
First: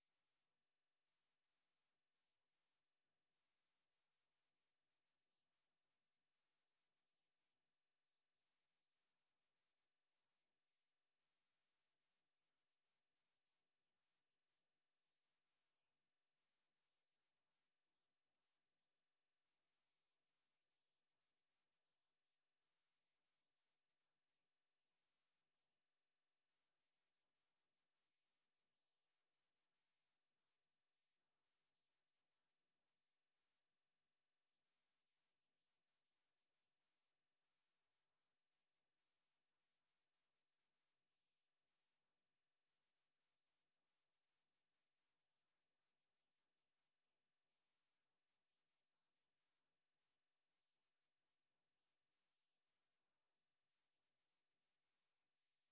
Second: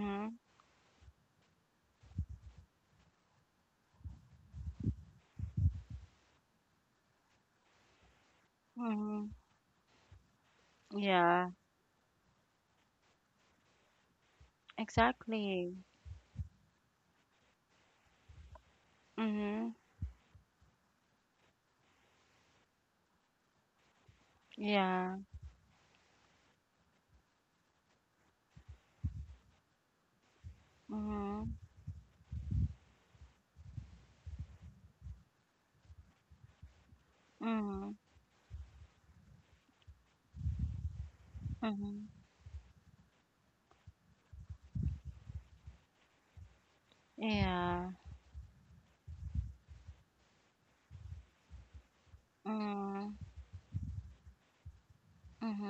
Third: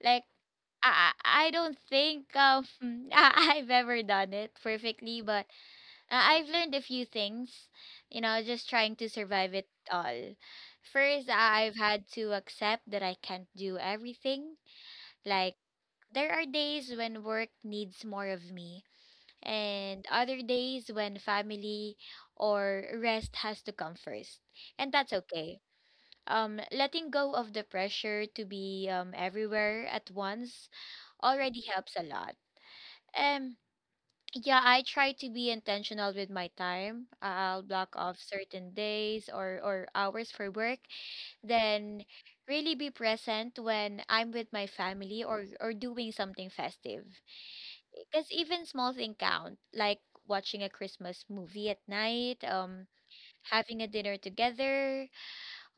Like, I don't think <laughs> I've ever done it perfectly, but I've learned a few things, you know, just trying to
Mm-hmm.
survive it all. First,
Yeah,
I've had to accept that I can't do everything. Like,
exactly.
there are days when work needs more of me
Mm-hmm.
and other days when family or rest has to come first. And that's
Yeah.
okay. Letting go of the pressure to be everywhere at once
Mm-hmm.
already helps a lot. Um, yeah, I try to be intentional with my time. I'll block
Mm-hmm.
off certain days or hours for work, then
Mm-hmm.
really be present when I'm with my family or doing something festive,
Yeah.
because even small thing count, like watching a Christmas movie at night,
Mm-hmm.
having a dinner together,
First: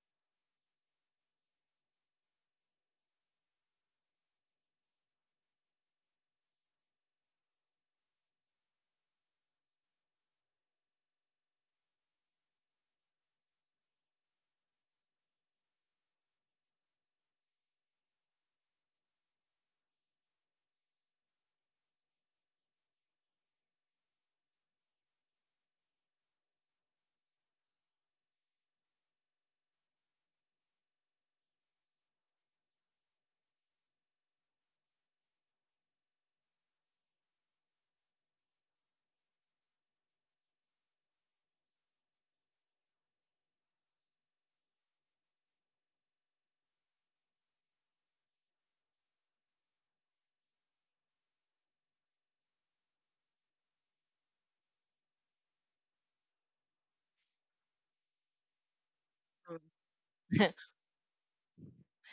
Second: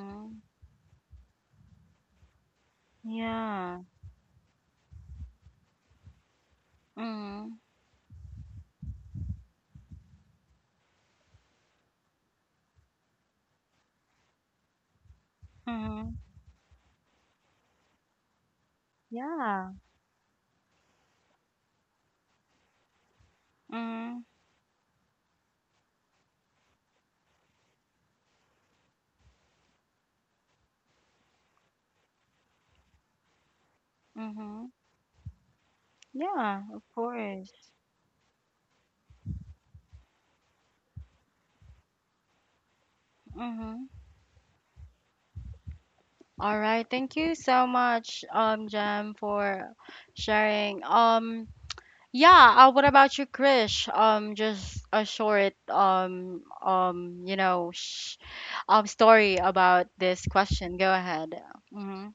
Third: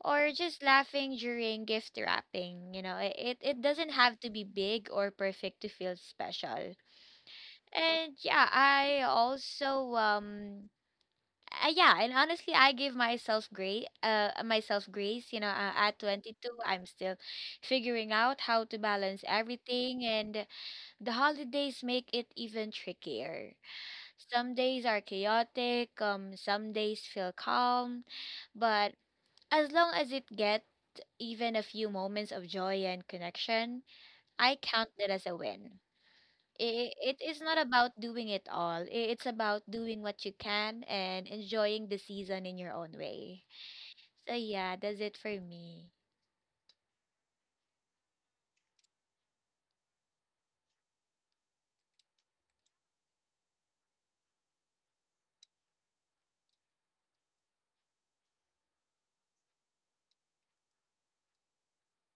or just laughing during gift wrapping. You know, it
Yeah.
doesn't have to be big or perfect to feel special.
Mm-hmm.
And yeah, I also yeah, and honestly, I give myself grace, you know, at
Mm-hmm.
22, I'm still figuring out how to balance
Yeah.
everything, and the holidays make it even trickier.
Mm-hmm.
Some days are chaotic, some days feel calm, but as long as it get even a few moments of joy and connection, I
Mm-hmm.
count that as a win.
Yeah, of
It is not
course.
about doing it all. It's about doing what you can and enjoying the season in your own way.
Mm-hmm.
So yeah, that's it for me.
All right, thank you so much, Jem, for sharing. Yeah. What about you, Krish? Just a short, you know, sh story about this
Mm. <laughs>
question. Go ahead. Mm-hmm.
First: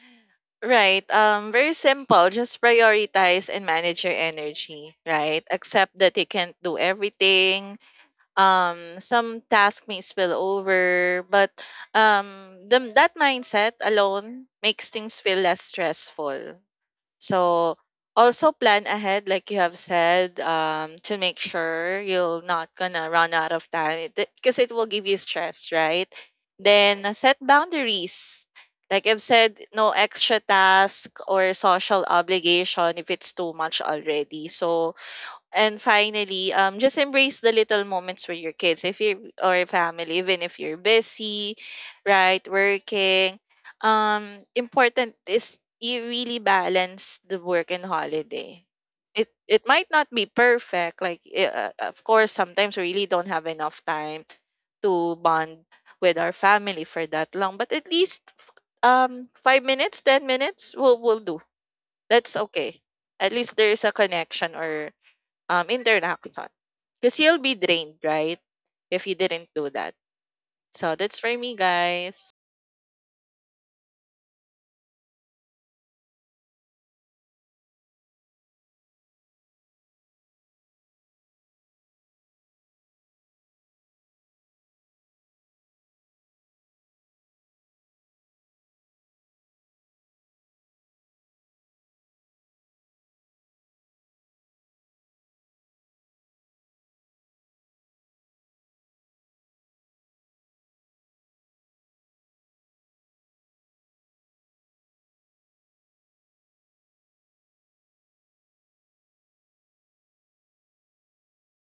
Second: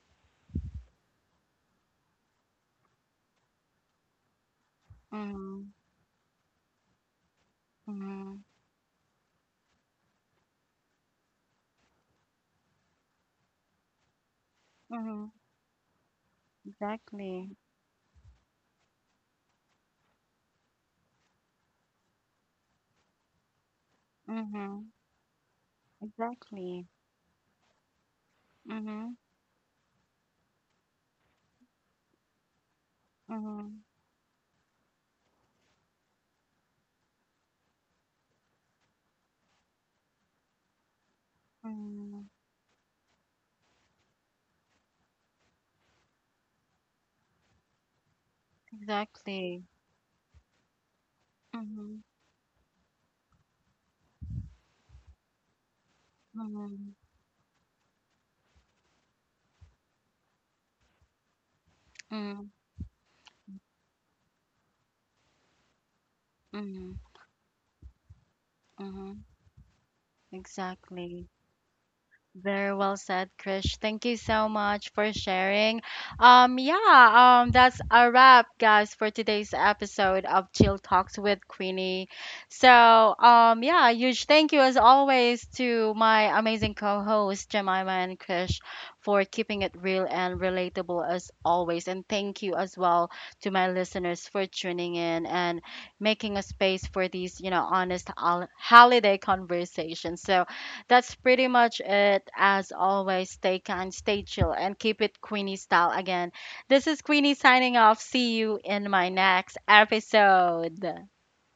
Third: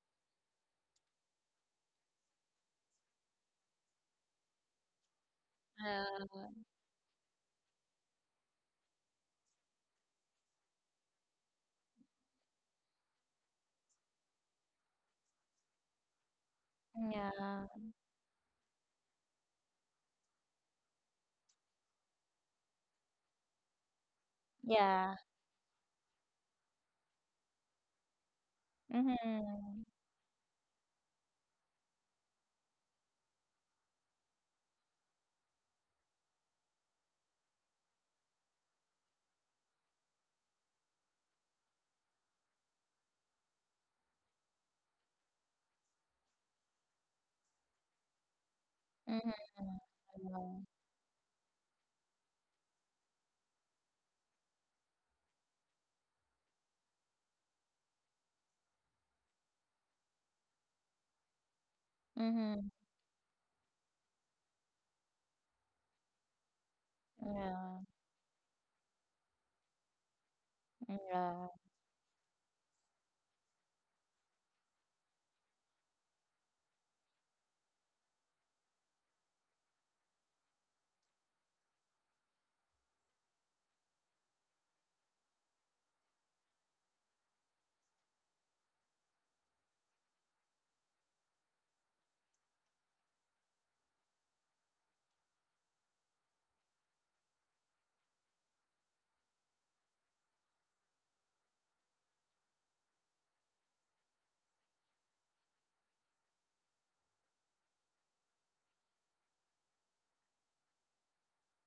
Right. Very simple. Just prioritize and manage your energy, right?
Mm-hmm.
Accept that you
Uh,
can't do everything.
Mm-hmm.
Some task may spill over, but the, that mindset alone makes things
Mm-hmm.
feel less stressful,
Exactly.
Yeah.
so also plan ahead, like you have said, to make sure you're not gonna run out of time because it will
Mm-hmm.
give
Yeah.
you stress, right?
Exactly.
Then set boundaries. Like
Mm-hmm.
I've said,
Mm-hmm.
no extra task or social obligation if it's too much
Mm-hmm.
already. So and finally, just embrace the little moments with your kids, if you or your family, even if you're busy,
Mm-hmm.
right, working. Important is you really balance the work and holiday. It
Exactly.
it might not be perfect, like eh,
Mm-hmm.
of course sometimes we really don't have enough time to bond with our family
Mm-hmm.
for that long, but at least 5 minutes, 10 minutes will do. That's
Mm-hmm.
Mm-hmm.
okay. At least there's a connection or interaction
Mm-hmm.
because you'll be
Yeah.
drained, right? If
Mm-hmm,
you didn't do that. So
Yeah.
that's
exactly.
for me,
Mm-hmm.
guys.
Very well said, Krish. Thank you so much for sharing. Yeah, that's a wrap, guys, for today's episode of Chill Talks with Queenie. So, yeah, huge thank you as always to my amazing co-hosts Jemima and Krish for keeping it real and relatable as always. And thank you as well to my listeners for tuning in and making a space for these, you know, honest holiday conversations. So that's pretty much it. As always, stay kind, stay chill, and keep it Queenie style again. This is Queenie signing off. See you in my next episode.